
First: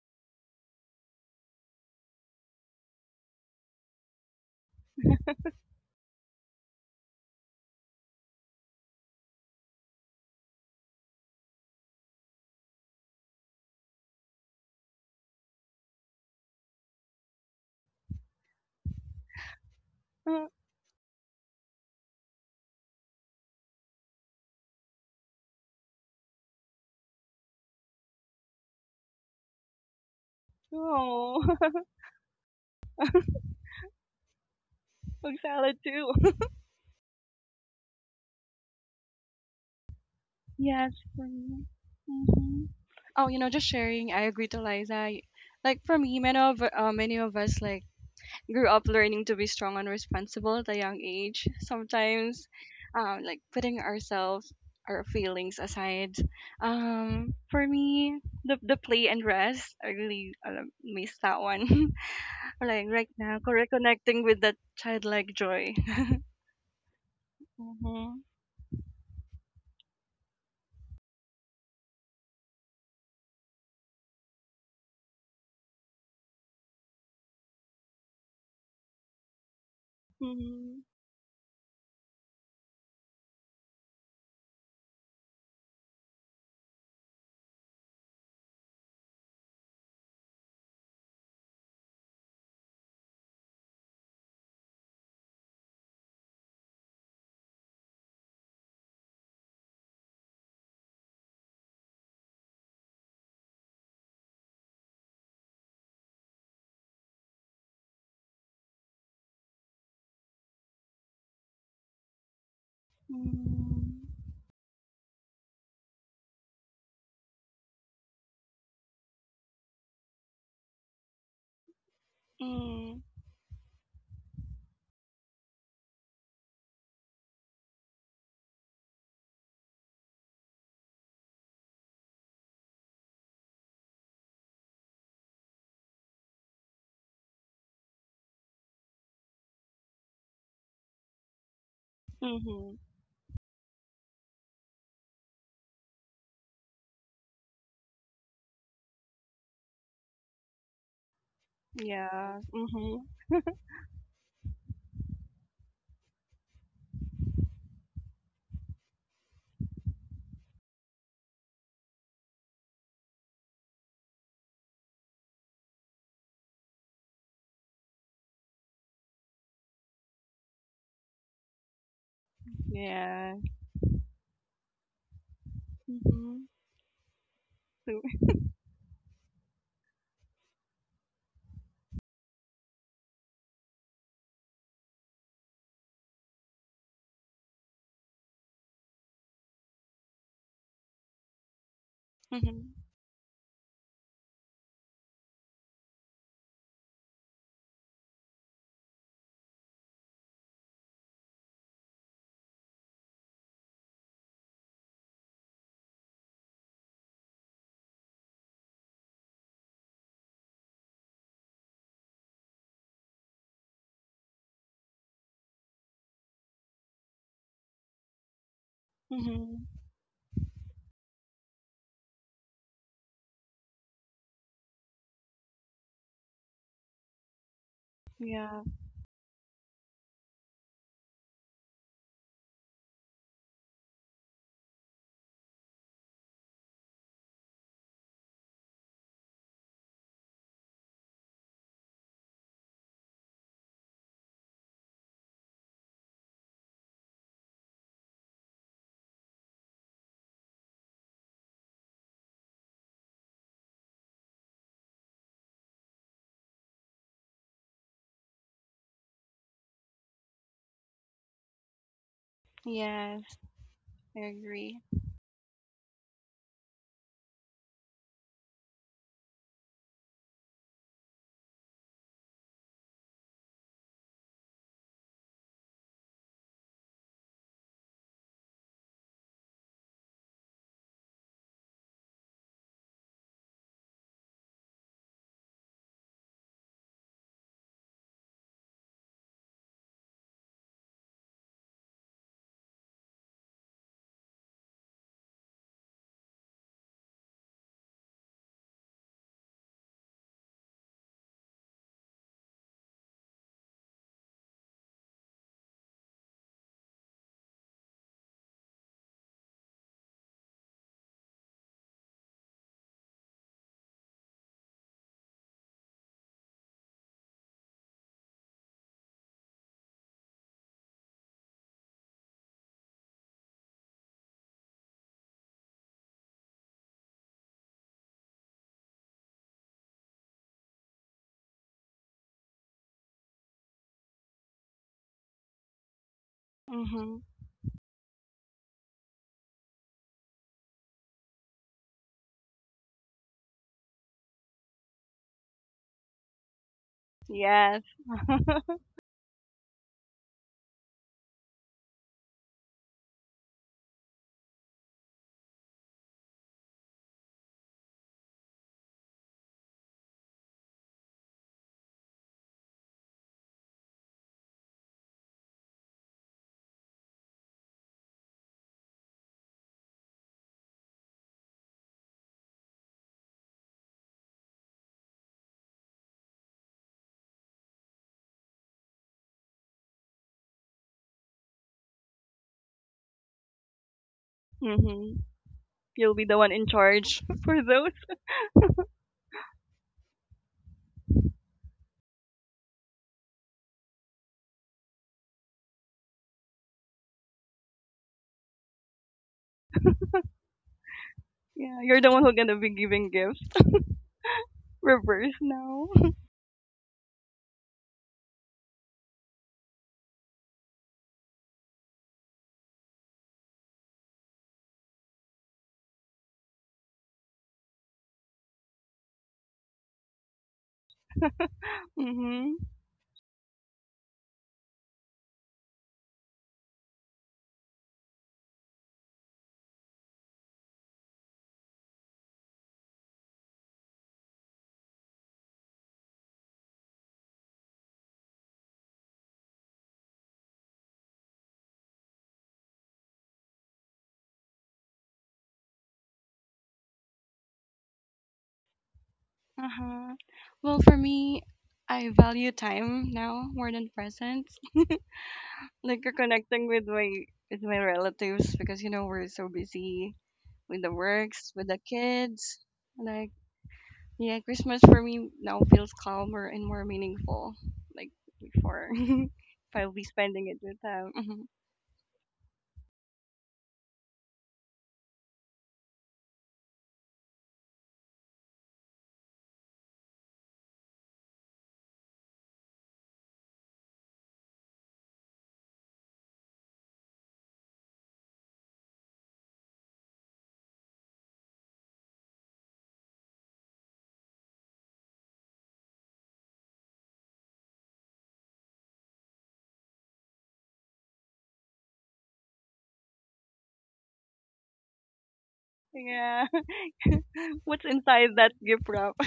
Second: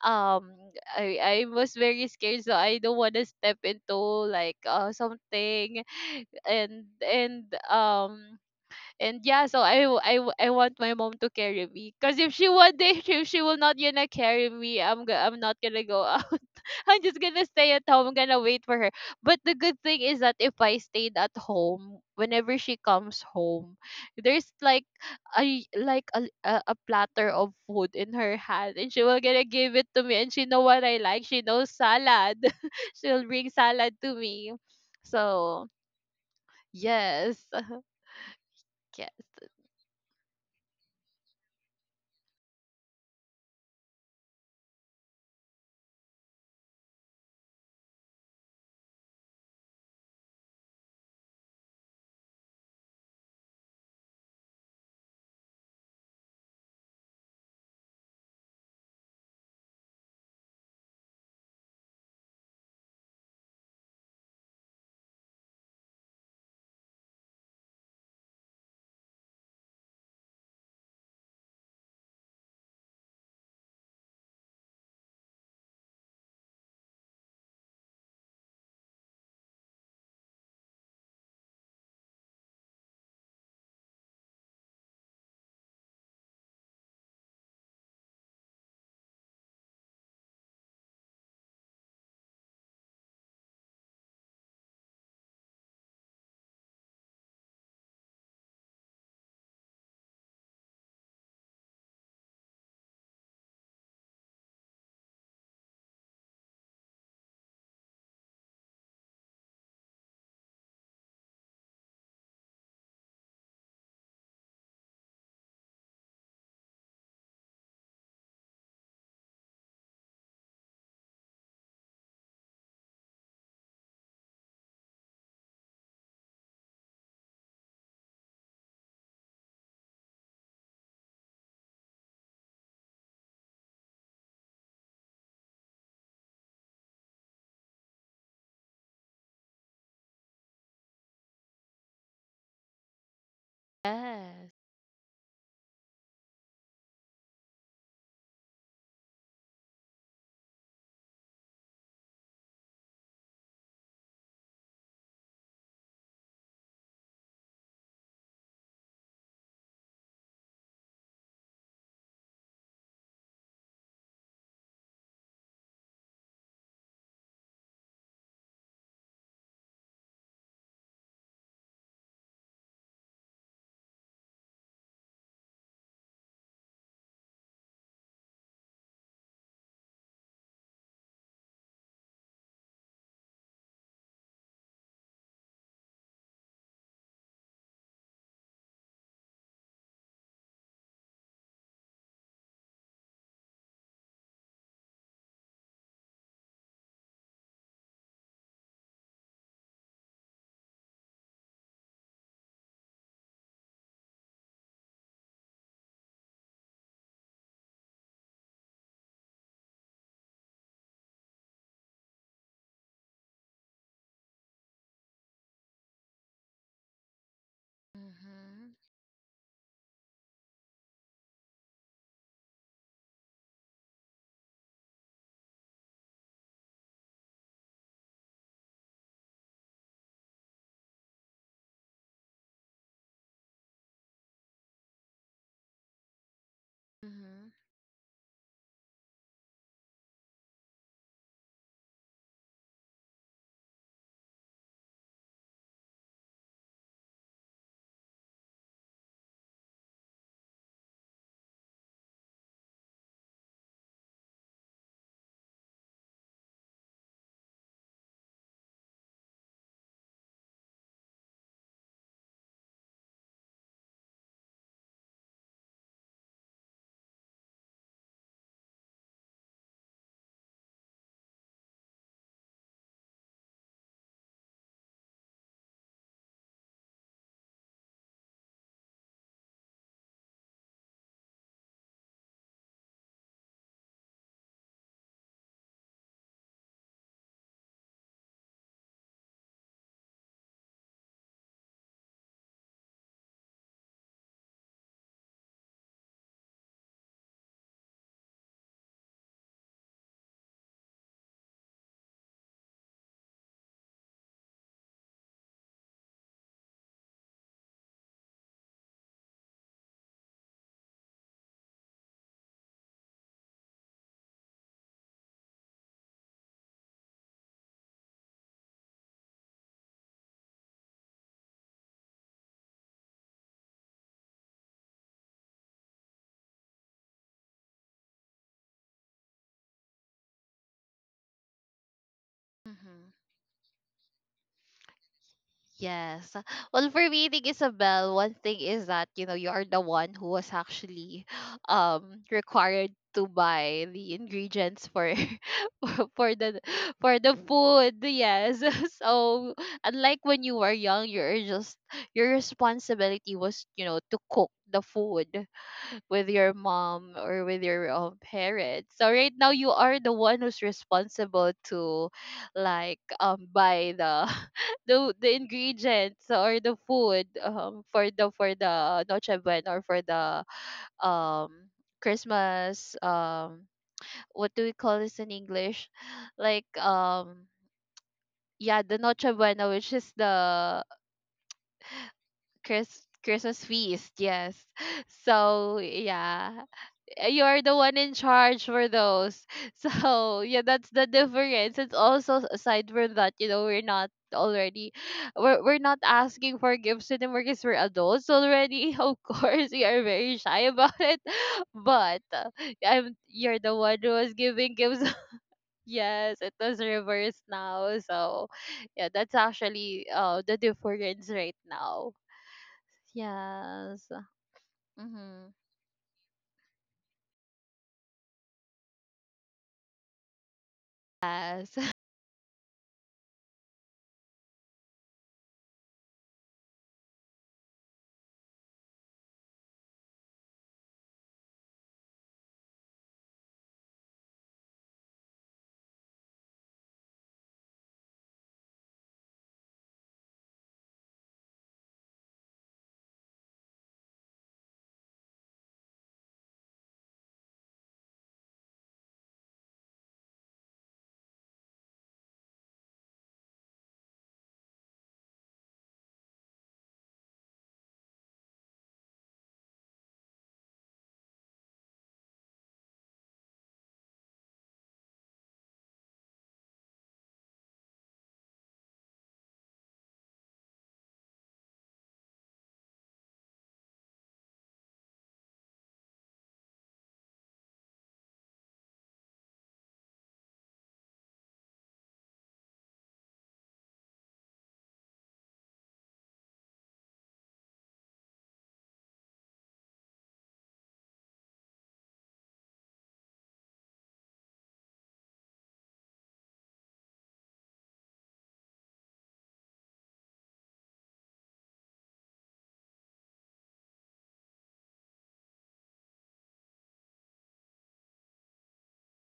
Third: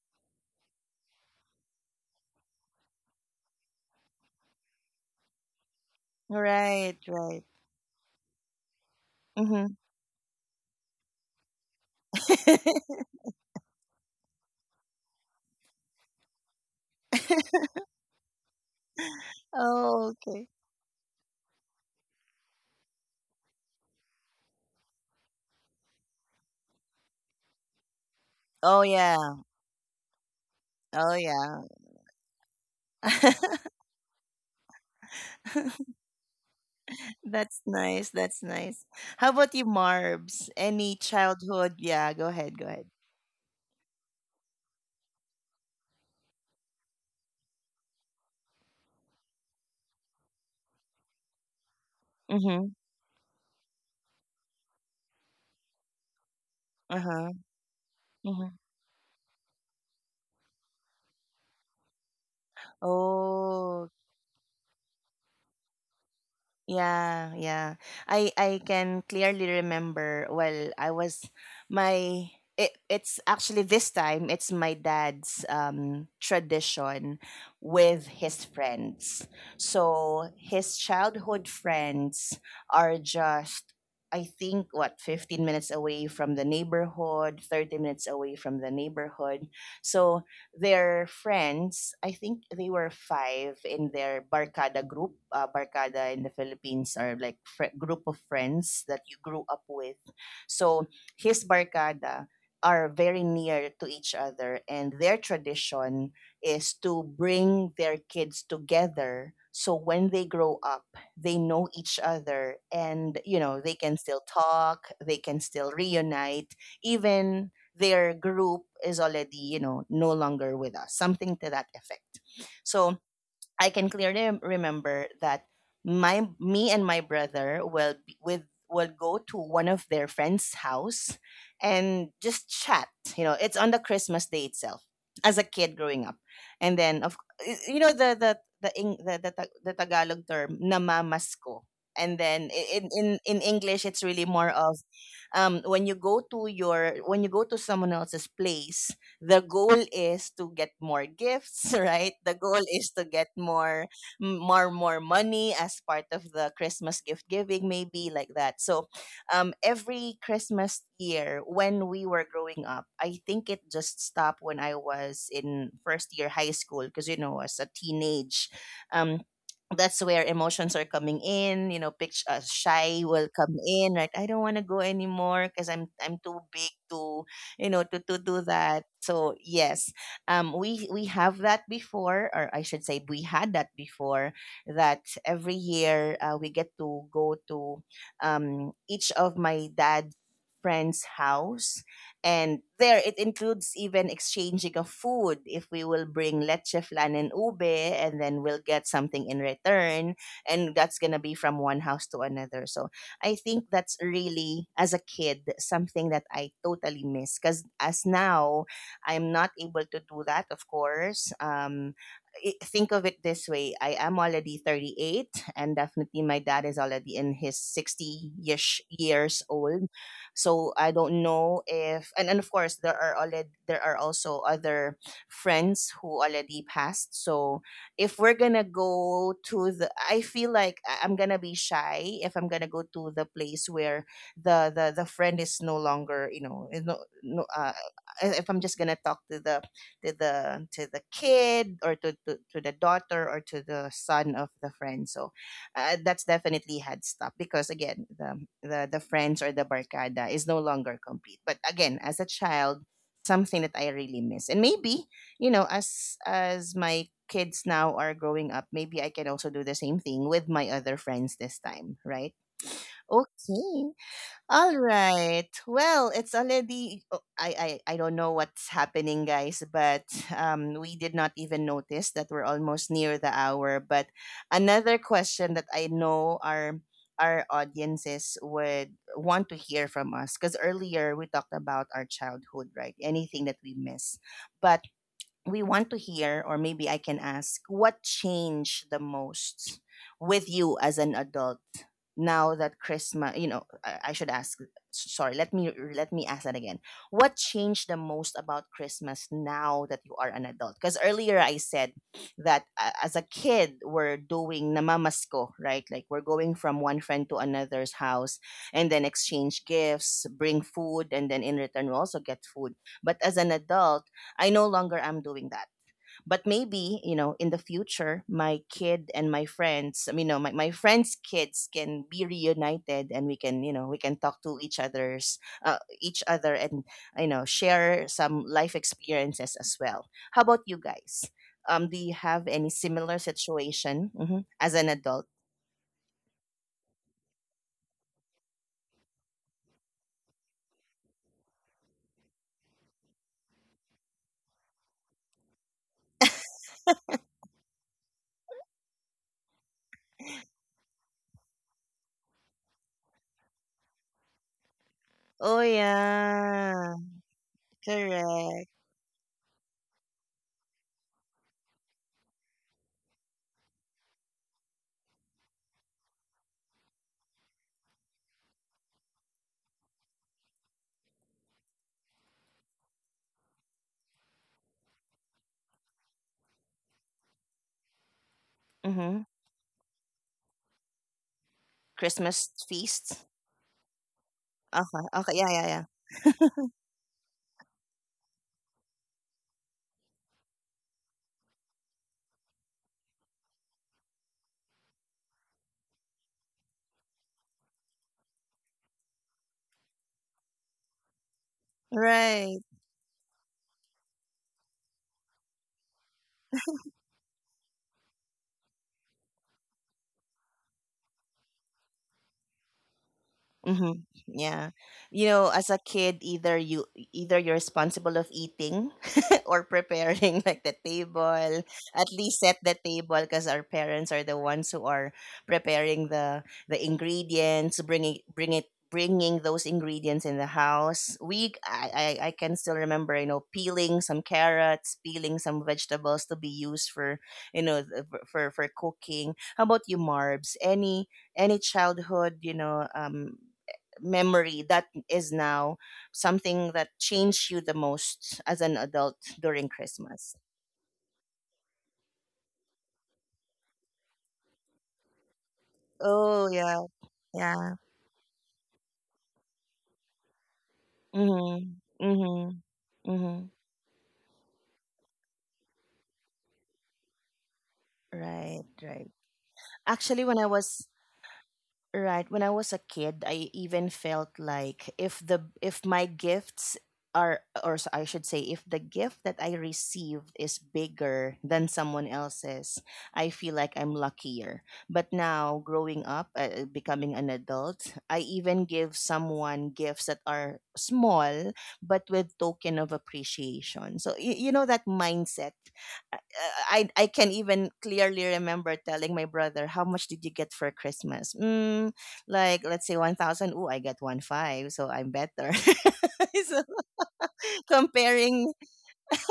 Speaker 2: um, I I was very scared, so I don't want to step into like something, and
Speaker 1: Right, right.
Speaker 2: And yeah, so
Speaker 1: Mm-hmm.
Speaker 2: I want my mom to carry me. Cause if she one day, if she will not gonna carry me, I'm not gonna go out. I'm just gonna stay at home. I'm gonna wait for her. But the good thing
Speaker 1: Oh,
Speaker 2: is that
Speaker 1: okay.
Speaker 2: if I stayed at home, whenever she comes home, there's like a platter of food in her hand,
Speaker 1: Oh,
Speaker 2: and she will
Speaker 1: yeah.
Speaker 2: gonna give it to me. And she know what I
Speaker 1: Oh,
Speaker 2: like. She
Speaker 3: Oh,
Speaker 1: yeah.
Speaker 2: knows salad. She'll bring salad to me.
Speaker 3: Pag
Speaker 2: So
Speaker 3: salad too.
Speaker 2: yes,
Speaker 1: That's nice. That's nice. How about you, Marbs?
Speaker 3: Yes,
Speaker 1: Any
Speaker 3: for me.
Speaker 1: childhood? Yeah, go ahead. Go
Speaker 3: Hmm.
Speaker 1: ahead.
Speaker 3: Oh, you know, just sharing. I agree to Liza. Like for me, many of us like grew up learning to be strong and responsible at a young age. Sometimes,
Speaker 1: Mm-hmm.
Speaker 3: like, putting ourselves, our feelings aside.
Speaker 1: Uh-huh.
Speaker 3: For me,
Speaker 1: Mm-hmm.
Speaker 3: the play and rest, I really miss that one. Like, right now,
Speaker 1: Oh,
Speaker 3: reconnecting with that childlike joy.
Speaker 1: yeah, yeah.
Speaker 3: Hmm.
Speaker 1: I can clearly remember, well, I was my it's actually this time it's my dad's tradition with his friends. So his
Speaker 3: Hmm.
Speaker 1: childhood friends are just, I think, what, 15 minutes away from the neighborhood, 30 minutes away from the neighborhood. So their friends, I think they were five in their Barkada group. Barkada in the Philippines are like group of friends that you grew up with. So his Barkada are very near to each other, and their tradition is to bring their kids together. So when they grow up, they know each other, and you know, they
Speaker 3: Hmm.
Speaker 1: can still talk, they can still reunite even their group is already, you know, no longer with us, something to that effect. So I can clearly remember that my me and my brother will be with, will go to one of their friends' house and just chat. You know, it's on the Christmas day itself. As a kid growing up, and then you know, the Eng- the, Ta- the Tagalog term namamasko. And then i-
Speaker 3: Mm-hmm.
Speaker 1: in, in, in English, it's really more
Speaker 2: yes.
Speaker 1: of, when you go to your, when you go to someone else's place, the goal is to get more gifts. Right, the
Speaker 3: Yeah.
Speaker 1: goal is to
Speaker 3: Hmm.
Speaker 1: get more more more money as part of the Christmas gift giving, maybe like that. So every Christmas year when we were growing up, I think it just stopped when I was in first year high school, because, you know, as a teenage, um that's where emotions are coming in, you know, picture, shy will
Speaker 3: Yeah.
Speaker 1: come in, right, I don't want to go anymore because I'm too
Speaker 3: Hmm.
Speaker 1: big to, you know, to
Speaker 3: Hmm.
Speaker 1: do that. So yes, we have that before, or I should say we had that before, that every year we get to go to, each of my dad's friend's house, and there it includes even exchanging of food. If we will bring leche flan and ube, and then we'll get something in return, and that's gonna be from one house to another. So I think that's really, as a kid, something that I totally miss. Because as now, I'm not able to do that, of course. Think of it this way, I am already 38, and definitely my dad is already in his 60
Speaker 2: Mhm.
Speaker 1: ish years
Speaker 3: Hmm.
Speaker 1: old. So I don't know if, and of course, there are already, there are also other friends who already passed. So if we're gonna
Speaker 3: Yeah.
Speaker 1: go to the, I feel like I'm gonna be shy if I'm gonna go to the place where the friend is no longer, you know, is no, no
Speaker 2: Mhm.
Speaker 1: uh, If I'm just gonna talk to the, to the to the kid, or to the daughter or to the son of the friend. So that's definitely had stopped because, again, the the friends or the barcada is no longer complete. But again, as a child, something that I really miss, and maybe, you know, as my kids now are growing up, maybe I can also do the same thing with my other friends this time, right?
Speaker 3: Yes,
Speaker 1: Okay,
Speaker 3: I
Speaker 1: all
Speaker 3: agree.
Speaker 1: right. Well, it's already, oh, I don't know what's happening, guys, but we did not even notice that we're almost near the hour. But another question that I know our audiences would want to hear from us, because earlier we talked about our childhood, right, anything that we miss. But we want to hear, or maybe I can ask, what changed the most with you as an adult now that Christmas? You know, I should ask. Sorry, let me ask that again. What changed the most about Christmas now that you are an adult? Because earlier I said that, as a kid we're doing namamasko, right? Like we're going from one friend to another's house, and then exchange gifts, bring food, and then in return we also get food. But as an adult, I no longer am doing that. But maybe, you know, in the future, my kid and my friends, I mean, no, my friends' kids can be reunited, and we can, you know, we can talk to each other's, each other, and, you know, share some life experiences as well. How about you guys? Do you have any
Speaker 2: Mhm.
Speaker 1: similar situation, mhm, as an adult?
Speaker 2: Yes. Well, for
Speaker 3: Mhm.
Speaker 2: me, I think, Isabel, one thing is that, you know, you are the one who was actually required to buy the ingredients for for the for the
Speaker 3: Yes.
Speaker 2: food. Yes. So unlike when you were young, you're just your responsibility was, you know, to cook the food
Speaker 1: Oh,
Speaker 2: with your
Speaker 1: yeah.
Speaker 2: mom or with your
Speaker 1: Correct.
Speaker 2: parents. So right now you are the one who's responsible to like buy the the ingredients or the food for the Noche Buena or for the um Christmas, what do we call this in English? Like, yeah, the
Speaker 1: Mm-hmm.
Speaker 2: Noche Buena, which is the
Speaker 1: Christmas
Speaker 2: Chris
Speaker 1: feast.
Speaker 2: Christmas feast, yes.
Speaker 1: Okay.
Speaker 3: Mhm.
Speaker 1: Okay. Yeah. Yeah. Yeah.
Speaker 2: So
Speaker 3: You'll be the one in
Speaker 2: yeah,
Speaker 3: charge
Speaker 2: uh, you are
Speaker 3: for
Speaker 2: the
Speaker 3: those.
Speaker 2: one in charge for those. So yeah, that's the difference. It's also aside from that, you know, we're not asking for gifts anymore because we're adults already. Of course, we are very shy about it.
Speaker 3: Yeah, you're the
Speaker 2: But
Speaker 3: one who's
Speaker 1: Right.
Speaker 3: gonna be giving
Speaker 2: I'm
Speaker 3: gifts.
Speaker 2: you're the one who was giving gifts.
Speaker 3: Reverse now.
Speaker 2: Yes, it was reversed now. So yeah, that's actually the difference right now.
Speaker 1: Mm-hmm.
Speaker 2: Yes.
Speaker 1: Yeah. You know,
Speaker 2: Mm-hmm.
Speaker 1: as a kid, either you're responsible of eating or preparing, like, the table,
Speaker 2: Yes.
Speaker 1: at least set
Speaker 3: Mhm.
Speaker 1: the table, because our parents are the ones who are preparing the ingredients, bringing bringing those ingredients in the house. We I can still remember, you know, peeling some carrots, peeling some vegetables to be used for, you know, for cooking. How about you, Marbs? Any childhood, you know, memory that is now something that changed you the most as an adult during
Speaker 3: Uh huh.
Speaker 1: Christmas?
Speaker 3: Well, for me, I value time now more than presents. Like, you're
Speaker 1: Oh,
Speaker 3: connecting
Speaker 1: yeah.
Speaker 3: with
Speaker 1: Yeah.
Speaker 3: my relatives because we're so busy with the works,
Speaker 1: Mm-hmm.
Speaker 3: with the
Speaker 1: Mm-hmm.
Speaker 3: kids. Like,
Speaker 1: Mm-hmm.
Speaker 3: yeah, Christmas for me now feels calmer and more meaningful. Like
Speaker 1: Right,
Speaker 3: before.
Speaker 1: right.
Speaker 3: If I'll be
Speaker 1: Actually, when I
Speaker 3: spending it with
Speaker 1: was
Speaker 3: them. Mm-hmm.
Speaker 1: Right. When I was a kid, I even felt like if the, if my gifts are, or I should say, if the gift that I received is bigger than someone else's, I feel like I'm luckier. But now, growing up, becoming an adult, I even give someone gifts that are small but with token of appreciation. So you know that mindset. Uh, I I can even clearly remember telling my brother, "How much did you get for Christmas?" Mm, like let's say 1,000. Oh, I get 1 5, so I'm better.
Speaker 3: Yeah.
Speaker 1: So
Speaker 3: What's inside
Speaker 1: comparing
Speaker 3: that gift wrap?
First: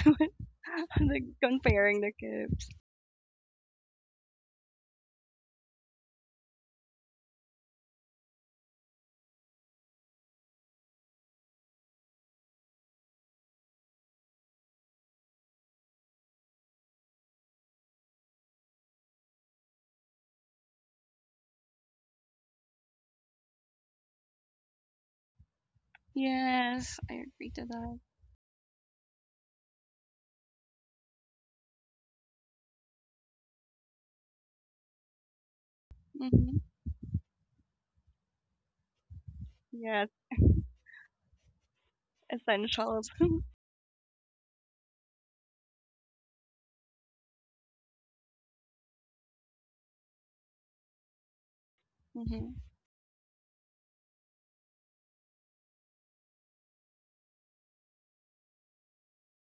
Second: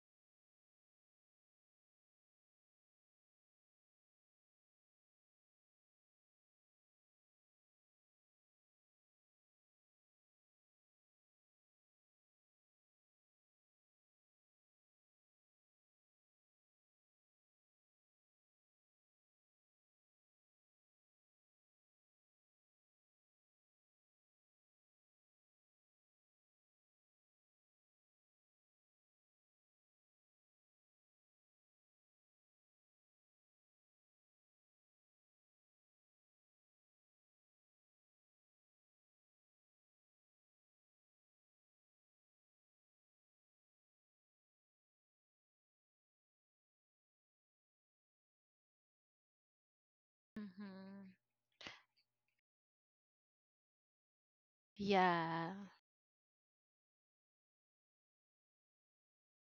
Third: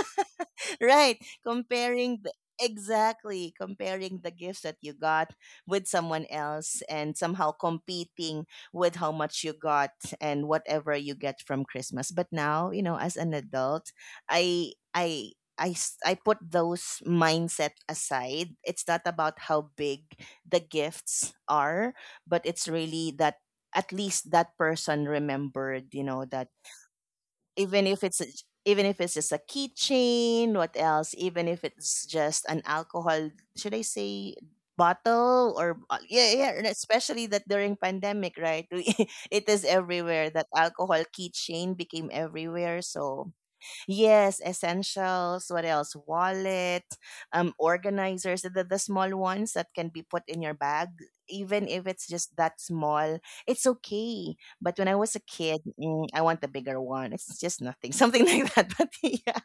Speaker 1: right,
Speaker 3: Like, comparing the
Speaker 1: comparing the,
Speaker 3: gifts.
Speaker 1: exactly, comparing the gifts that you got with someone else, and somehow competing with how much you got and whatever you get from Christmas. But now, you know, as an adult, i i I put those mindset aside. It's not about how big the gifts are, but it's really that at least that person remembered, you know, that
Speaker 3: Yes, I agree to
Speaker 1: even if
Speaker 3: that.
Speaker 1: it's a, even if it's just a keychain, what else, even if it's just an alcohol, should I say, bottle, or yeah, yeah,
Speaker 3: Mm-hmm.
Speaker 1: and especially that during pandemic, right. It is
Speaker 3: Yes,
Speaker 1: everywhere, that alcohol keychain became everywhere.
Speaker 3: essentials.
Speaker 1: So yes, essentials. What else? Wallet, organizers, the small ones that can be put in your bag.
Speaker 2: Mm-hmm.
Speaker 1: Even if it's just
Speaker 3: Mm-hmm.
Speaker 1: that small, it's okay. But when I was a
Speaker 2: Yeah.
Speaker 1: kid, mm, I want the bigger one. It's just nothing, something like that. But yeah.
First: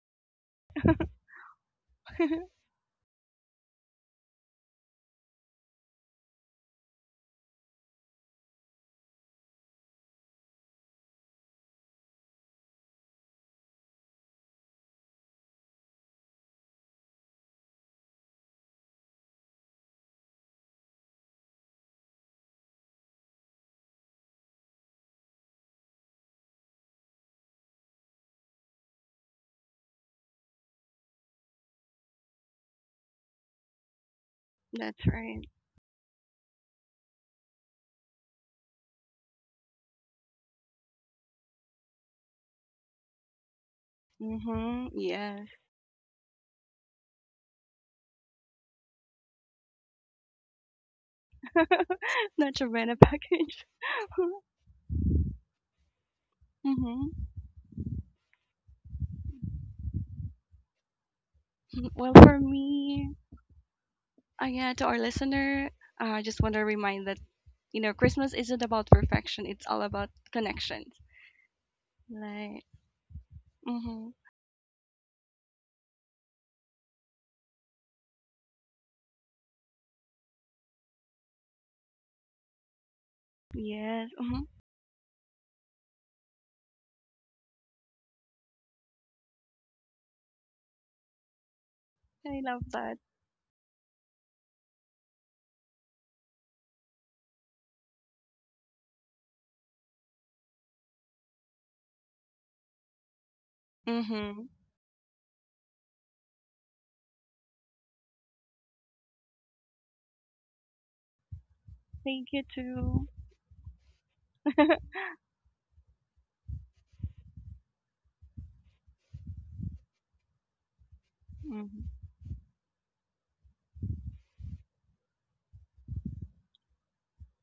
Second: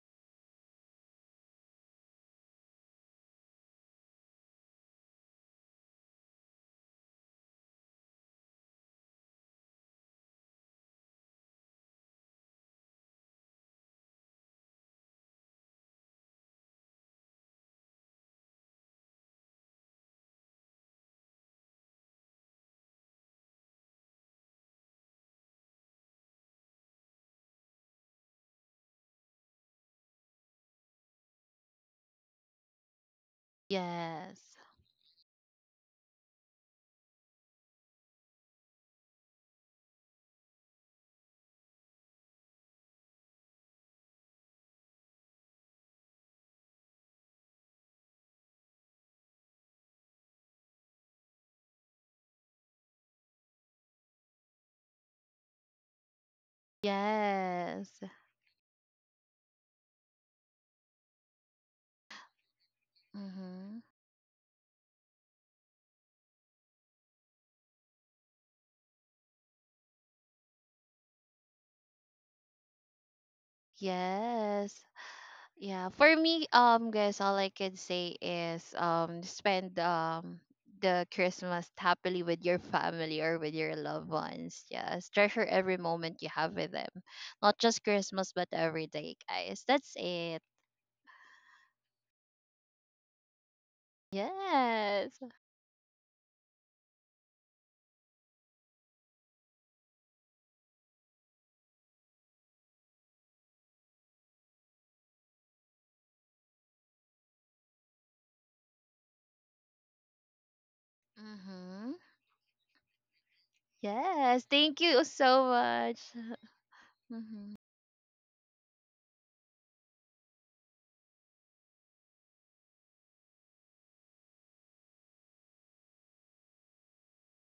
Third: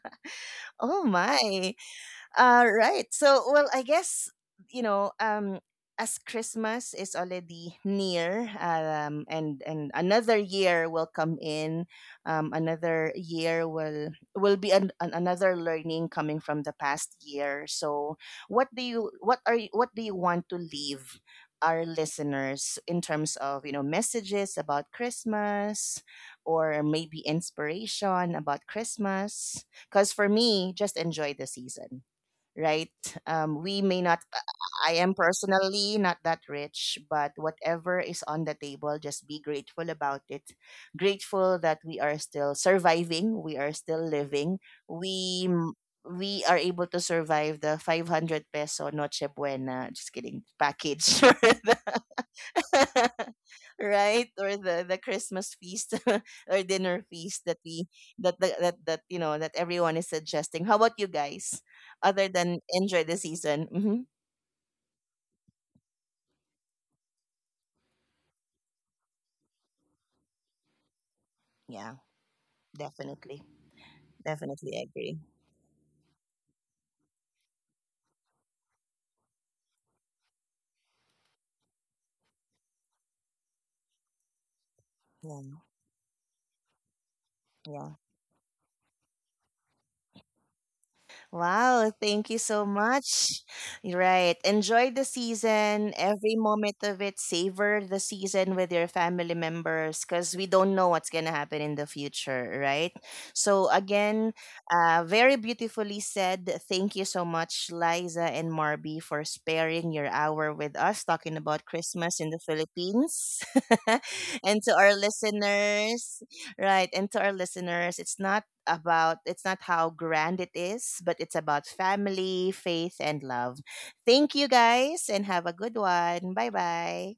Speaker 1: Oh my. Right. So, well, I guess, you know, as Christmas is already near, and another year will come in, another year will be another learning coming from the past year. So, what are you, what do you want to leave our listeners in terms of, you know, messages about Christmas, or maybe inspiration about Christmas? Because for me, just enjoy the season, right? We may not,
Speaker 2: Yes.
Speaker 1: I
Speaker 3: That's
Speaker 1: am
Speaker 3: right.
Speaker 1: personally not that rich, but whatever is on the table, just be grateful about it. Grateful that we are still surviving, we are still living,
Speaker 3: Mm-hmm.
Speaker 1: we
Speaker 3: Yes.
Speaker 1: m- we are able to survive the 500 peso noche buena, just kidding, package for the
Speaker 3: Not your rent a package.
Speaker 1: right, or the Christmas feast or
Speaker 3: Mm-hmm.
Speaker 1: dinner feast that we
Speaker 2: Yes.
Speaker 1: that, that that that you know that everyone is suggesting. How about you guys,
Speaker 3: Well,
Speaker 1: other
Speaker 3: for
Speaker 1: than enjoy
Speaker 3: me,
Speaker 1: the season?
Speaker 2: Mm-hmm.
Speaker 1: Hmm,
Speaker 3: yeah, to our listener, I just want to remind that, Christmas isn't about perfection, it's all about connections.
Speaker 1: yeah,
Speaker 3: Like,
Speaker 1: definitely,
Speaker 3: mm-hmm.
Speaker 1: definitely
Speaker 2: Yes.
Speaker 1: agree.
Speaker 2: Yeah. For me, guys, all I can say is spend the Christmas happily with your family or with your loved
Speaker 3: Yes, mm-hmm.
Speaker 2: ones. Yes.
Speaker 1: Yeah,
Speaker 2: Treasure every moment you have with them. Not just
Speaker 1: yeah.
Speaker 2: Christmas but every day, guys. That's it.
Speaker 1: Wow, thank you
Speaker 3: I
Speaker 1: so
Speaker 3: love that.
Speaker 1: much. Right. Enjoy
Speaker 2: Yes.
Speaker 1: the season, every moment of it. Savor the season with your family members, because we don't know what's going to happen in the future, right? So,
Speaker 3: Mm-hmm.
Speaker 1: again, very beautifully said. Thank you so much, Liza and Marby, for sparing your hour with us talking
Speaker 2: Mm-hmm.
Speaker 1: about
Speaker 3: Thank you
Speaker 1: Christmas in the
Speaker 3: too.
Speaker 1: Philippines.
Speaker 2: Yes. Thank
Speaker 1: And to
Speaker 2: you
Speaker 1: our
Speaker 2: so much.
Speaker 1: listeners, right? And to
Speaker 2: Mm-hmm.
Speaker 1: our listeners, it's not about, it's not how grand it is, but it's about
Speaker 3: Mhm.
Speaker 1: family, faith, and love. Thank you guys, and have a good one. Bye-bye.